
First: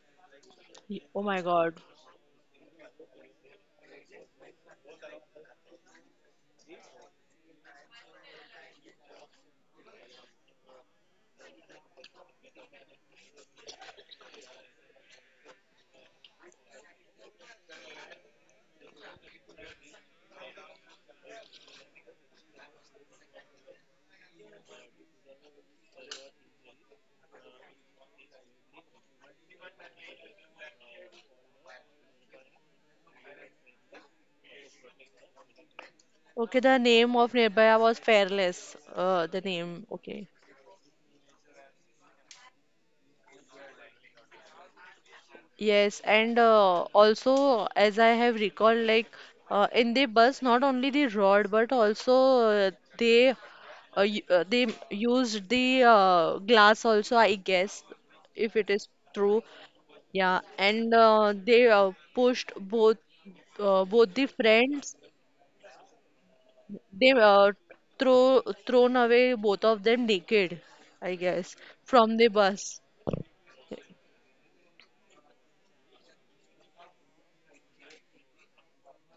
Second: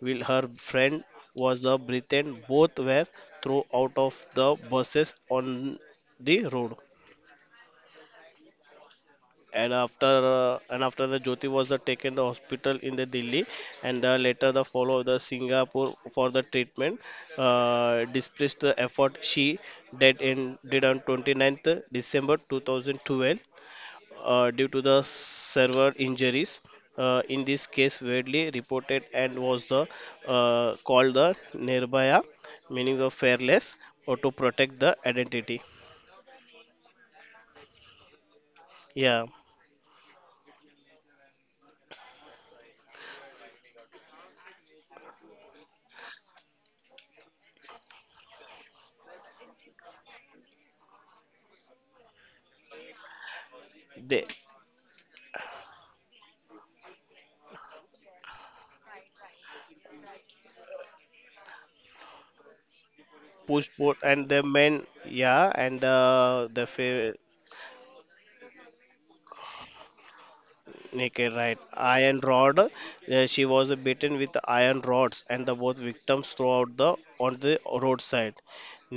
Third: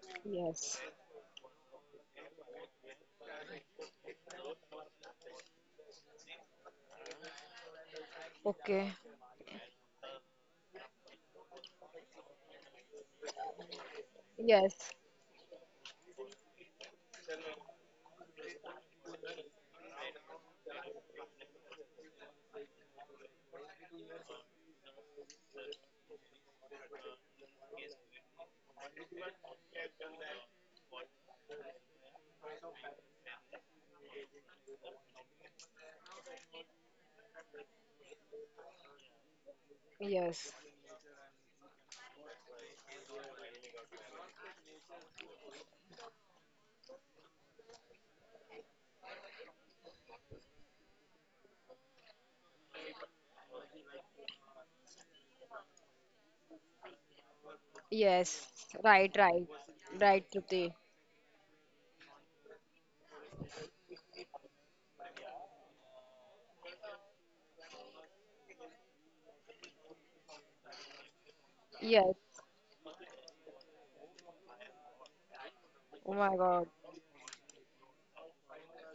S3: Will her
S2: yes.
S1: Y-
S3: friend
S1: oh my
S3: was the
S1: god.
S3: Briton. Both were thrown out of the buses on the road.
S2: Okay.
S3: And after uh, and after the Jyoti was uh, taken the hospital in the Delhi, and uh, later the
S2: Yes.
S3: follow the Singapore for the treatment. Uh, despite the effort, she died in did on 29th December two thousand twelve uh, due to the server injuries. Uh, in this case, Wadley reported and was the uh, called the Nirbhaya, meaning the fearless, or to protect the identity.
S1: Okay, the name of nearby was fearless. uh, the
S3: Yeah,
S1: name, okay.
S2: Yes.
S1: Yes, and uh, also as I have recalled, like uh, in the bus, not only the rod but also uh, they uh, y- uh,
S3: they
S1: they used the uh, glass also, I guess,
S2: Yes.
S1: if it is
S2: Right,
S1: true.
S2: right,
S1: Yeah,
S2: right, Trupti.
S1: and uh, they uh, pushed both uh,
S3: pushed
S1: both
S3: both
S1: the
S3: and the
S1: friends.
S3: men. Yeah, and the the
S1: They
S3: fa-
S1: uh, throw thrown away both of them naked, I
S3: naked
S1: guess,
S3: right
S1: from the
S2: Yes.
S3: iron rod.
S1: bus.
S3: Uh, she was beaten with iron rods, and the both
S2: Oh
S3: victims
S2: my God.
S3: throughout the on the roadside.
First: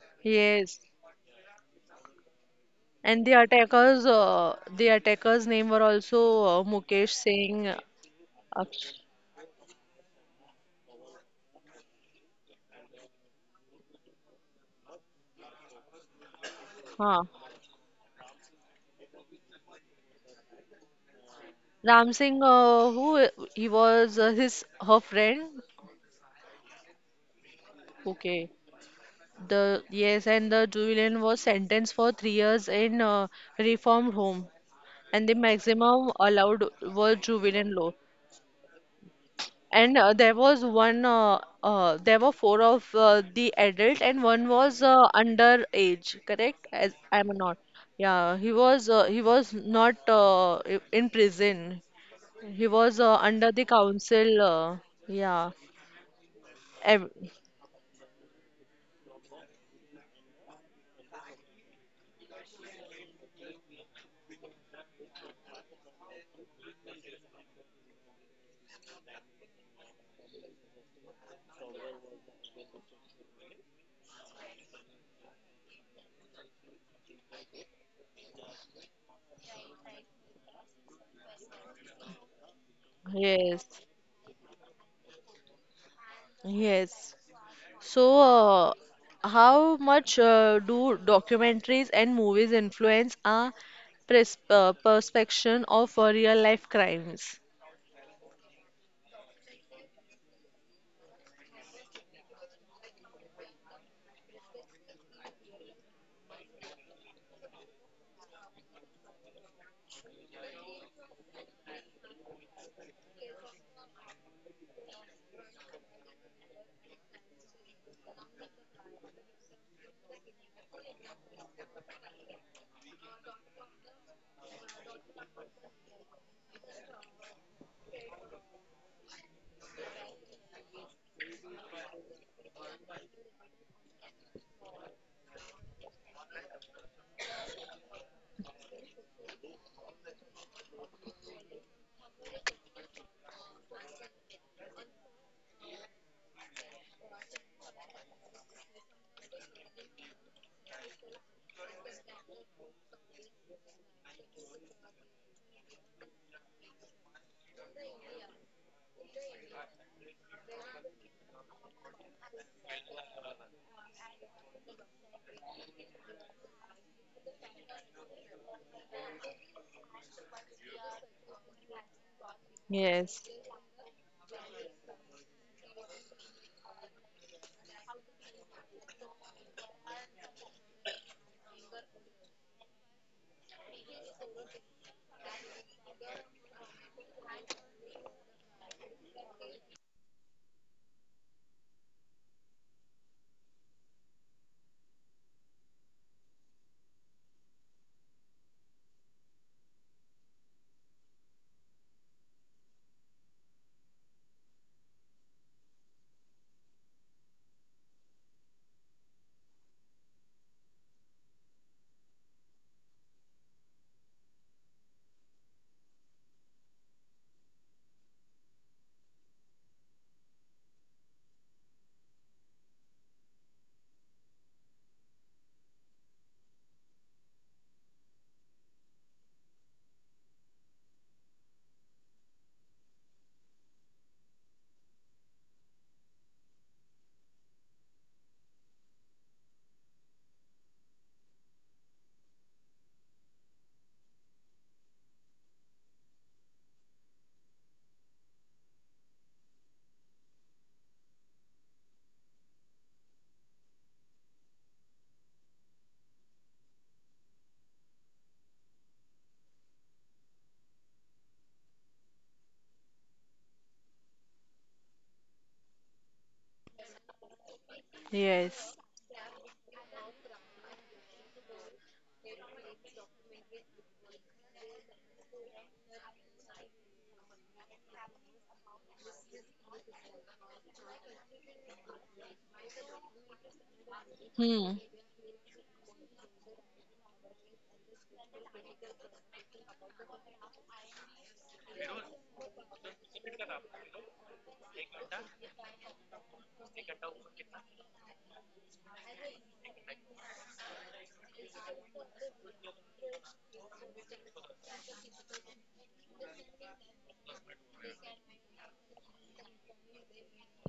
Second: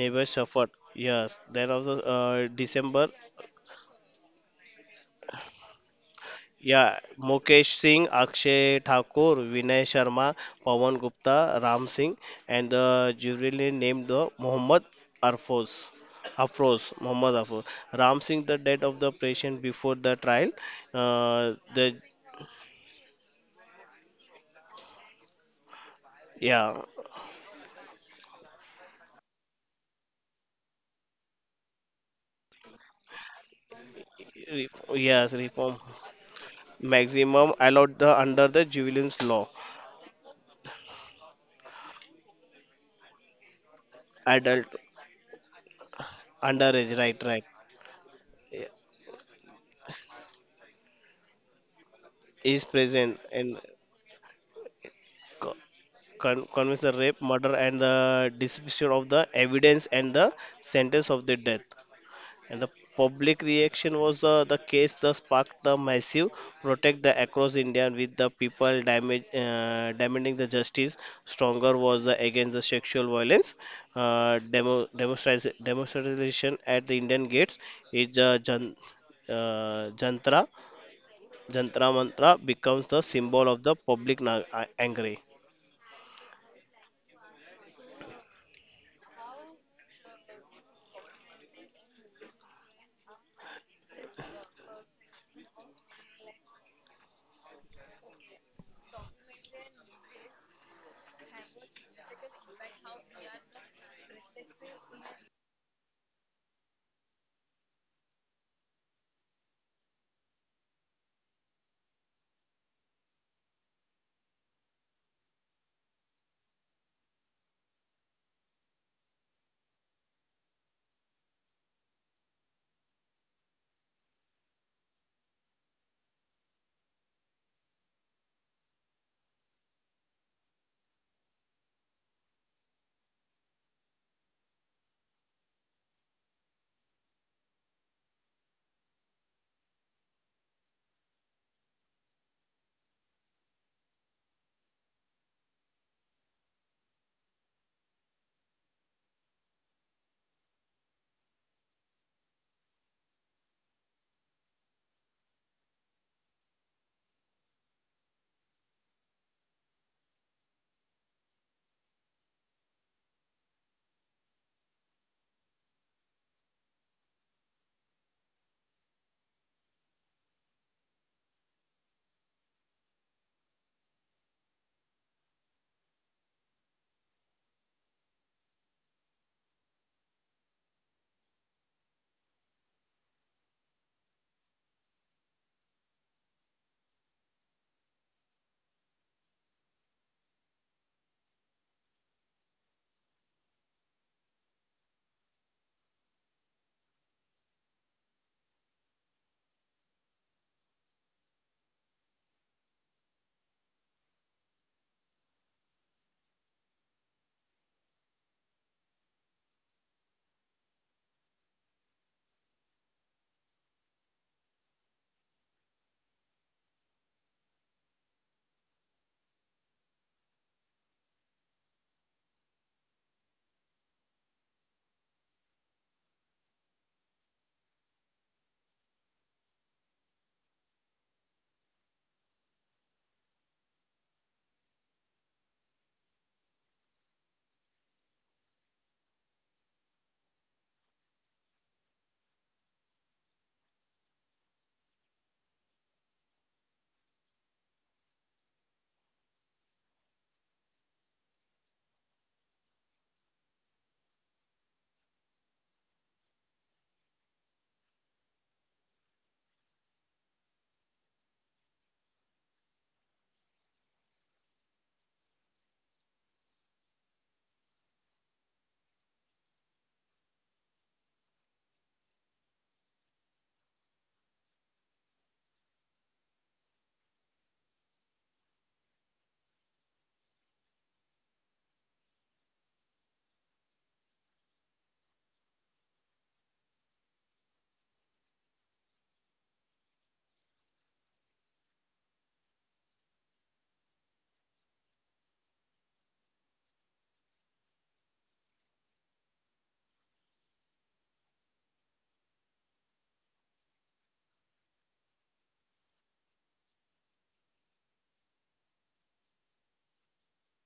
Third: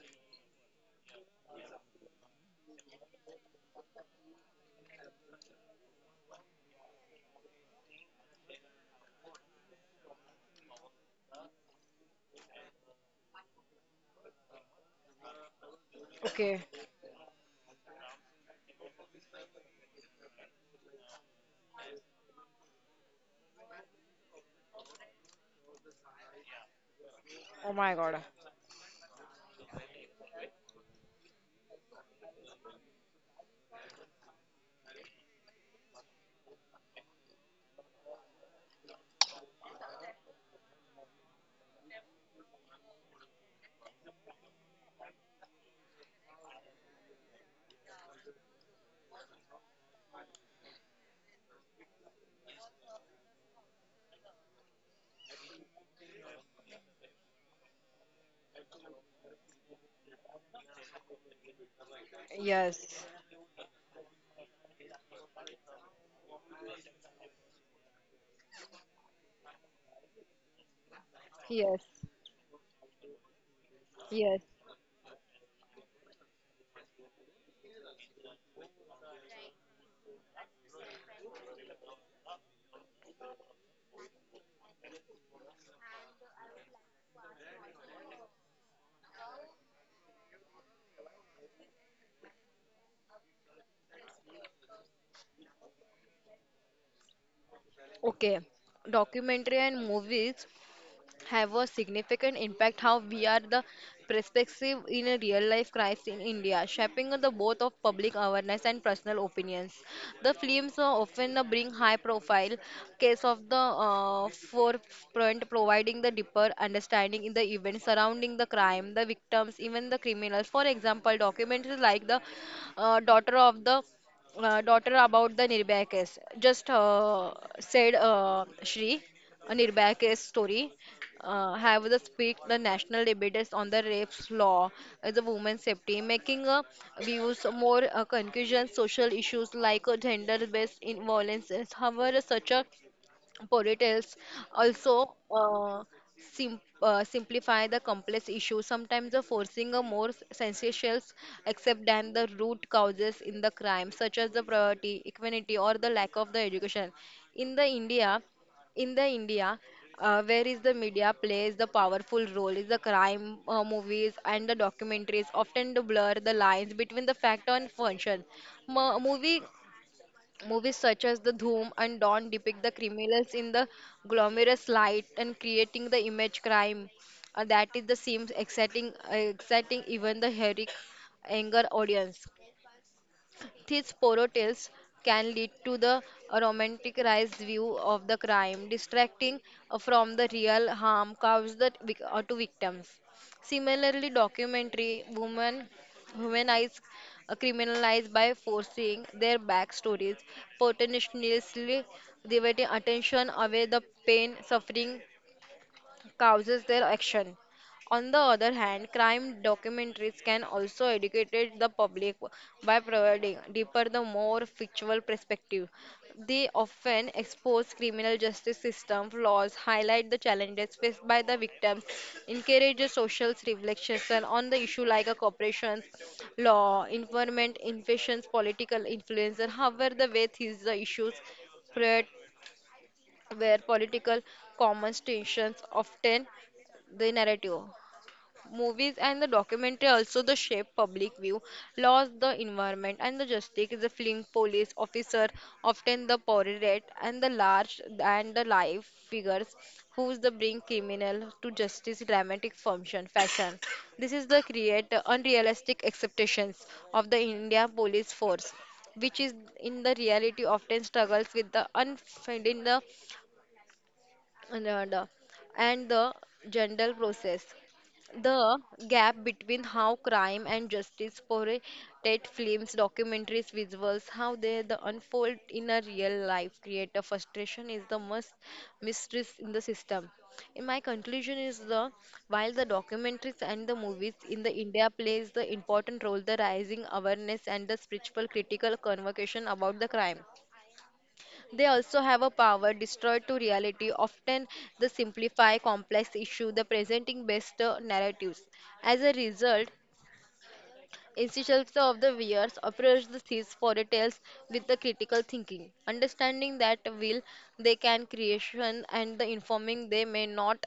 S3: Neighbor suffered.
S1: Yes.
S3: Yes, then also uh, December.
S1: And the attackers, uh, the attackers' name were also uh,
S3: Yeah,
S1: Mukesh Singh,
S3: Mukesh Singh, Akshay
S1: Aksh,
S3: Thakur, Vinay Sharma, Pawan Gupta, Ram Singh, and the jury named the Muhammad Arfoz.
S2: Okay.
S3: Afroz,
S1: huh.
S3: Muhammad Afroz. Ram Singh, the date of the patient before the trial. Uh, the
S1: Ram Singh, uh, who he was uh, his her friend.
S3: Yeah,
S2: Oh my God.
S1: Okay, the yes, and the Julian was sentenced for three years in uh, reformed
S3: re-
S1: home,
S3: yes,
S1: and the
S3: reform
S1: maximum allowed was
S3: maximum
S1: Julian
S3: allowed
S1: law.
S3: the under the juvenile law.
S1: And uh, there was one, uh, uh, there were four of uh, the adult, and one
S3: Adult
S1: was uh, under age, correct? As
S3: underage, right,
S1: I'm
S3: right,
S1: not. Yeah, he was uh, he was not uh, i- in prison.
S3: is
S1: He was uh,
S3: present
S1: under
S3: in.
S1: the council. Uh, yeah.
S3: Con- convicts the
S1: Ev
S3: rape, murder, and the destruction of the evidence and the sentence of the death. And the
S2: Yes,
S3: public reaction was the, the case that sparked the massive protest the across India with the people damage, uh, demanding the justice. Stronger was
S2: yes,
S3: the against the sexual violence. Uh,
S2: yes.
S3: demo, demonstra- demonstration at the Indian gates is uh, jan, uh, Jantra. Jantra Mantra becomes the symbol of the
S1: yes.
S3: public na- uh, angry.
S1: Yes. So, uh, how much uh, do documentaries and movies influence our pers uh, perception of uh, real life crimes?
S2: Okay. Documentary and movies have a significant impact how we are the perspective in a real life crisis in India, shaping the both of public awareness and personal opinions. The films uh, often uh, bring high profile case of the uh, forefront, providing the deeper understanding in the events surrounding the crime, the victims, even the criminals. For example, documentaries like the uh, daughter of the uh, daughter about the Nirbhaya case. Just uh, said uh, Shri, a Nirbhaya case story uh, have the speak the national debates on the rapes law as a women's safety making uh, views more uh, conclusion social issues like uh, gender based in violence, however such a ponytails also uh, sim- uh, simplify the complex issue sometimes the forcing a more sensational except than the root causes in the crime such as the poverty equality or the lack of the education in the india in the india uh, where is the media plays the powerful role is the crime uh, movies and the documentaries often do blur the lines between the fact and function. Mo- movie Movies such as The Dhoom and Dawn depict the
S1: Yes.
S2: criminals in the glamorous light and creating the image crime uh, that is the seems exciting, uh, exciting even the heroic anger audience. These poro tales can lead to the romanticized view of the crime, distracting uh, from the real harm caused the vic- uh, to victims. Similarly, documentary women humanize uh, criminalized by forcing their backstories, potentially diverting attention away the pain, suffering, causes their action. On the other hand, crime documentaries can also educate the public by providing deeper, the more factual perspective. They often expose criminal justice system flaws, highlight the challenges faced by the victims, encourage a social reflection on the issue like a corporations, law, environment, infections, political influence, and however the way these issues where political conversations often the narrative. Movies and the documentary also the shape public view, laws, the environment, and the justice. The film police officer often the portrait and the large and the live figures who's the bring criminal to justice. Dramatic function fashion. This is the create unrealistic expectations of the India police force which is in the reality often struggles with the unfinding the and uh, and the general process. The
S1: Yes.
S2: gap between how crime and justice portrayed films, documentaries, visuals, how they the unfold in a real life create a frustration is the most mistress in the system. In my conclusion is the while the documentaries and the movies in the
S1: Hmm.
S2: India plays the important role the rising awareness and the spiritual critical convocation about the crime, they also have a power destroyed to reality. Often, they simplify complex issues, the presenting best uh, narratives. As a result, institutions of the viewers approach the these fairy tales with the critical thinking, understanding that will they can creation and the informing they may not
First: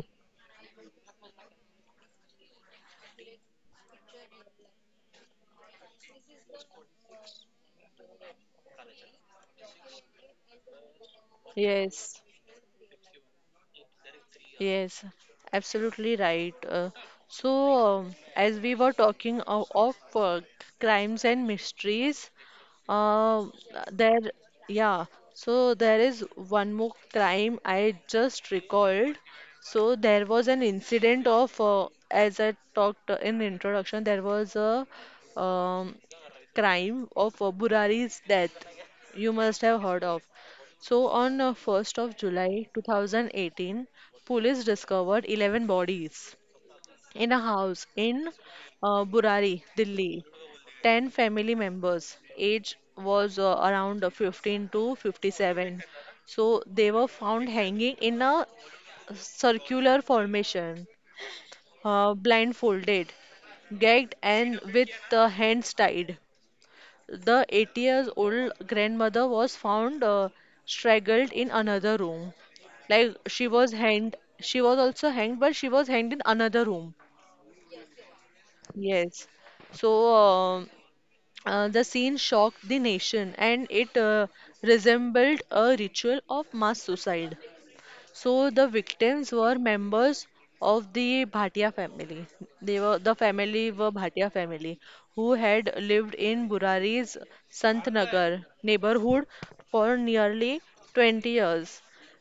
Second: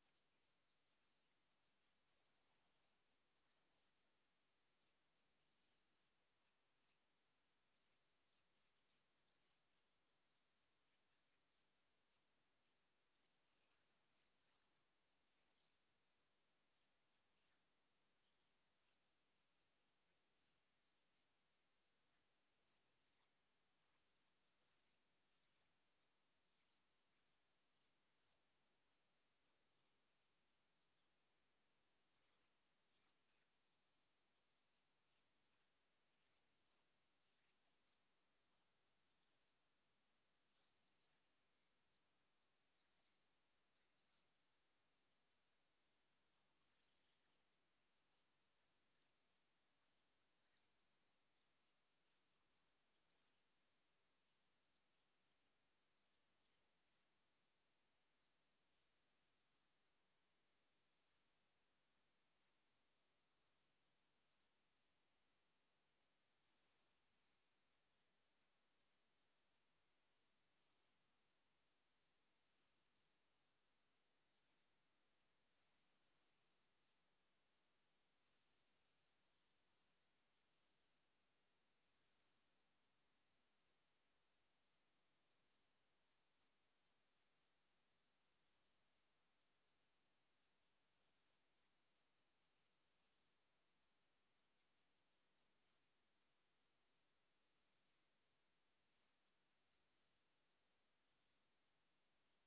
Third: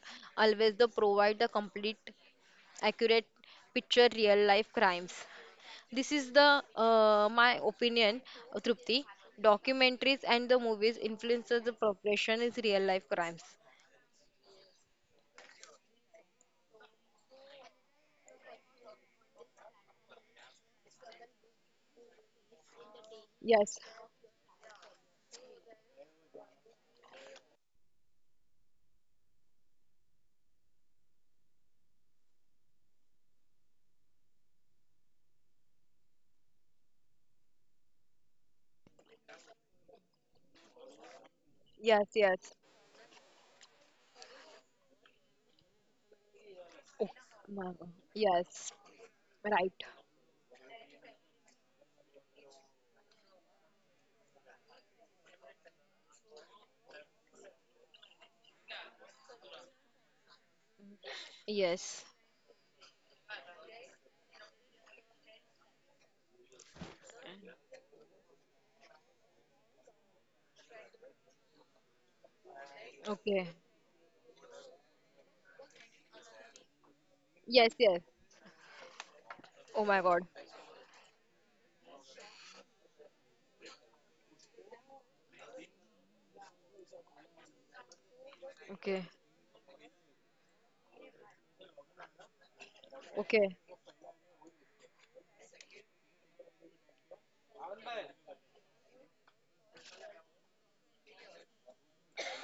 S2: always the provide the complete, accurate picture real life crimes. This is the uh, my opinion, uh, Trupti. Documentaries and the movies influences the
S1: Yes.
S2: progression is real life crimes.
S1: Yes. Absolutely right. Uh, so, um, as we were talking of, of uh, crimes and mysteries, uh,
S2: Yes,
S1: there, yeah. So there is one more crime I just recalled. So there was an incident of, uh, as I talked in introduction, there was a um, crime of uh, Burari's death. You must have heard of. So on uh, 1st
S2: yes,
S1: of
S2: yes.
S1: July two thousand eighteen, police discovered eleven bodies
S2: Oh,
S1: in a
S2: my God.
S1: house in
S2: Yes,
S1: uh, Burari,
S2: right.
S1: Delhi. ten family members. Age was uh, around fifteen to fifty-seven. So they were found hanging in a circular formation,
S2: Yes.
S1: uh, blindfolded, gagged, and with the hands tied. The eighty years old grandmother was found uh, strangled in another room. Like
S2: Okay.
S1: she was hanged, she was also hanged, but she was hanged in another room.
S2: Yes, yes.
S1: Yes.
S2: Oh my
S1: So
S2: God.
S1: um uh, the scene shocked the nation and it uh, resembled a ritual of mass suicide. So
S2: Okay.
S1: the victims were members of the Bhatia family. They were
S2: Okay.
S1: the family were Bhatia family who had lived in Burari's Santnagar neighborhood for nearly twenty years,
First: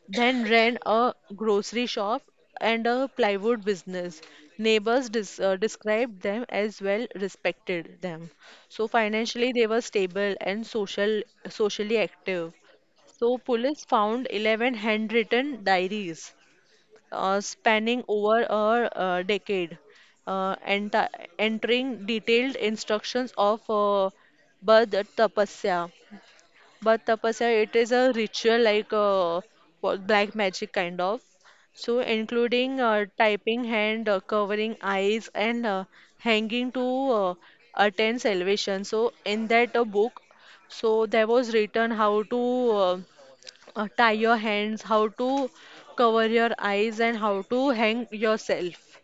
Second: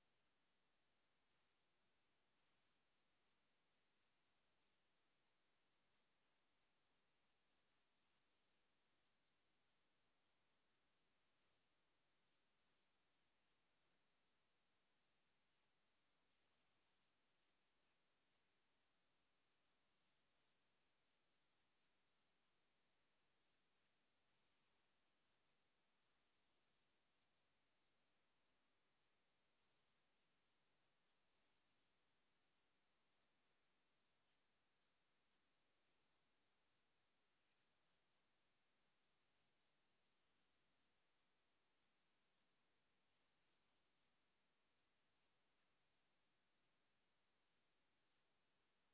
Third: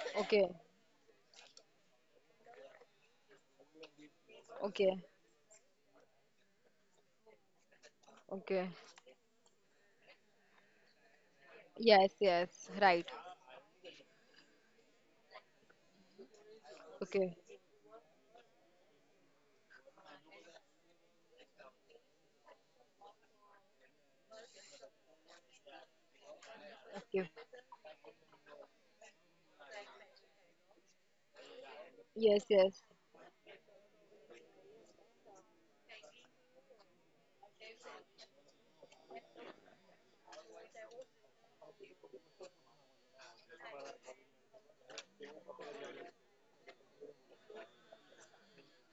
S1: then
S2: Okay.
S1: ran a grocery shop and a plywood business. Neighbors
S2: Okay.
S1: dis uh, described them as well respected them.
S2: Okay.
S1: So financially they were stable and social socially
S2: Yes,
S1: active.
S2: yes. Right.
S1: So, police found eleven handwritten diaries
S2: Okay.
S1: uh, spanning over a, uh decade, uh, enti- entering detailed instructions of uh, Bad Tapasya. Bad
S2: Okay.
S1: Tapasya, it is a ritual like uh, wa- black magic kind of. So,
S2: Yes,
S1: including
S2: yes.
S1: uh, typing hand, uh, covering eyes, and uh, hanging to uh, attain salvation. So, in that uh, book, so there was written how to uh, uh, tie your hands, how to cover your eyes, and how to hang yourself.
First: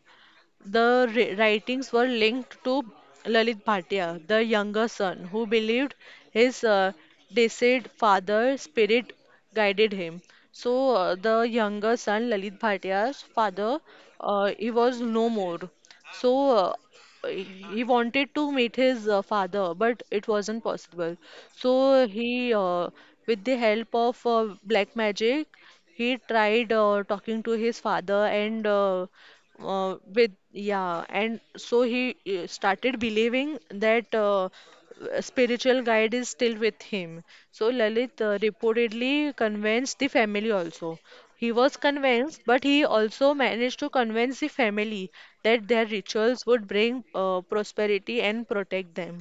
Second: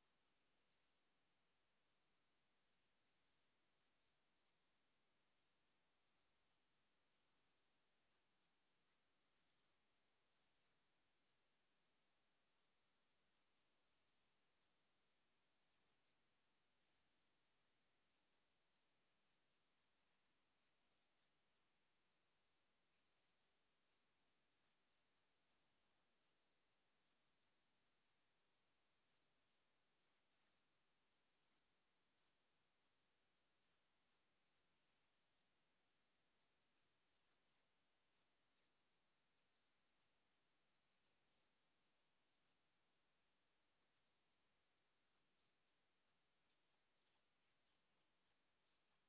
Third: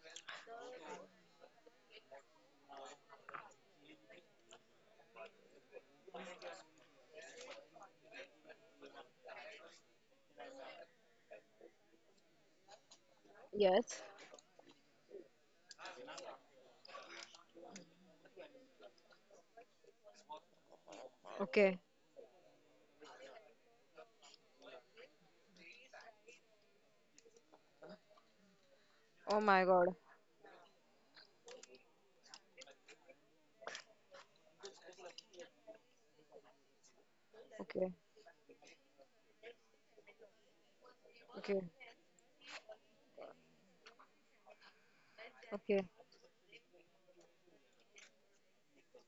S1: The ri- writings were linked to Lalit Bhatia, the younger son, who believed his uh, deceased father's spirit guided him. So, uh, the younger son, Lalit Bhatia's father,
S2: Yes.
S1: uh, he was no more. So, uh, he wanted to meet his uh, father, but it wasn't possible.
S2: Okay.
S1: So, he, uh, with the help of uh, black magic, he tried uh, talking to his father and uh,
S2: Oh my
S1: uh,
S2: God.
S1: with yeah and so he uh, started believing that uh, a spiritual guide is still with him. So
S2: Okay.
S1: Lalit uh, reportedly convinced the family also. He
S2: Okay.
S1: was convinced, but he also managed to convince the family that their
S2: Okay.
S1: rituals would bring uh, prosperity and protect them.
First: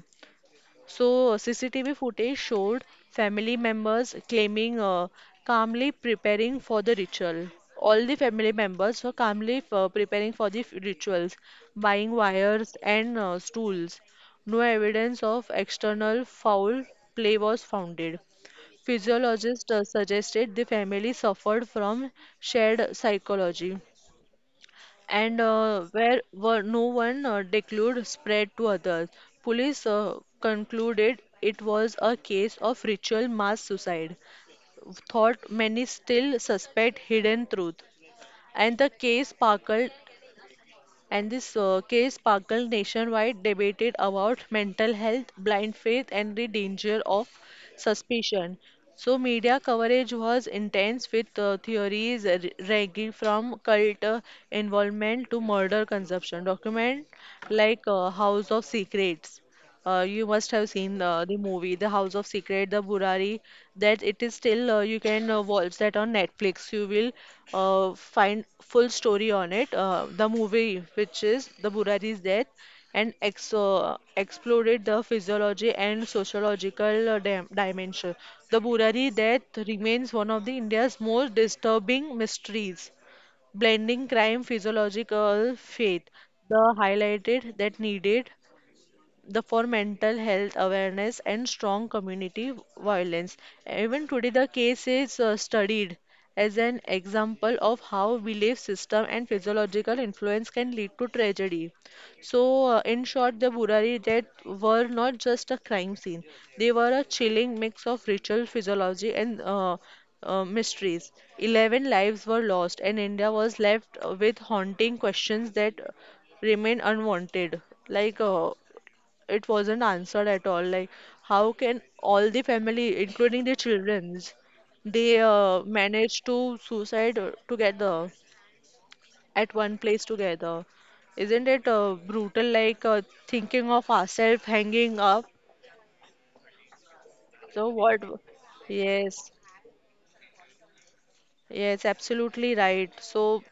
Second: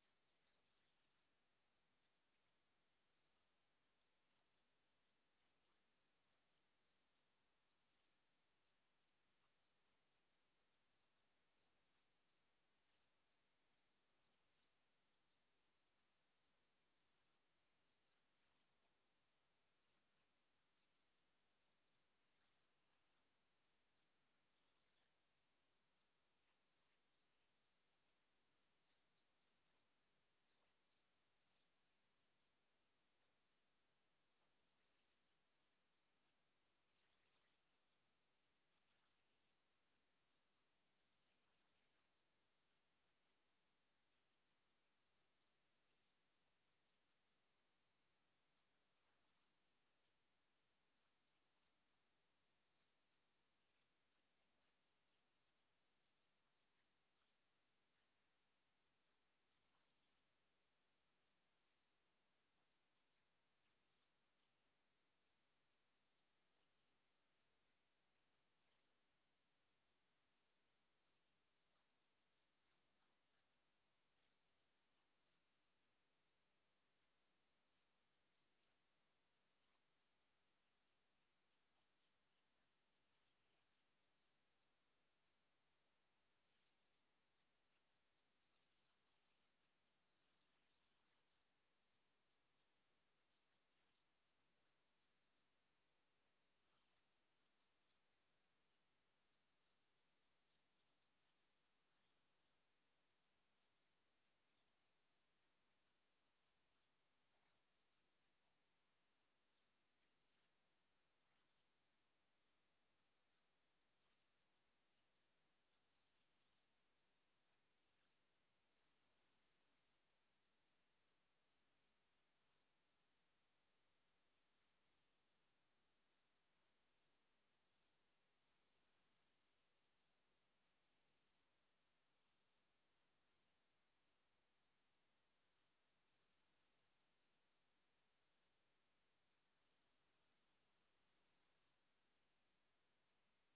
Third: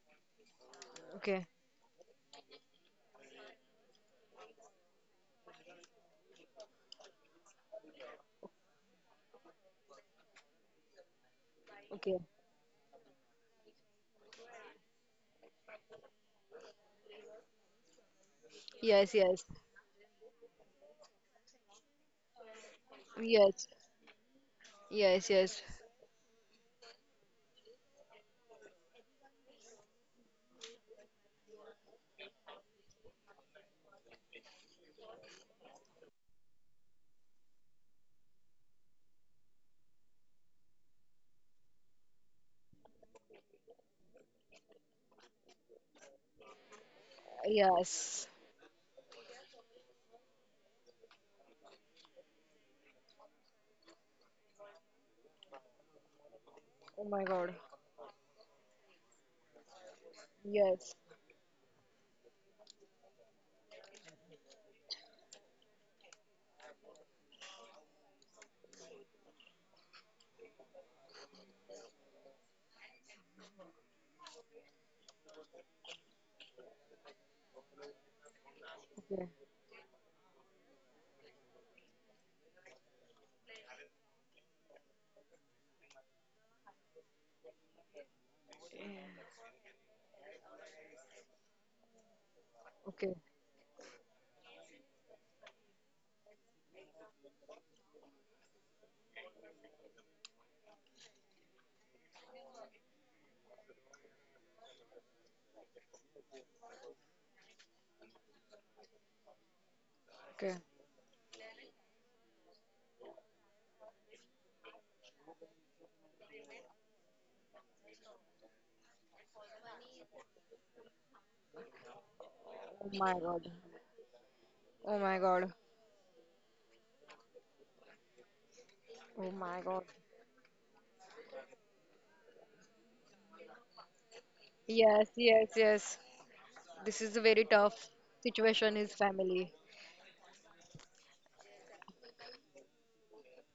S1: So,
S2: Okay,
S1: C C T V footage showed family members claiming uh, calmly preparing for the ritual. All the family members were calmly uh, preparing for the f- rituals, buying
S2: okay.
S1: wires and uh, stools. No evidence of external foul play was founded.
S2: Yes, yes,
S1: Physiologists uh, suggested the family suffered from shared
S2: yes,
S1: psychology
S2: yes,
S1: and
S2: yes,
S1: uh, where were no one uh, declared spread to others. Police uh, concluded it was a case of ritual mass suicide, thought many still suspect hidden truth. And the case sparkled and this uh, case sparkled nationwide debated about mental health, blind faith, and the danger of
S2: yes.
S1: suspicion. So, media coverage was intense with uh, theories uh, ranging from cult uh, involvement to murder consumption.
S2: Oh
S1: Document
S2: my God.
S1: like uh, House of Secrets. Uh, you must have
S2: Yes.
S1: seen uh, the movie, The House of Secret, The Burari, that it is still, uh, you can uh, watch that on Netflix. You will uh, find full story on it. Uh, the movie, which is The Burari's death, and ex uh, exploded the physiology and sociological uh, dim dimension. The Burari
S2: Okay,
S1: death remains one of the India's most disturbing mysteries, blending crime, physiological faith. The highlighted that needed the for mental health awareness and strong community
S2: okay,
S1: violence. Even today, the case is uh, studied as an example of how belief system and physiological influence can lead to tragedy. So, uh, in short, the Burari death were not just a crime scene; they were a chilling mix of ritual, physiology, and uh, uh,
S2: okay.
S1: mysteries. Eleven lives were lost, and India was left uh, with haunting questions that remain unwanted. Like, uh, it wasn't answered at all. Like, how can all the
S2: Oh my
S1: family,
S2: God.
S1: including the childrens,
S2: Oh my
S1: they
S2: God.
S1: uh, manage to suicide uh, together
S2: Oh my
S1: at
S2: God.
S1: one place together? Isn't it uh, brutal? Like uh, thinking of ourselves hanging
S2: Yes,
S1: up.
S2: yes, yes. This is a very
S1: So
S2: tough
S1: what?
S2: situation, his
S1: Yes,
S2: family.
S1: yes, absolutely right. So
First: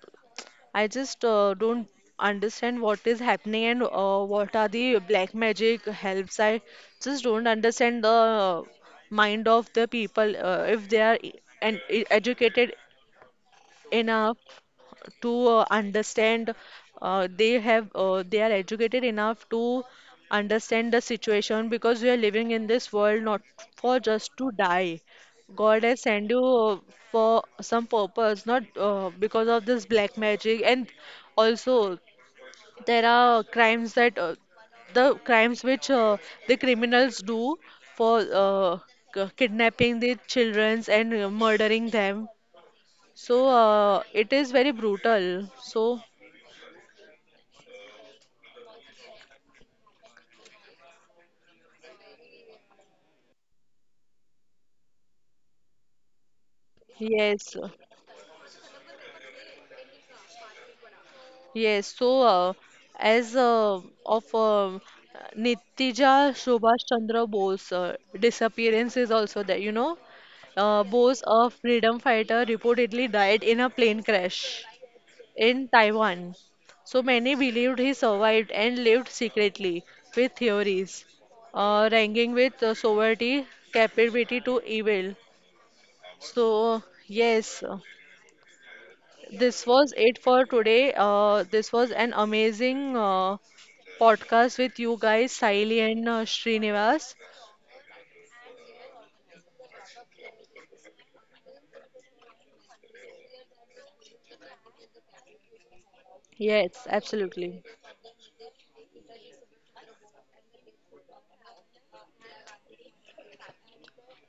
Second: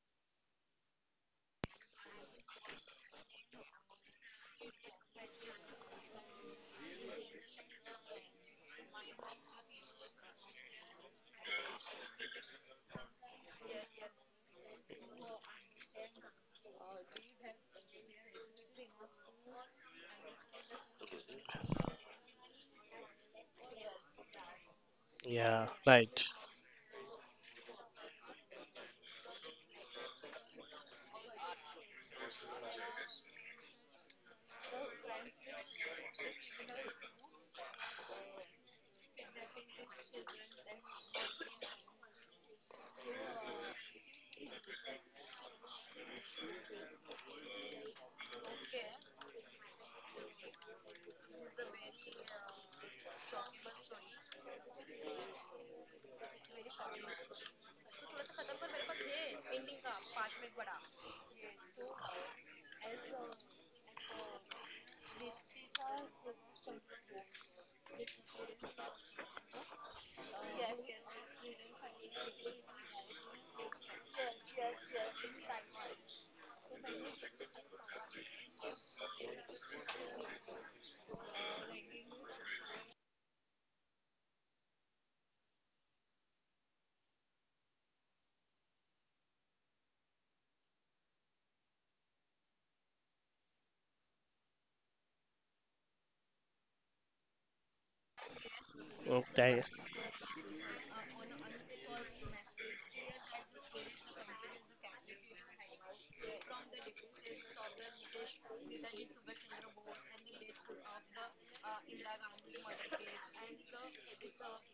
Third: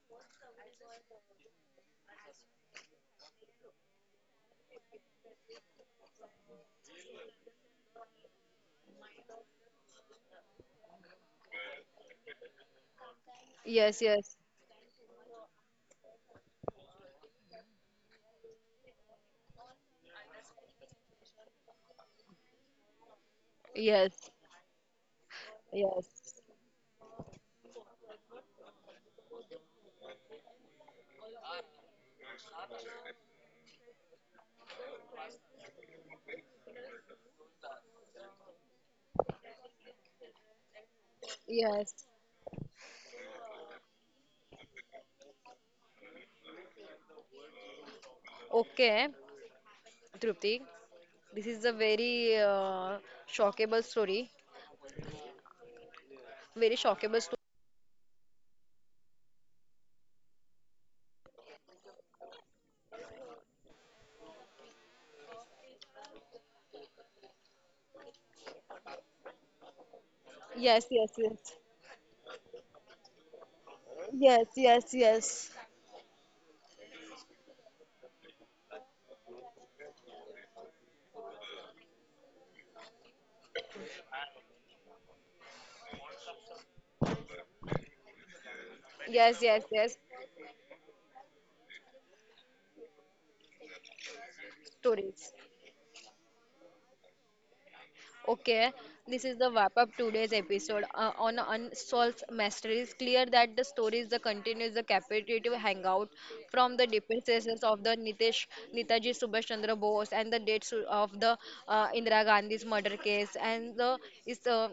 S1: I just uh, don't understand what is happening and uh, what are the black magic helps. I just don't understand the uh, mind of the people uh, if they are e- and e- educated
S2: Yes,
S1: enough
S2: yes,
S1: to uh, understand uh, they have uh, they are educated enough to understand the situation, because we are living in this world not for
S2: yes,
S1: just to die.
S3: Yeah,
S1: God has
S3: right.
S1: sent
S2: yes,
S1: you uh, for some purpose, not uh, because of this black magic. And also, there are crimes that uh, the crimes which uh, the criminals do for uh, k- kidnapping the children and uh,
S2: yes.
S1: murdering them. So uh, it is very brutal. So
S2: Okay, Trupti, this is a very uh, shockable story. Very shockable story.
S1: yes, yes. So uh, as uh, of uh, Nitija Subhash Chandra Bose uh, disappearance is also there. You know,
S2: Yes,
S1: uh,
S2: yes,
S1: Bose,
S2: yes.
S1: a freedom fighter, reportedly died in a plane
S2: Yes,
S1: crash
S2: yes, yes.
S1: in Taiwan. So many believed he survived and lived secretly with theories uh, ranking with uh, sovereignty, capability to evil. So yes.
S2: Yes, yes,
S1: This was
S2: yes.
S1: it for today. Uh, this was an amazing uh, podcast with
S2: Stories.
S1: you guys, Saili and uh, Srinivas.
S2: Okay, this is the
S3: Okay.
S2: wrap up today's episode uh, on unsolved mysteries. Clear that the stories, the continues, the capitative hangout from the
S1: Yes,
S2: depressors of the
S1: absolutely.
S2: Nitesh Netaji Subhash Chandra Bose and the dates of the uh, Indira Gandhi's murder case and the is uh,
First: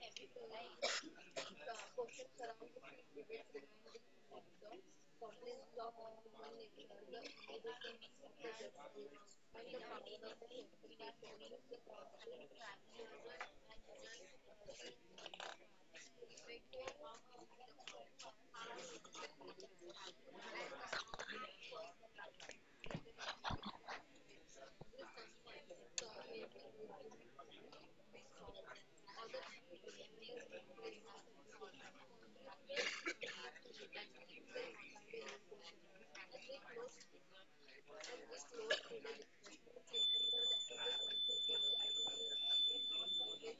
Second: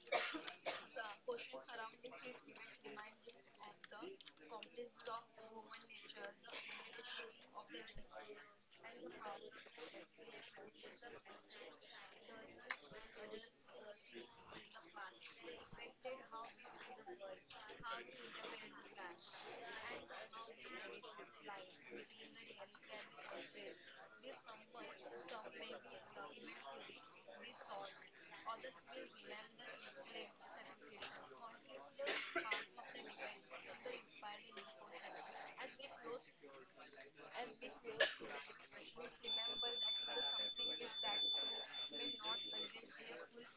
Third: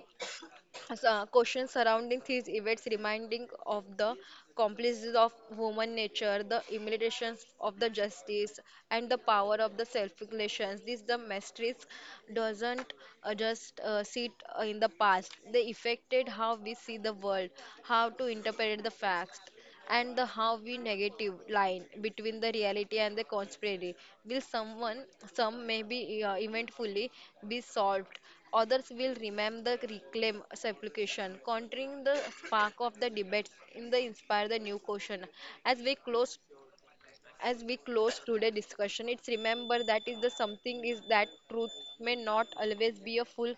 S2: so, uh, questions surrounding these events reminding of the complexities of human nature, the implications of the justice, and the power of the self-regulations. These the mysteries doesn't uh, just uh, sit uh, in the past. They affected how we see the world, how to interpret the facts, and the how we negative line between the reality and the conspiracy will someone some may be uh, eventfully be solved, others will remember the reclaim supplication countering the spark of the debates in the inspire the new question. As we close, as we close today's discussion, it's remember that is the something is that truth may not always be a full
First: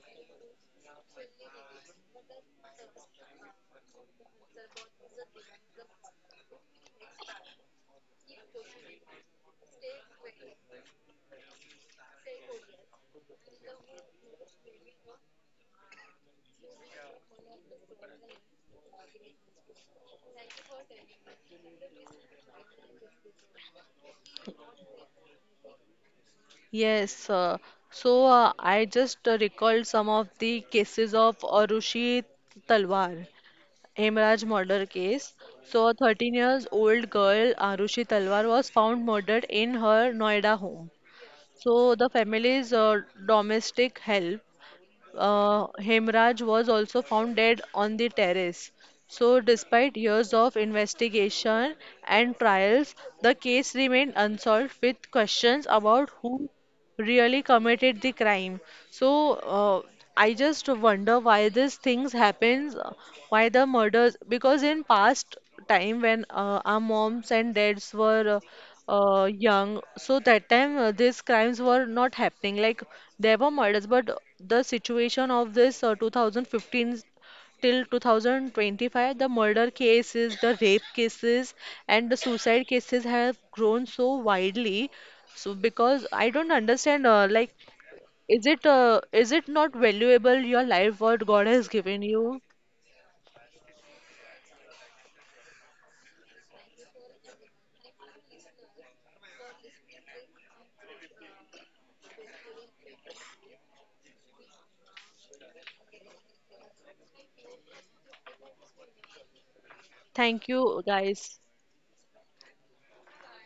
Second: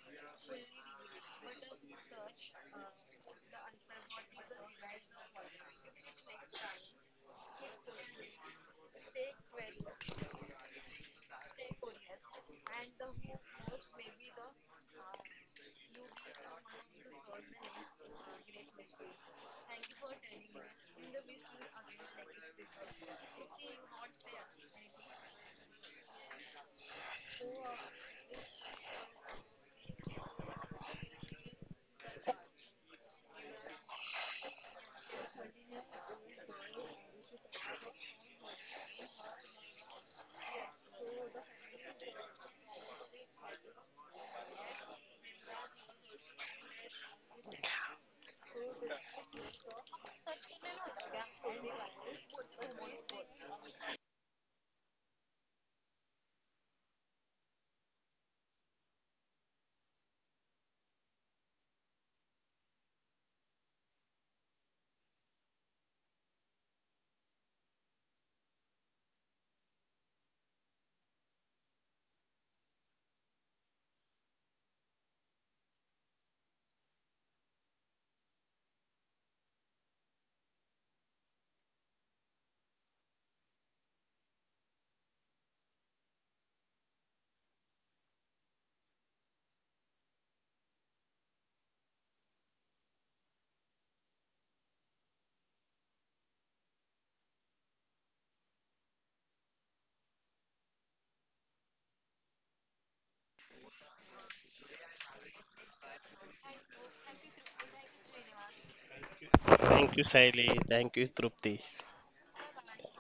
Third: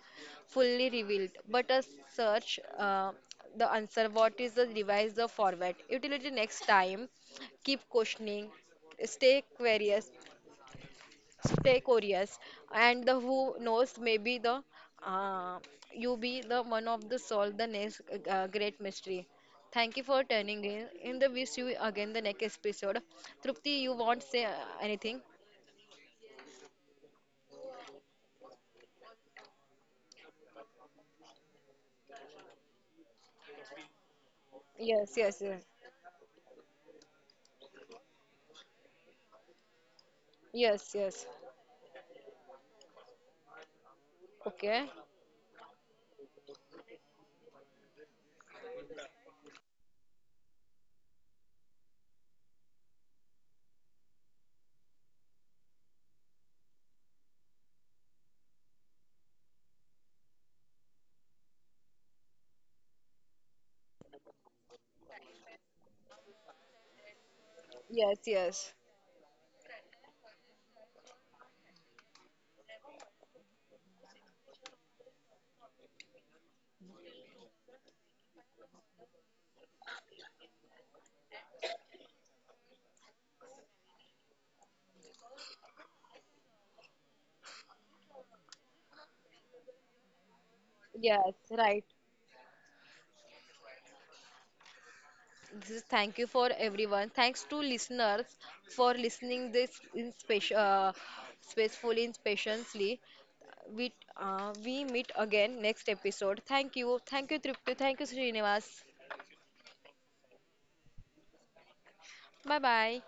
S2: fully revealed but a search uh, the answer what is the device the format utility next time. Keep questioning, stay curious, stay curious, and the who knows, maybe the uh, you be the one of the solve the next uh, great mystery. Thank you for turning in in the wish you again the next episode. Trupti, you want say uh, anything?
S1: Yes. Uh, so uh, I just uh, recalled some of the cases of Arushi Talwar. Hemraj murder case.
S2: Yes, yes,
S1: So, a
S2: yes,
S1: thirteen years old girl, Arushi Talwar, was found murdered in her Noida home.
S2: yes, yes.
S1: So, the family's uh, domestic help
S2: Okay.
S1: Uh, Hemraj was also found dead on the terrace. So, despite years of investigation and trials, the case remained unsolved with questions about who really committed the crime. So, uh, I just wonder why these things happens, uh, why the murders, because in past time when uh, our moms and dads were
S2: Yes,
S1: uh,
S2: yes,
S1: uh, young, so that time uh, these crimes were not happening. Like there were murders, but the situation of this uh, twenty fifteen till two thousand twenty-five, the murder cases, the rape cases, and the suicide cases have grown so widely. So because I don't understand, uh, like, is it uh, is it not valuable your life what God has
S2: yes.
S1: given
S2: Right.
S1: you?
S2: This is thank you for everyone, thanks to listeners for listening this in special uh, spacefully and patiently. we uh, we meet again next episode. Thank you. Thank you, Tripti. Thank you, Srinivas.
S3: Thank
S1: Thank
S3: you,
S1: you,
S3: Shaili.
S1: guys.
S3: Thank you, Trupti.
S2: Bye bye.